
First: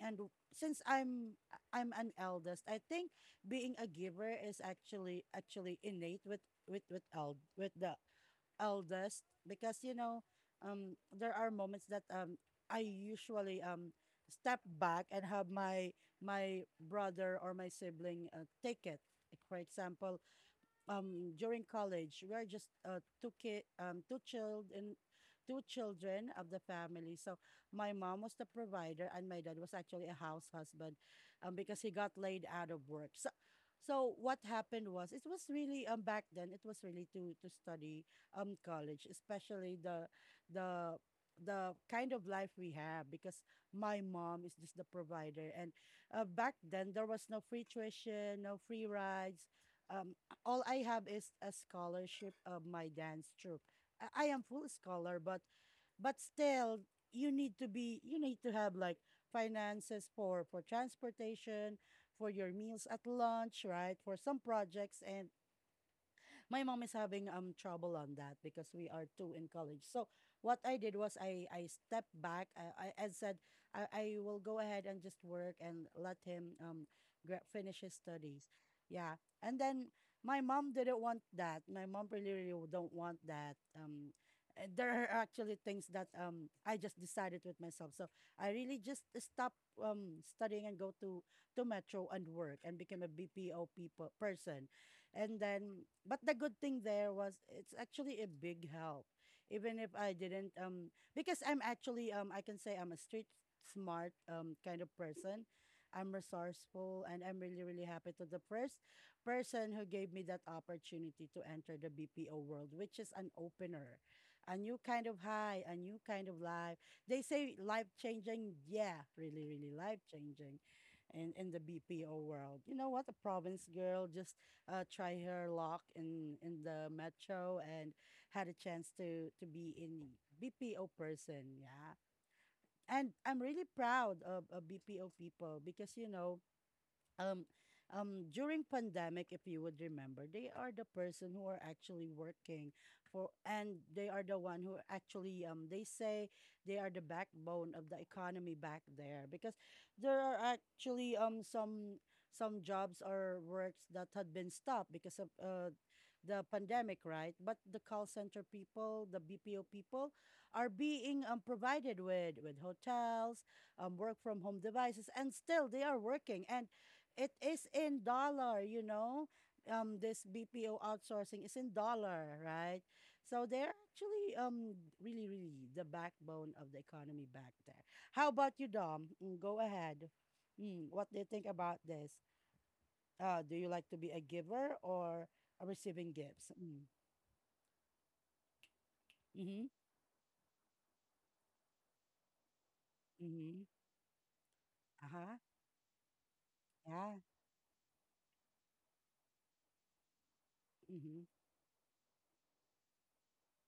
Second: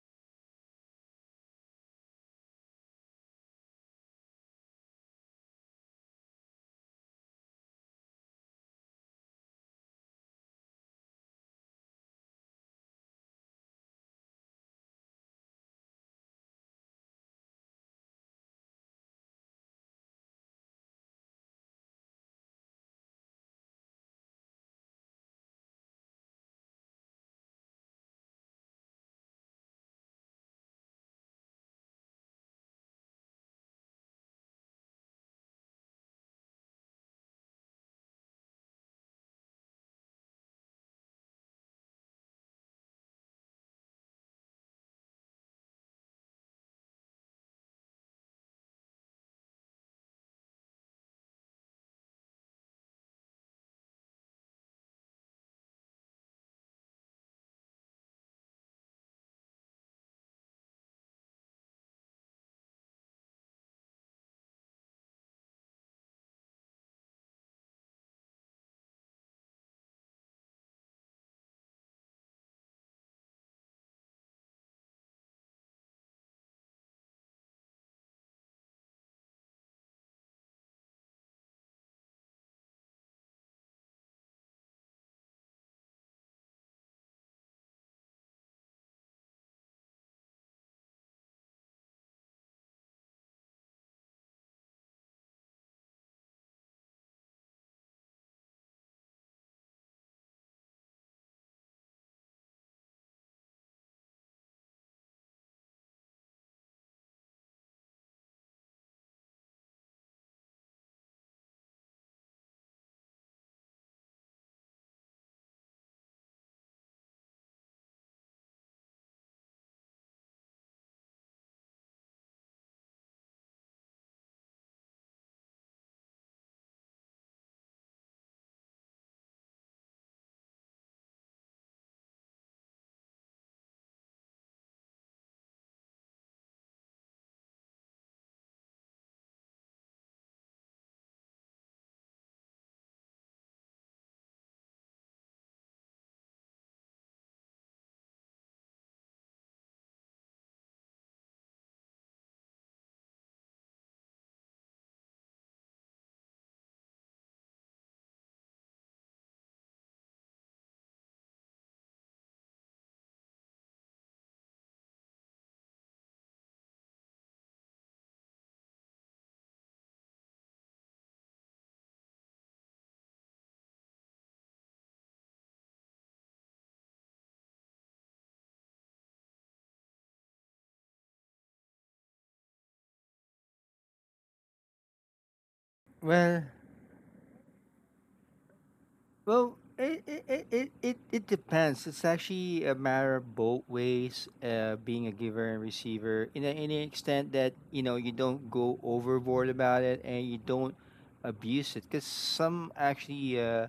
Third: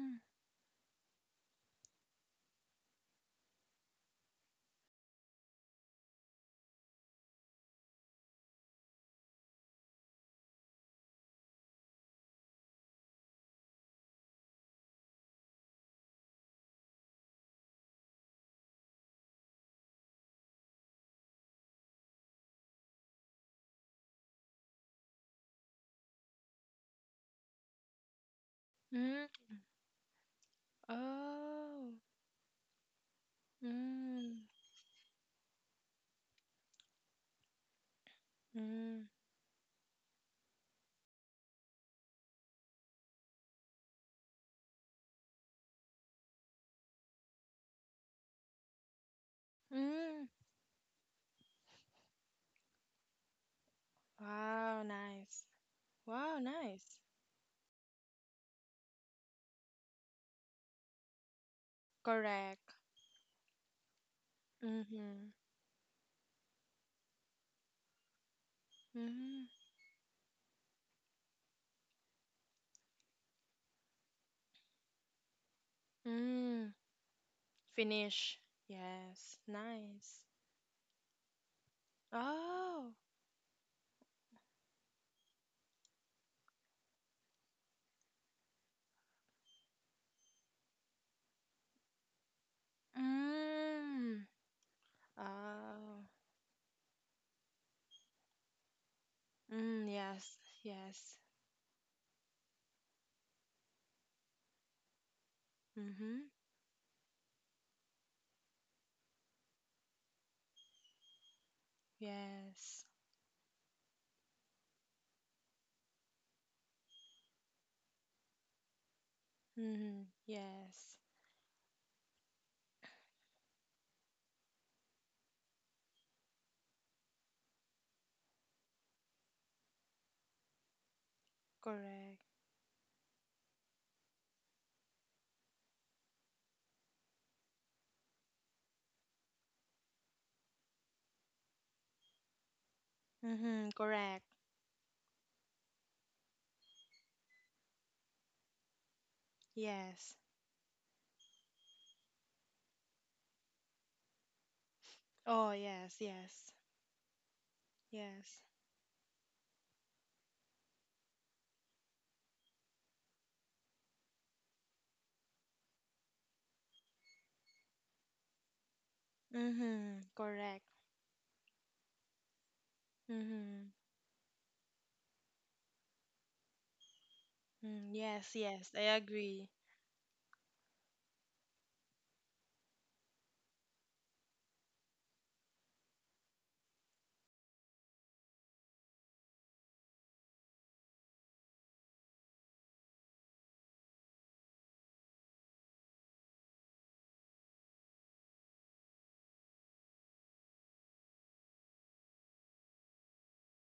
Speaker 1: and since i'm i'm an eldest, I think being a giver is actually actually innate with with with eld with the eldest. Because you know, um there are moments that um i usually um step back and have my my brother or my sibling uh, take it. Like for example, um during college we are just uh, two kid um two children two children of the family. So my mom was the provider and
Speaker 3: Mm.
Speaker 1: my dad was actually a house husband, um because he
Speaker 3: Oh.
Speaker 1: got laid out of work. So so what
Speaker 3: Mm.
Speaker 1: happened was, it was really um back then it was really to to study um college,
Speaker 3: Mm.
Speaker 1: especially the the the kind of life we have. Because my mom is just the provider, and uh, back then there was no free tuition, no free rides. um
Speaker 3: Mm.
Speaker 1: all I have is a scholarship of my dance troupe. I, I am full
Speaker 3: Wow,
Speaker 1: scholar, but
Speaker 3: nice.
Speaker 1: but
Speaker 3: Wow,
Speaker 1: still
Speaker 3: nice.
Speaker 1: you need to be you need to have like finances for for transportation, for your
Speaker 3: Correct.
Speaker 1: meals at lunch, right? For some projects. And
Speaker 3: Mm-hmm.
Speaker 1: my mom is having um trouble on that because we are two in
Speaker 3: Mm-hmm.
Speaker 1: college. So what I did was, I I stepped back. I I, I said, I, I will go ahead and just work and let him
Speaker 3: Mm.
Speaker 1: um gra- finish his
Speaker 3: Finish.
Speaker 1: studies. Yeah.
Speaker 3: Yes.
Speaker 1: And then
Speaker 3: Nice.
Speaker 1: my mom didn't want that. My mom really really don't
Speaker 3: Oh.
Speaker 1: want that. Um, uh, there are actually things that um I just decided with myself. So I really just stopped um studying and go to to Metro and work and became a B P O people
Speaker 3: Mm.
Speaker 1: person. And then,
Speaker 3: Oh.
Speaker 1: but the good thing there was, it's actually a big help, even if
Speaker 3: Mm.
Speaker 1: I
Speaker 3: Yes.
Speaker 1: didn't. Um
Speaker 3: Yes.
Speaker 1: because I'm actually, um I can say I'm a street smart um kind of person. I'm
Speaker 3: Mm-hmm.
Speaker 1: resourceful, and I'm really really happy to the first person who gave me that opportunity to enter the B P O world,
Speaker 3: Yes.
Speaker 1: which is an opener, a new kind of high, a new kind of life. They say life changing, yeah, really really life
Speaker 3: Mm-hmm.
Speaker 1: changing,
Speaker 3: Yes.
Speaker 1: and in the B P O world. You know what, a province girl just uh, try her luck in in the metro and had a chance to to be in B P O person. Yeah,
Speaker 3: Correct.
Speaker 1: and I'm really proud of, of B P O people because you know um um during pandemic, if you would remember, they are the person who are actually working for,
Speaker 3: Mm-hmm.
Speaker 1: and they are
Speaker 3: Correct.
Speaker 1: the one who actually um they say they are the backbone of the economy back there, because there
Speaker 3: Yes.
Speaker 1: are actually um some some jobs or works that had been stopped because of
Speaker 3: Oh,
Speaker 1: uh
Speaker 3: yes.
Speaker 1: the
Speaker 3: Yes.
Speaker 1: pandemic, right? But the call center
Speaker 3: Yes.
Speaker 1: people, the B P O people are being um provided with with hotels, um work from home devices, and still they are working, and it is in dollar, you know. Um,
Speaker 3: Mm-hmm.
Speaker 1: this
Speaker 3: Correct.
Speaker 1: B P O outsourcing is in dollar, right? So
Speaker 3: Mm-hmm.
Speaker 1: they're actually um really, really the backbone of the economy back there.
Speaker 3: Mm,
Speaker 1: How
Speaker 3: yes,
Speaker 1: about you,
Speaker 3: yes, I
Speaker 1: Dom? Mm,
Speaker 3: agree.
Speaker 1: go ahead. Mm, what do you think about this? Uh, do you like to be a giver or a receiving
Speaker 2: Well,
Speaker 1: gifts? Mm.
Speaker 2: Well,
Speaker 1: Mm-hmm.
Speaker 2: it it, it, it it it depends. It's actually a matter of
Speaker 1: Mm-hmm.
Speaker 2: both ways, uh, being a
Speaker 1: Uh-huh.
Speaker 2: giver and receiver, in a, in an
Speaker 1: Yeah.
Speaker 2: extent that you know you don't go overboard about it and you don't
Speaker 1: Mm-hmm.
Speaker 2: abuse it, because some actually uh,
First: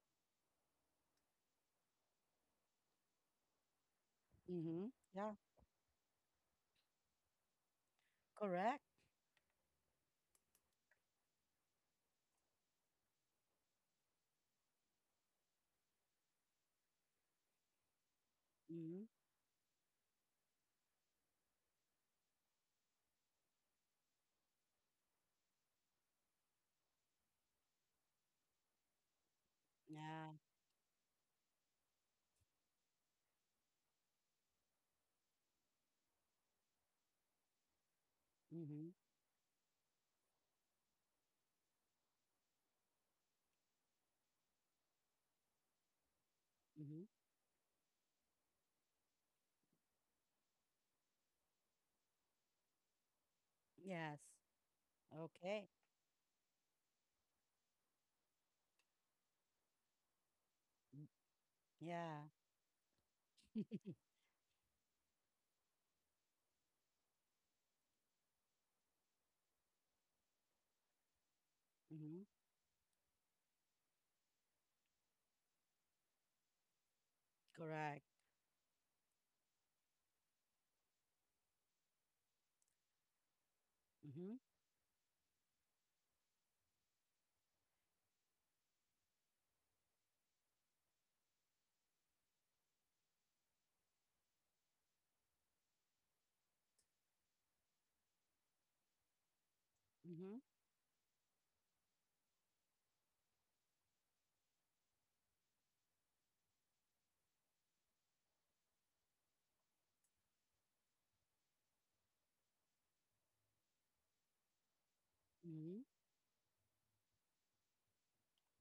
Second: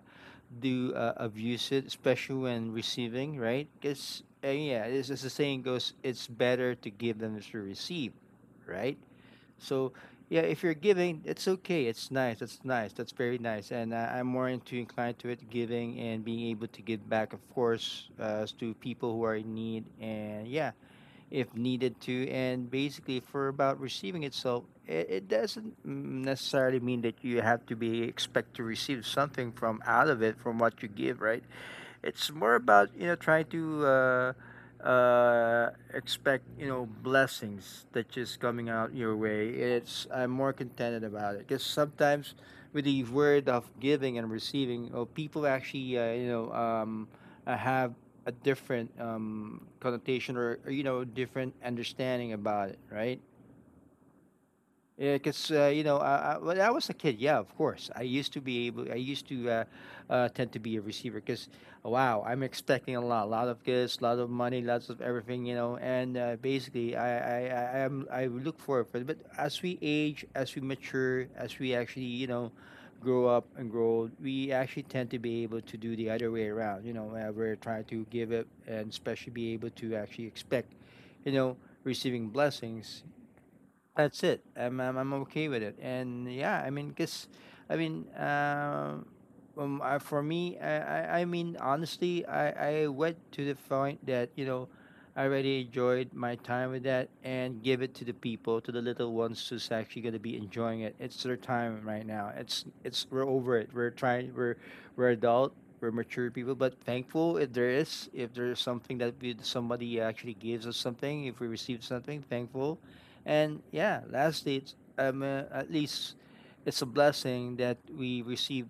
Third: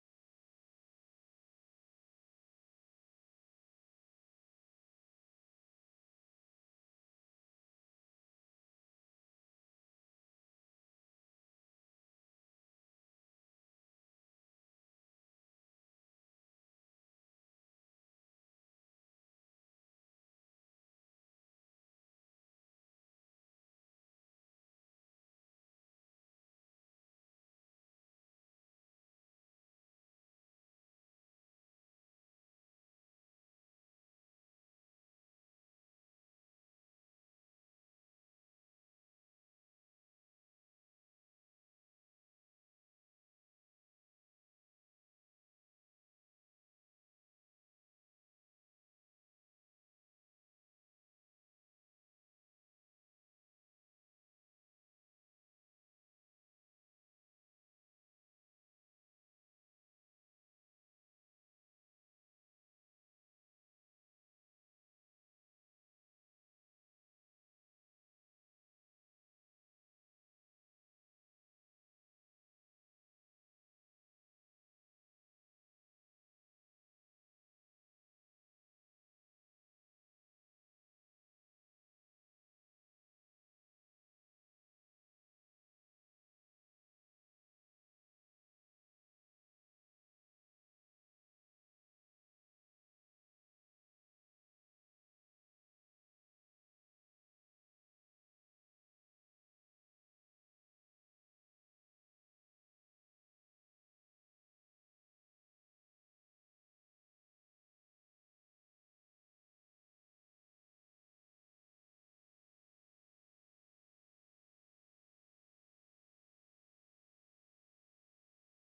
Speaker 2: do uh, abuse it, especially when receiving, right? Because uh,
Speaker 1: Mm-hmm.
Speaker 2: yeah, as, as the
Speaker 1: Yeah.
Speaker 2: saying goes, it's better to give than to receive,
Speaker 1: Correct.
Speaker 2: right? So, yeah, if you're giving, it's okay. It's nice. It's nice. That's very nice. And I, I'm more into inclined to it, giving and being able to give back, of course, uh, to
Speaker 1: Mm-hmm.
Speaker 2: people who are in need. And yeah, if needed to. And basically, for about receiving itself, it, it doesn't necessarily mean that you have to be expect to receive something from out of
Speaker 1: Yeah.
Speaker 2: it from what you give, right? It's more about you know trying to uh, uh, expect you know blessings that just coming out
Speaker 1: Mm-hmm.
Speaker 2: your way. It's I'm more contented about it because sometimes with the word of giving and receiving, oh, people actually uh, you know
Speaker 1: Mm-hmm.
Speaker 2: um, uh, have a different um, connotation or, or you know different understanding about it, right?
Speaker 1: Yes.
Speaker 2: Yeah, because uh,
Speaker 1: Okay.
Speaker 2: you know, uh, uh, when I was a kid, yeah, of course, I used to be able, I used to uh, uh, tend to be a
Speaker 1: Mm,
Speaker 2: receiver because, wow,
Speaker 1: yeah.
Speaker 2: I'm expecting a lot, a lot of gifts, a lot of money, lots of everything, you know, and uh, basically, I, I, I, I am, I look forward for it. But as we age, as we mature, as we actually, you
Speaker 1: Mm-hmm.
Speaker 2: know, grow up and grow old, we actually tend to be able to do the other way around. You know, uh, we're trying to
Speaker 1: Correct.
Speaker 2: give it, and especially be able to actually expect, you know, receiving blessings that's
Speaker 1: Mm-hmm.
Speaker 2: it. I'm, I'm I'm okay with it, and yeah, I mean, cause, I mean, um, um uh, for me, I, I I mean, honestly, I I went to the point that you know, I already enjoyed my time with that, and give it to the people, to the little ones who's actually gonna be
Speaker 1: Mm-hmm.
Speaker 2: enjoying it. It's their time right now. It's it's we're over it. We're trying. We're we're adult. We're mature people, but thankful if there is if there's something that we, somebody actually gives us something, if we receive something, thankful and yeah, lastly, it's, um, uh, at
Speaker 1: Mm-hmm.
Speaker 2: least it's a blessing that we receive,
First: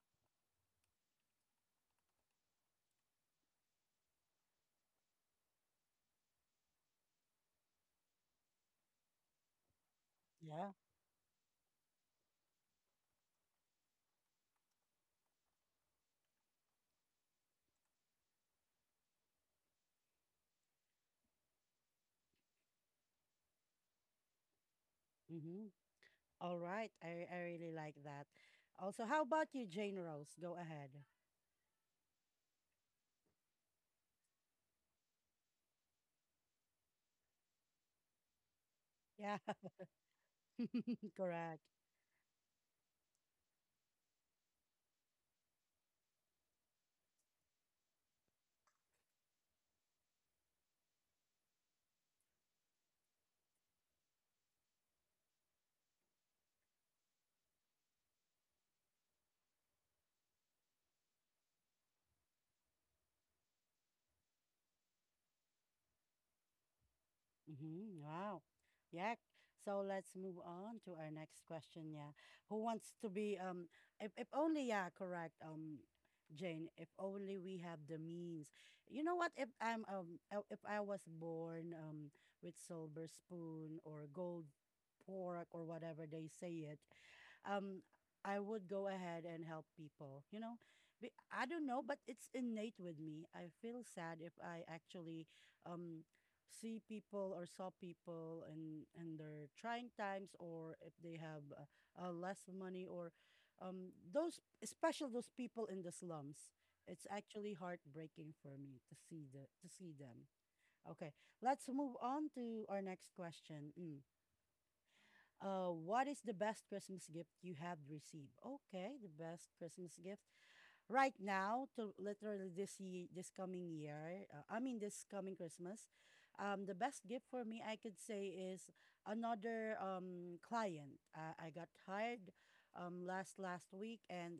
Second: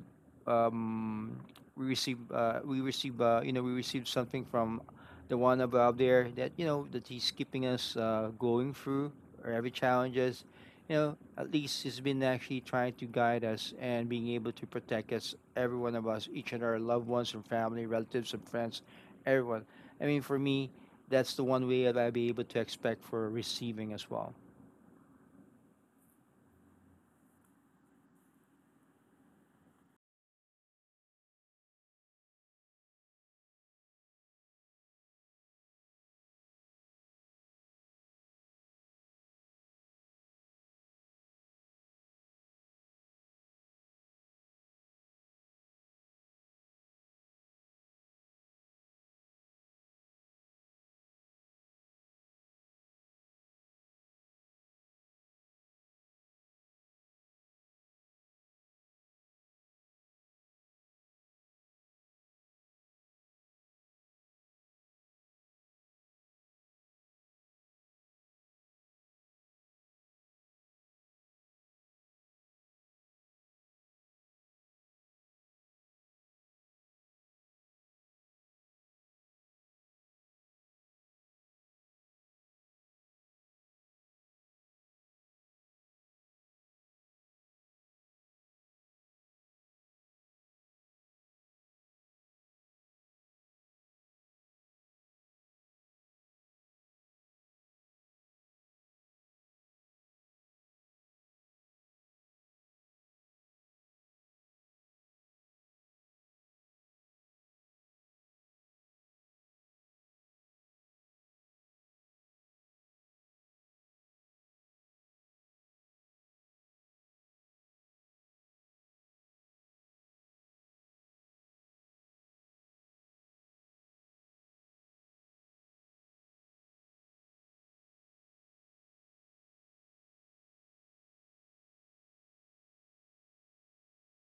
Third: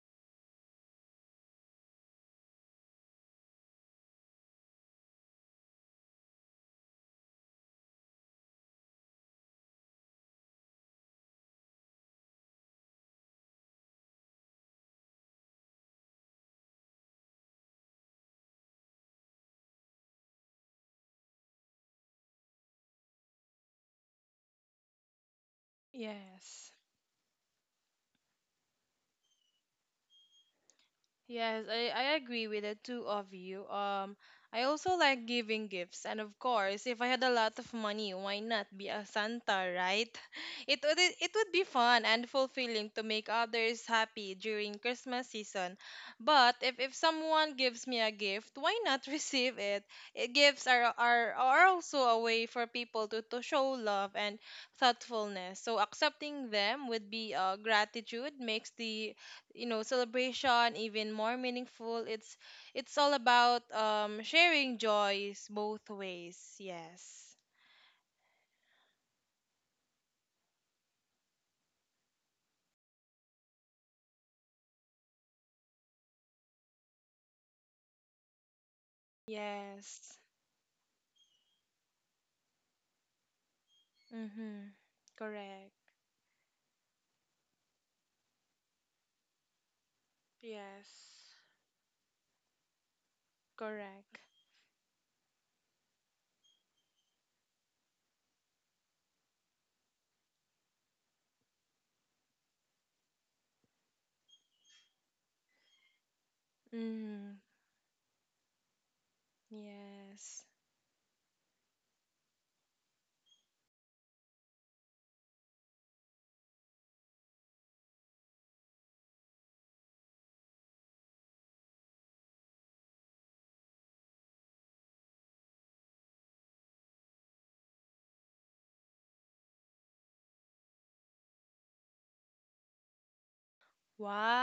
Speaker 2: um, we receive, uh, we receive, uh, you know, we receive something from the one above there that you know that he's keeping us uh, going through every challenges.
Speaker 1: Yeah.
Speaker 2: You know, at least he's been actually trying to guide us and being able to protect us, every one of us, each and our loved ones and family, relatives and friends, everyone. I mean, for me, that's the one way that I'll be able to expect for receiving as well.
Speaker 1: Mm-hmm. All
Speaker 3: Yes.
Speaker 1: right. I I really like that. Also, how about you, Jane Rose? Go ahead.
Speaker 3: Yes, I, I agree with the two of you. Um, I also like giving gifts, and of course, if I had a lot of money, why not be a
Speaker 1: Yeah.
Speaker 3: Santa, right? It would it would
Speaker 1: Correct.
Speaker 3: be fun and fulfilling to make others happy during Christmas season. But if, if someone gives me a gift, why not receive it? Eh, gifts are are, are also a way for people to, to show love and thoughtfulness. So accepting them would be, uh, gratitude makes the, you know celebration even more meaningful. it's it's all about um sharing joys both ways. Yes.
Speaker 1: Mm-hmm. Wow. Yeah. So let's move on to our next question. Yeah. Who wants to be um if, if only, yeah, correct. Um Jane, if only we have the means. You know what? If I'm
Speaker 3: Yes.
Speaker 1: um uh, if I was born um with silver spoon or gold
Speaker 3: Mhm.
Speaker 1: pork or
Speaker 3: Correct.
Speaker 1: whatever they say it, um I would go ahead and help people. You know, Be-
Speaker 3: Yes.
Speaker 1: I don't know, but it's innate with me. I feel
Speaker 3: Correct.
Speaker 1: sad if I actually um see people or saw people in in their trying times, or if they have uh, uh, less money, or um those, especially those people in the slums. It's
Speaker 3: Mhm.
Speaker 1: actually heartbreaking for me to see the to see them.
Speaker 3: Yes.
Speaker 1: Okay, let's move on to our next question. Mm. Uh, what is the best Christmas gift you have received? Okay, the best Christmas gift right now to literally this year, this coming year, uh, I mean this coming Christmas, um, the best gift for me I could say is another um client. I, I got hired um last last week, and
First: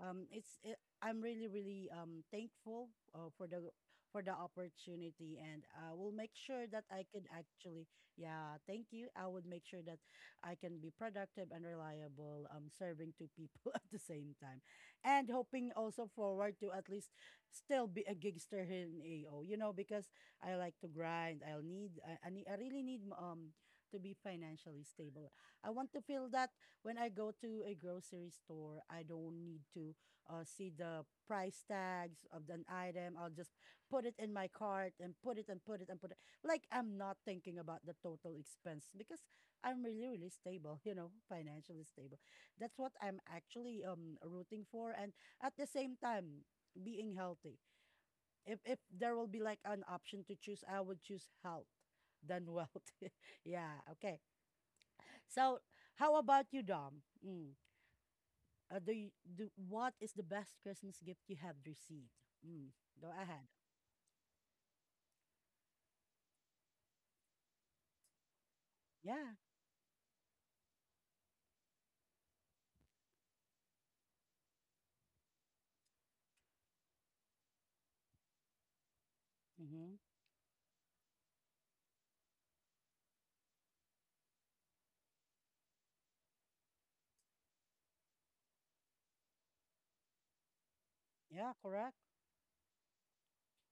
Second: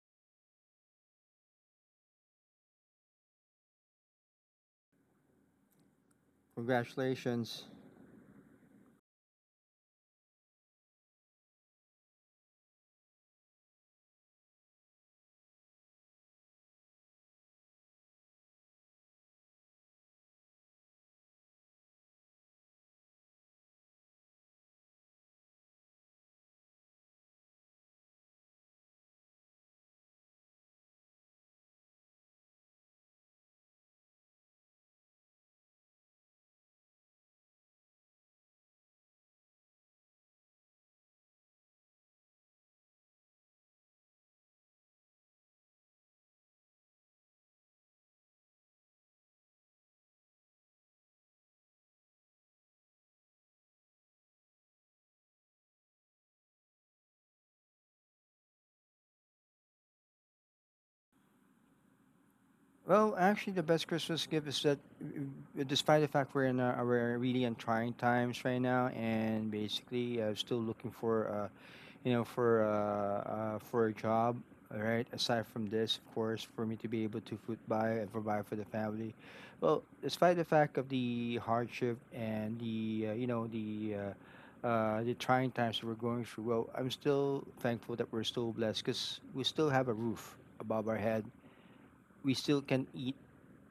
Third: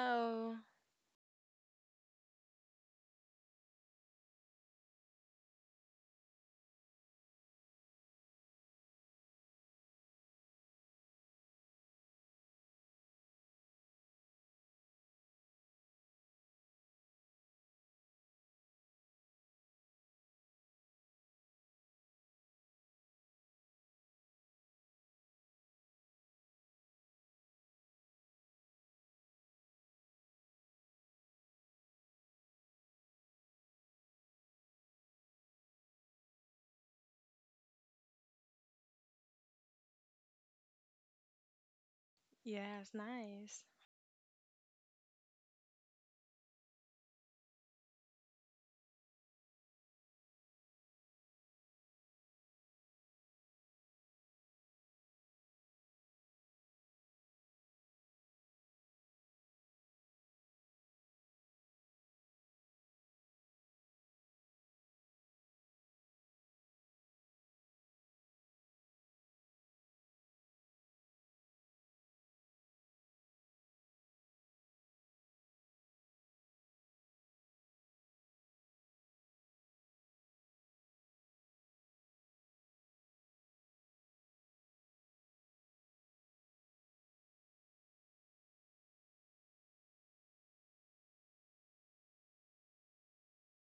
Speaker 1: um it's it, I'm really really um thankful uh, for the for the opportunity, and I will make sure that I could
Speaker 2: Congratulations.
Speaker 1: actually, yeah, thank you, I would make sure that I can be productive and reliable, um serving two people at the same time, and hoping also forward to at least still be a gigster here in A O, you know, because I like to grind. I'll need, I, I, need, I really need um to be financially stable. I want to feel that when I go to a grocery store, I don't need to uh, see the price tags of an item. I'll just put it in my cart, and put it, and put it, and put it. Like, I'm not thinking about the total expense because I'm really, really stable, you know, financially stable. That's what
Speaker 3: Yes,
Speaker 1: I'm
Speaker 3: nice.
Speaker 1: actually um rooting for, and at the same time being healthy. If if there will be like an option to choose, I would choose health than wealth. Yeah, okay. So, how about you, Dom? Mm. Uh, do you, do what is the best Christmas gift you have received? Mm. Go
Speaker 2: Well,
Speaker 1: ahead.
Speaker 2: actually, the best Christmas gift is that, uh, despite the fact we're in a, we're really in trying times right now,
Speaker 1: Yeah.
Speaker 2: and basically, uh, still looking for uh, you know for uh, uh, for a job. All right. Aside from this, of course, for me to be able to food buy and provide for the family. Well,
Speaker 1: Mm-hmm.
Speaker 2: despite the fact of the hardship and the uh, you know the uh, uh, the trying times that we're going through, well, I'm still thankful that we're still blessed because we still have a roof above our head,
Speaker 1: Yeah, correct.
Speaker 2: we still can eat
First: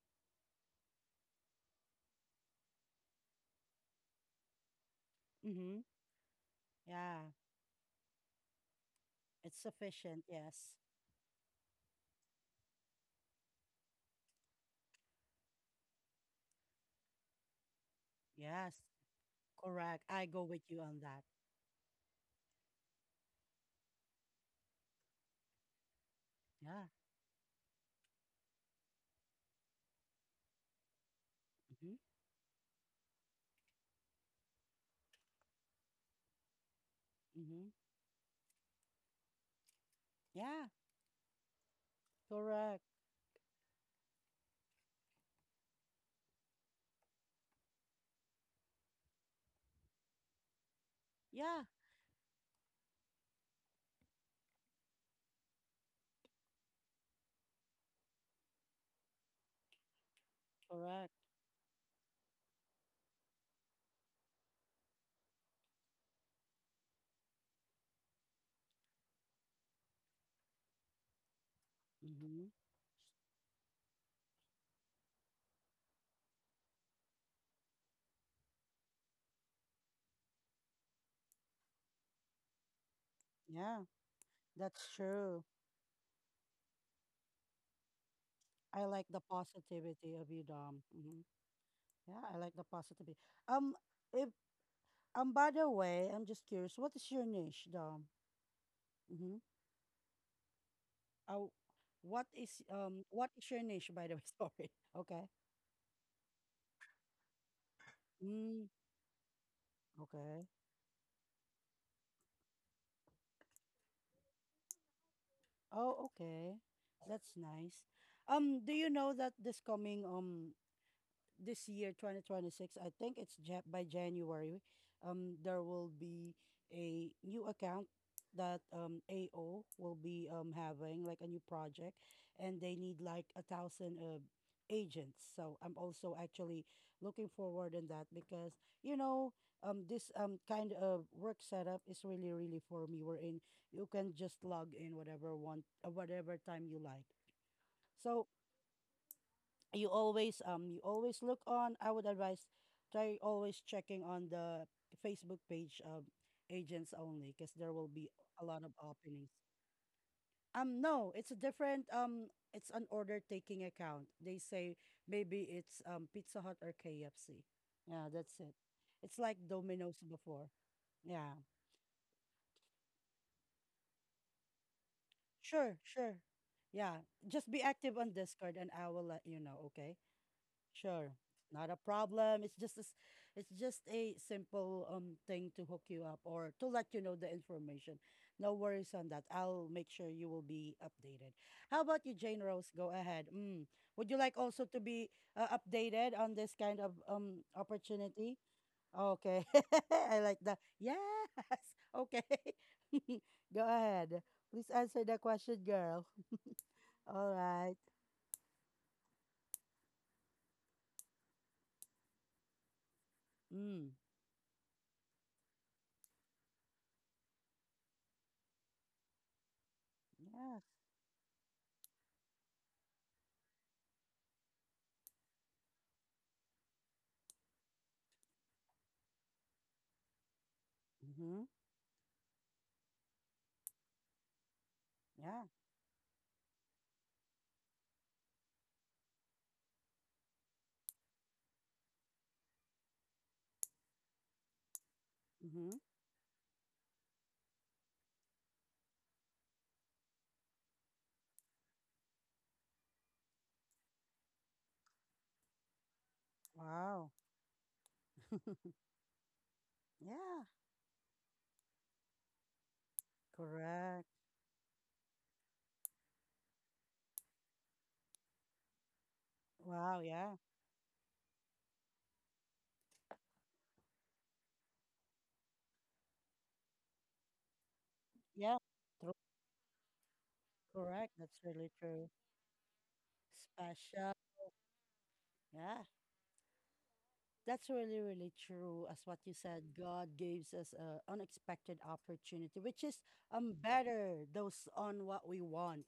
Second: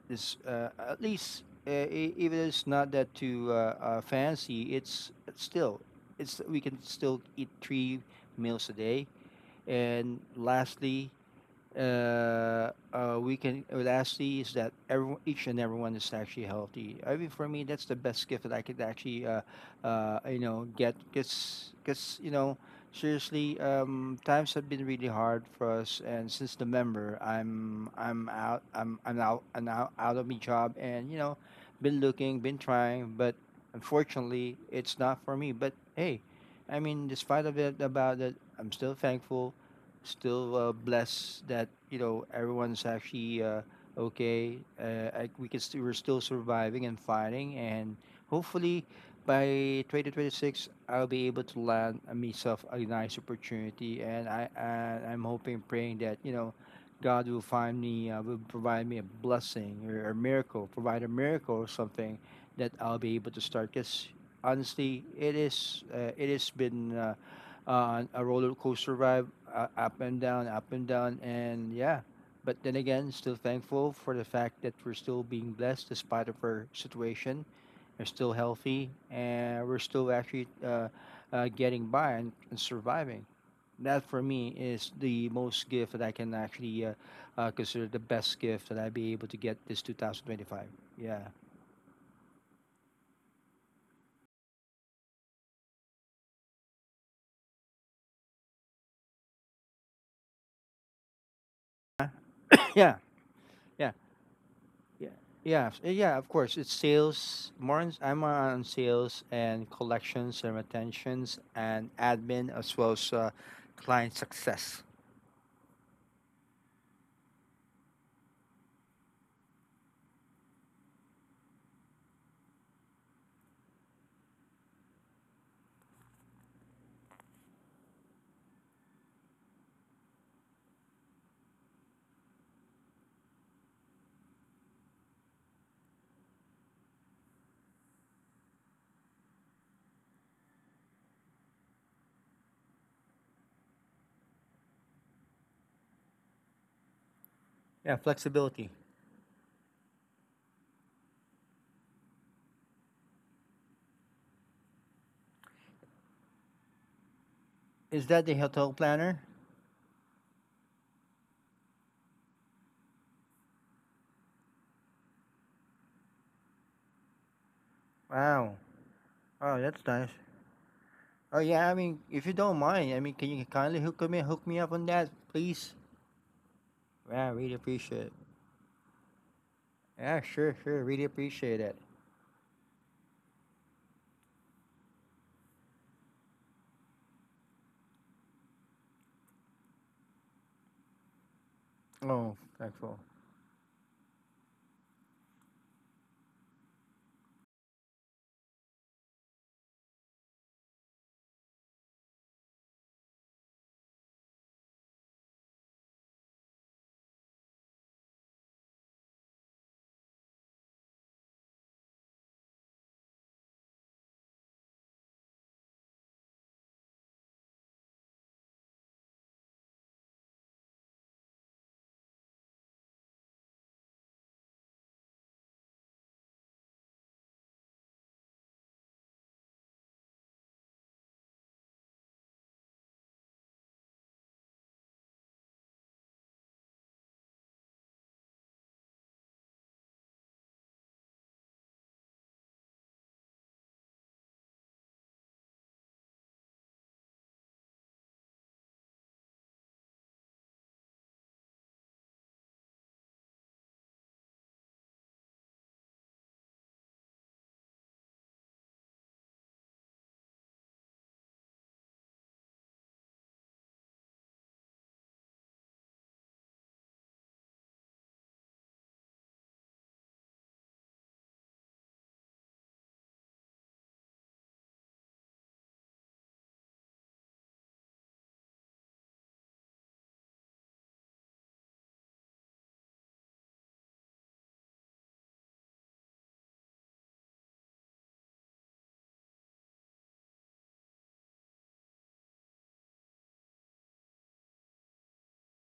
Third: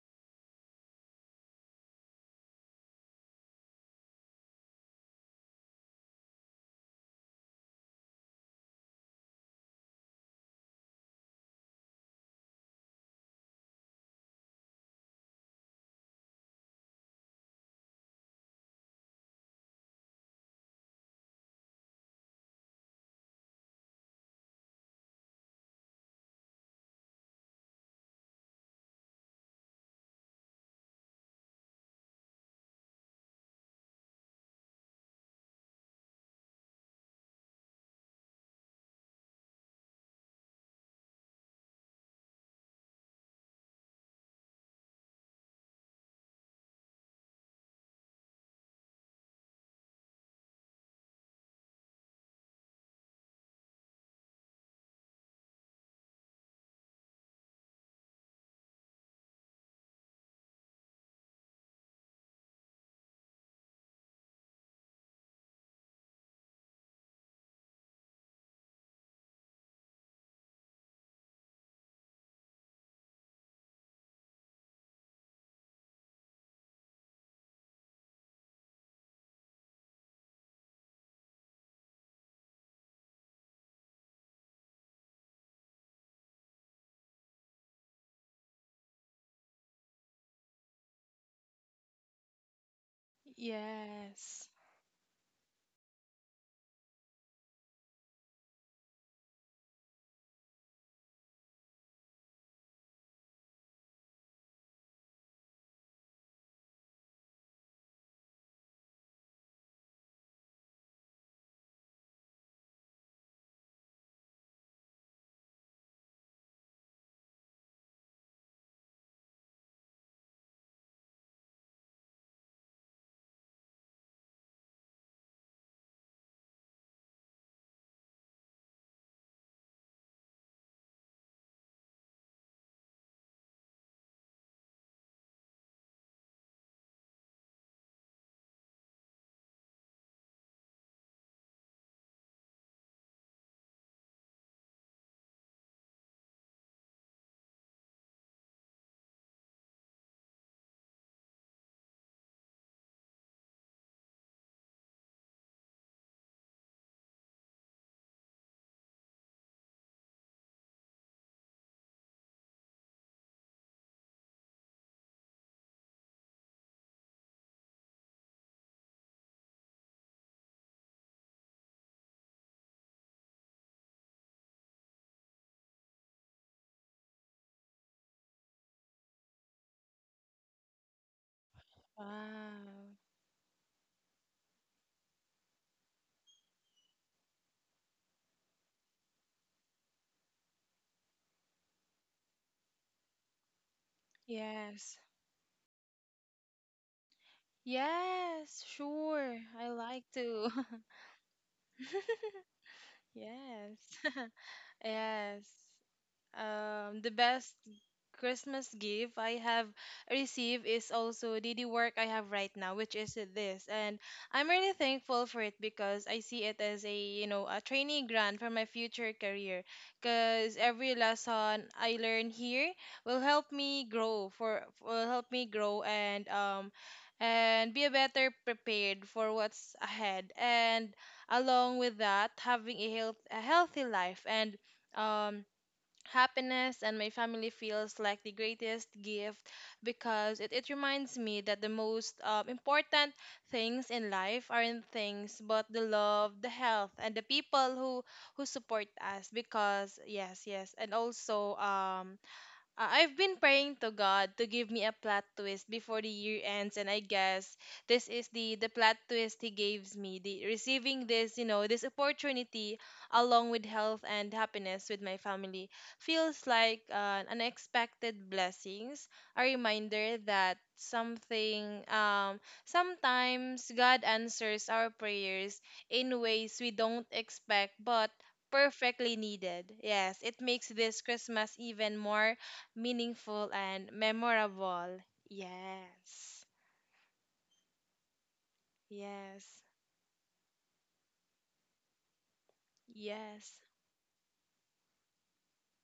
Speaker 2: this, uh, at least, uh, I- if it's not that too uh, uh, fancy, it's it's
Speaker 1: Mm-hmm.
Speaker 2: still, it's we can still
Speaker 1: Yeah.
Speaker 2: eat three meals a day,
Speaker 1: It's
Speaker 2: and
Speaker 1: sufficient. Yes.
Speaker 2: lastly, uh, uh, we can, uh, lastly is that everyone, each and everyone is actually healthy. I mean, for me, that's the best gift that I
Speaker 1: Yes.
Speaker 2: could actually, uh,
Speaker 1: Correct. I
Speaker 2: uh,
Speaker 1: go
Speaker 2: you
Speaker 1: with
Speaker 2: know,
Speaker 1: you on
Speaker 2: get.
Speaker 1: that.
Speaker 2: Cause, cause you know, seriously, um, times have been really hard for us, and since
Speaker 1: Yeah.
Speaker 2: November, I'm, I'm out, I'm, I'm out, I'm out, out of my job, and you know,
Speaker 1: Mm-hmm.
Speaker 2: been looking, been trying, but unfortunately, it's not for me. But hey, I mean, despite
Speaker 1: Mm-hmm.
Speaker 2: of it, about it, I'm still thankful,
Speaker 1: Yeah.
Speaker 2: still uh, blessed that you know
Speaker 1: Correct.
Speaker 2: everyone's actually uh, okay. Uh, I, we can st- we're still surviving and fighting, and hopefully by twenty twenty-six I'll be able
Speaker 1: Yeah.
Speaker 2: to land uh, myself a nice opportunity. And I and I'm hoping, praying that you know God will find me, uh, will provide me a blessing or a miracle,
Speaker 1: Correct.
Speaker 2: provide a miracle or something that I'll be able to start. Because honestly, it is uh, it has been. Uh, uh, a roller coaster ride, uh, up and down, up and down, and yeah.
Speaker 1: Mm-hmm.
Speaker 2: But then again, still thankful for the fact that we're still being blessed despite of our situation. We're still healthy, and we're still actually uh, uh, getting by and, and surviving.
Speaker 1: Yeah,
Speaker 2: That for me
Speaker 1: that's
Speaker 2: is the
Speaker 1: true.
Speaker 2: most gift that I can actually uh, uh, consider the best gift
Speaker 1: I
Speaker 2: that I
Speaker 1: like
Speaker 2: be
Speaker 1: the
Speaker 2: able to get this
Speaker 1: positivity of you,
Speaker 2: two thousand twenty-five.
Speaker 1: Dom. Mm-hmm.
Speaker 2: Yeah,
Speaker 1: Yeah, I like the positivity. Um, if
Speaker 3: Yes.
Speaker 1: um, by the way, I'm just curious. What is your niche, Dom? Mm-hmm. Oh, what is
Speaker 2: yeah,
Speaker 1: um, what is your niche,
Speaker 2: yeah.
Speaker 1: by the way? Sorry.
Speaker 2: Yeah.
Speaker 1: Okay.
Speaker 2: Yeah, s- eh, yeah, of course. It's sales. More on, I'm on
Speaker 1: Mm,
Speaker 2: sales and collections
Speaker 1: okay.
Speaker 2: and retentions and admin as well as uh, client success.
Speaker 1: Oh, okay. That's nice. Um, do you know that this coming um this year twenty twenty-six, I think it's ja- by January, um there will be a new account that um AO will be um having, like, a new project, and they need, like, a thousand uh, agents. So I'm also actually looking forward in that, because you know um this um kind of work setup is really really for me, wherein you can just log in whatever want, uh, whatever time you like.
Speaker 2: Yeah,
Speaker 1: So
Speaker 2: flexibility.
Speaker 1: you always, um you always look on, I would advise, try always checking on the Facebook page of Agents Only, because there will be
Speaker 2: Is that the
Speaker 1: a lot of
Speaker 2: hotel planner?
Speaker 1: openings. Um no, it's a different, um it's an order taking account, they say. Maybe it's um Pizza Hut or KFC. Yeah, that's it.
Speaker 2: Wow.
Speaker 1: It's like
Speaker 2: Oh, that's
Speaker 1: Domino's
Speaker 2: nice.
Speaker 1: before. Yeah.
Speaker 2: Oh yeah, I mean, if you don't mind, I mean, can you kindly hook me hook me up on that,
Speaker 1: Sure,
Speaker 2: please?
Speaker 1: sure. Yeah,
Speaker 2: Yeah, I
Speaker 1: just be
Speaker 2: really
Speaker 1: active
Speaker 2: appreciate
Speaker 1: on
Speaker 2: it.
Speaker 1: Discord, and I will let you know. Okay.
Speaker 2: Yeah, sure, sure,
Speaker 1: Sure.
Speaker 2: really
Speaker 1: Not
Speaker 2: appreciate
Speaker 1: a
Speaker 2: it.
Speaker 1: problem. It's
Speaker 3: Wow.
Speaker 1: just a, s- it's just a simple um thing to hook you up, or to let you know the information. No worries on that. I'll make sure you will be updated. How about you, Jane
Speaker 2: Oh,
Speaker 1: Rose? Go
Speaker 2: thankful.
Speaker 1: ahead. Mm. Would you like also to
Speaker 3: Yes.
Speaker 1: be uh, updated on this kind of um opportunity?
Speaker 3: Yes, sure,
Speaker 1: Okay.
Speaker 3: I like
Speaker 1: I like
Speaker 3: to.
Speaker 1: that. Yes. Okay. Go
Speaker 3: yes.
Speaker 1: ahead. Please answer the
Speaker 3: yes.
Speaker 1: question, girl.
Speaker 3: Um, the
Speaker 1: All
Speaker 3: best
Speaker 1: right.
Speaker 3: Christmas gift I have received is also the, the work I have right now, which is this.
Speaker 1: Mm.
Speaker 3: And I'm really thankful for it because I see it as a, you know, a training ground for my future career. Because
Speaker 1: Yes.
Speaker 3: every lesson I learn here will help me grow for, will help me grow, and, um, and be a better prepared for what's ahead. And
Speaker 1: Mm-hmm.
Speaker 3: along with that, having a health, a healthy life, and,
Speaker 1: Yeah.
Speaker 3: um, happiness and my family feels like the greatest gift, because it, it reminds me that the most, um, important things in life aren't things, but
Speaker 1: Mm-hmm.
Speaker 3: the love, the health, and the people who who support us, because yes, yes, and also, um I- I've been praying to God to give me a plot twist before the year ends, and I
Speaker 1: Wow.
Speaker 3: guess this is the the plot twist He gives me.
Speaker 1: Yeah,
Speaker 3: The receiving this, you know, this opportunity along with health
Speaker 1: correct.
Speaker 3: and happiness with my family feels like an unexpected blessings, a
Speaker 1: Wow,
Speaker 3: reminder
Speaker 1: yeah.
Speaker 3: that something, um sometimes God answers our prayers in ways we don't expect, but
Speaker 1: Yeah, true,
Speaker 3: perfectly needed. Yes, it makes this
Speaker 1: correct. That's
Speaker 3: Christmas
Speaker 1: really
Speaker 3: even
Speaker 1: true.
Speaker 3: more meaningful and
Speaker 1: Special.
Speaker 3: memorable.
Speaker 1: Yeah,
Speaker 3: Yes.
Speaker 1: that's really, really true. As what you said,
Speaker 3: Yes.
Speaker 1: God gives us an unexpected opportunity, which is um
Speaker 3: Yes.
Speaker 1: better those on what we want.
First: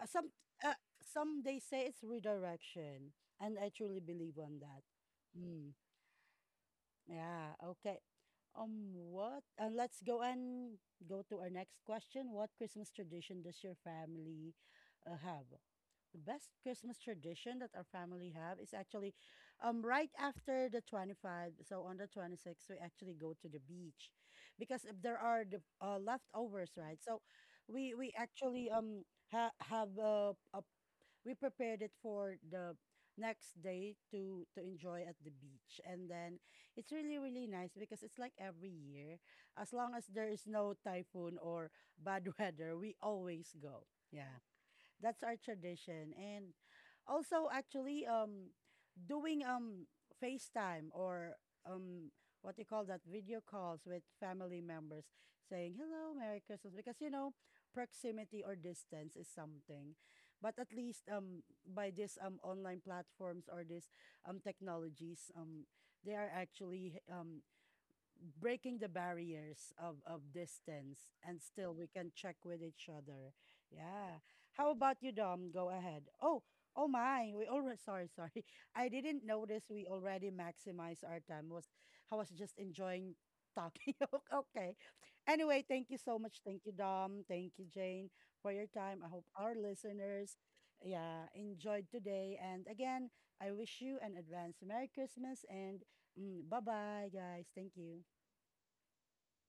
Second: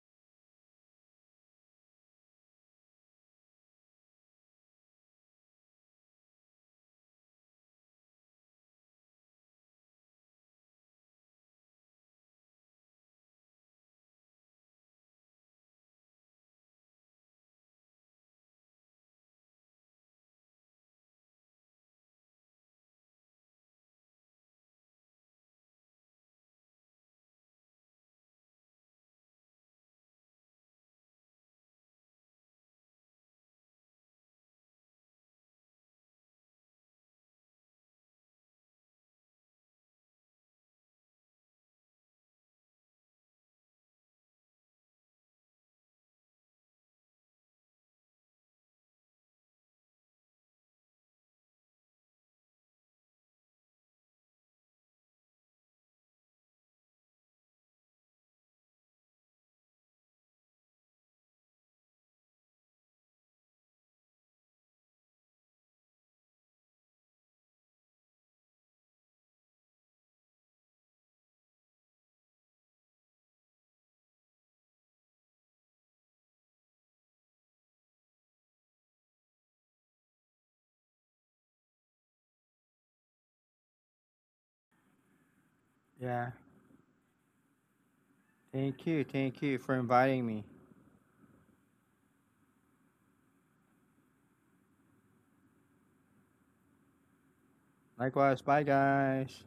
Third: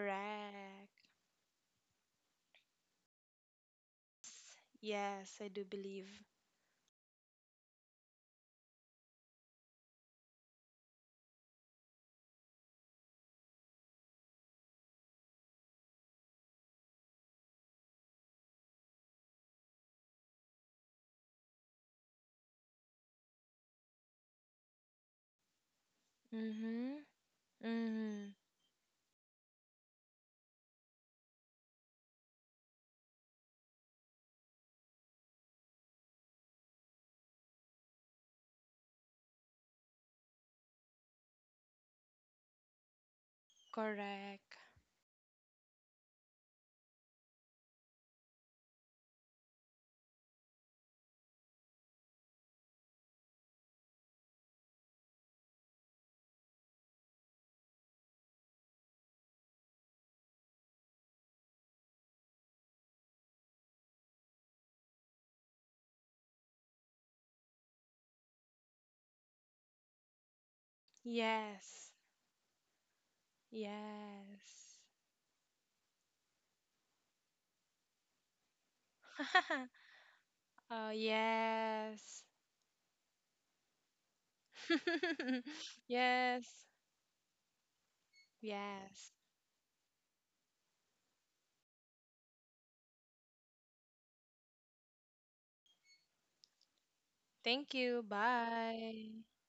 Speaker 1: Uh, some uh, some they say it's redirection, and I truly believe on that.
Speaker 3: Yes, I do
Speaker 1: Hmm.
Speaker 3: believe.
Speaker 1: Yeah, okay. Um, what? Uh, let's go and go to our next question. What Christmas tradition does your family uh, have? The best Christmas tradition that our family have is actually um right after the twenty-fifth, so on the twenty-sixth we actually go to the beach, because if there are the uh, leftovers, right?
Speaker 3: Mhm.
Speaker 1: So we we
Speaker 3: Mhm.
Speaker 1: actually um ha have a, a we prepared it for the next day to to enjoy at the beach. And then it's really really nice, because it's like every year, as long as there is no typhoon or bad weather, we always go, yeah.
Speaker 3: Correct.
Speaker 1: That's our tradition. And also actually um doing um FaceTime or, um what do you call that, video calls with family members, saying hello, Merry Christmas, because, you know proximity or distance is something. But at least um by this um online platforms, or this um technologies, um they are actually um breaking the barriers of, of distance, and still we
Speaker 3: Yes.
Speaker 1: can check with each other. Yeah. How
Speaker 3: Yes.
Speaker 1: about you, Dom? Go ahead. Oh, oh my. We already, sorry, sorry. I didn't notice we already
Speaker 3: oh,
Speaker 1: maximized our time. Was I
Speaker 3: yes.
Speaker 1: was just enjoying talking. O- okay. Anyway, thank you so
Speaker 2: Yeah,
Speaker 1: much.
Speaker 3: yes.
Speaker 1: Thank you, Dom. Thank you, Jane, for your
Speaker 2: thank
Speaker 1: time.
Speaker 2: you,
Speaker 1: I
Speaker 3: Yes.
Speaker 1: hope
Speaker 2: thank
Speaker 1: our
Speaker 2: you for inviting
Speaker 1: listeners,
Speaker 2: me.
Speaker 1: yeah, enjoyed today. And again, I wish you an advance Merry Christmas, and Mm, bye bye, guys. Thank
Speaker 3: Thank you.
Speaker 1: you.
Speaker 2: Likewise, bye
Speaker 3: Bye.
Speaker 2: guys.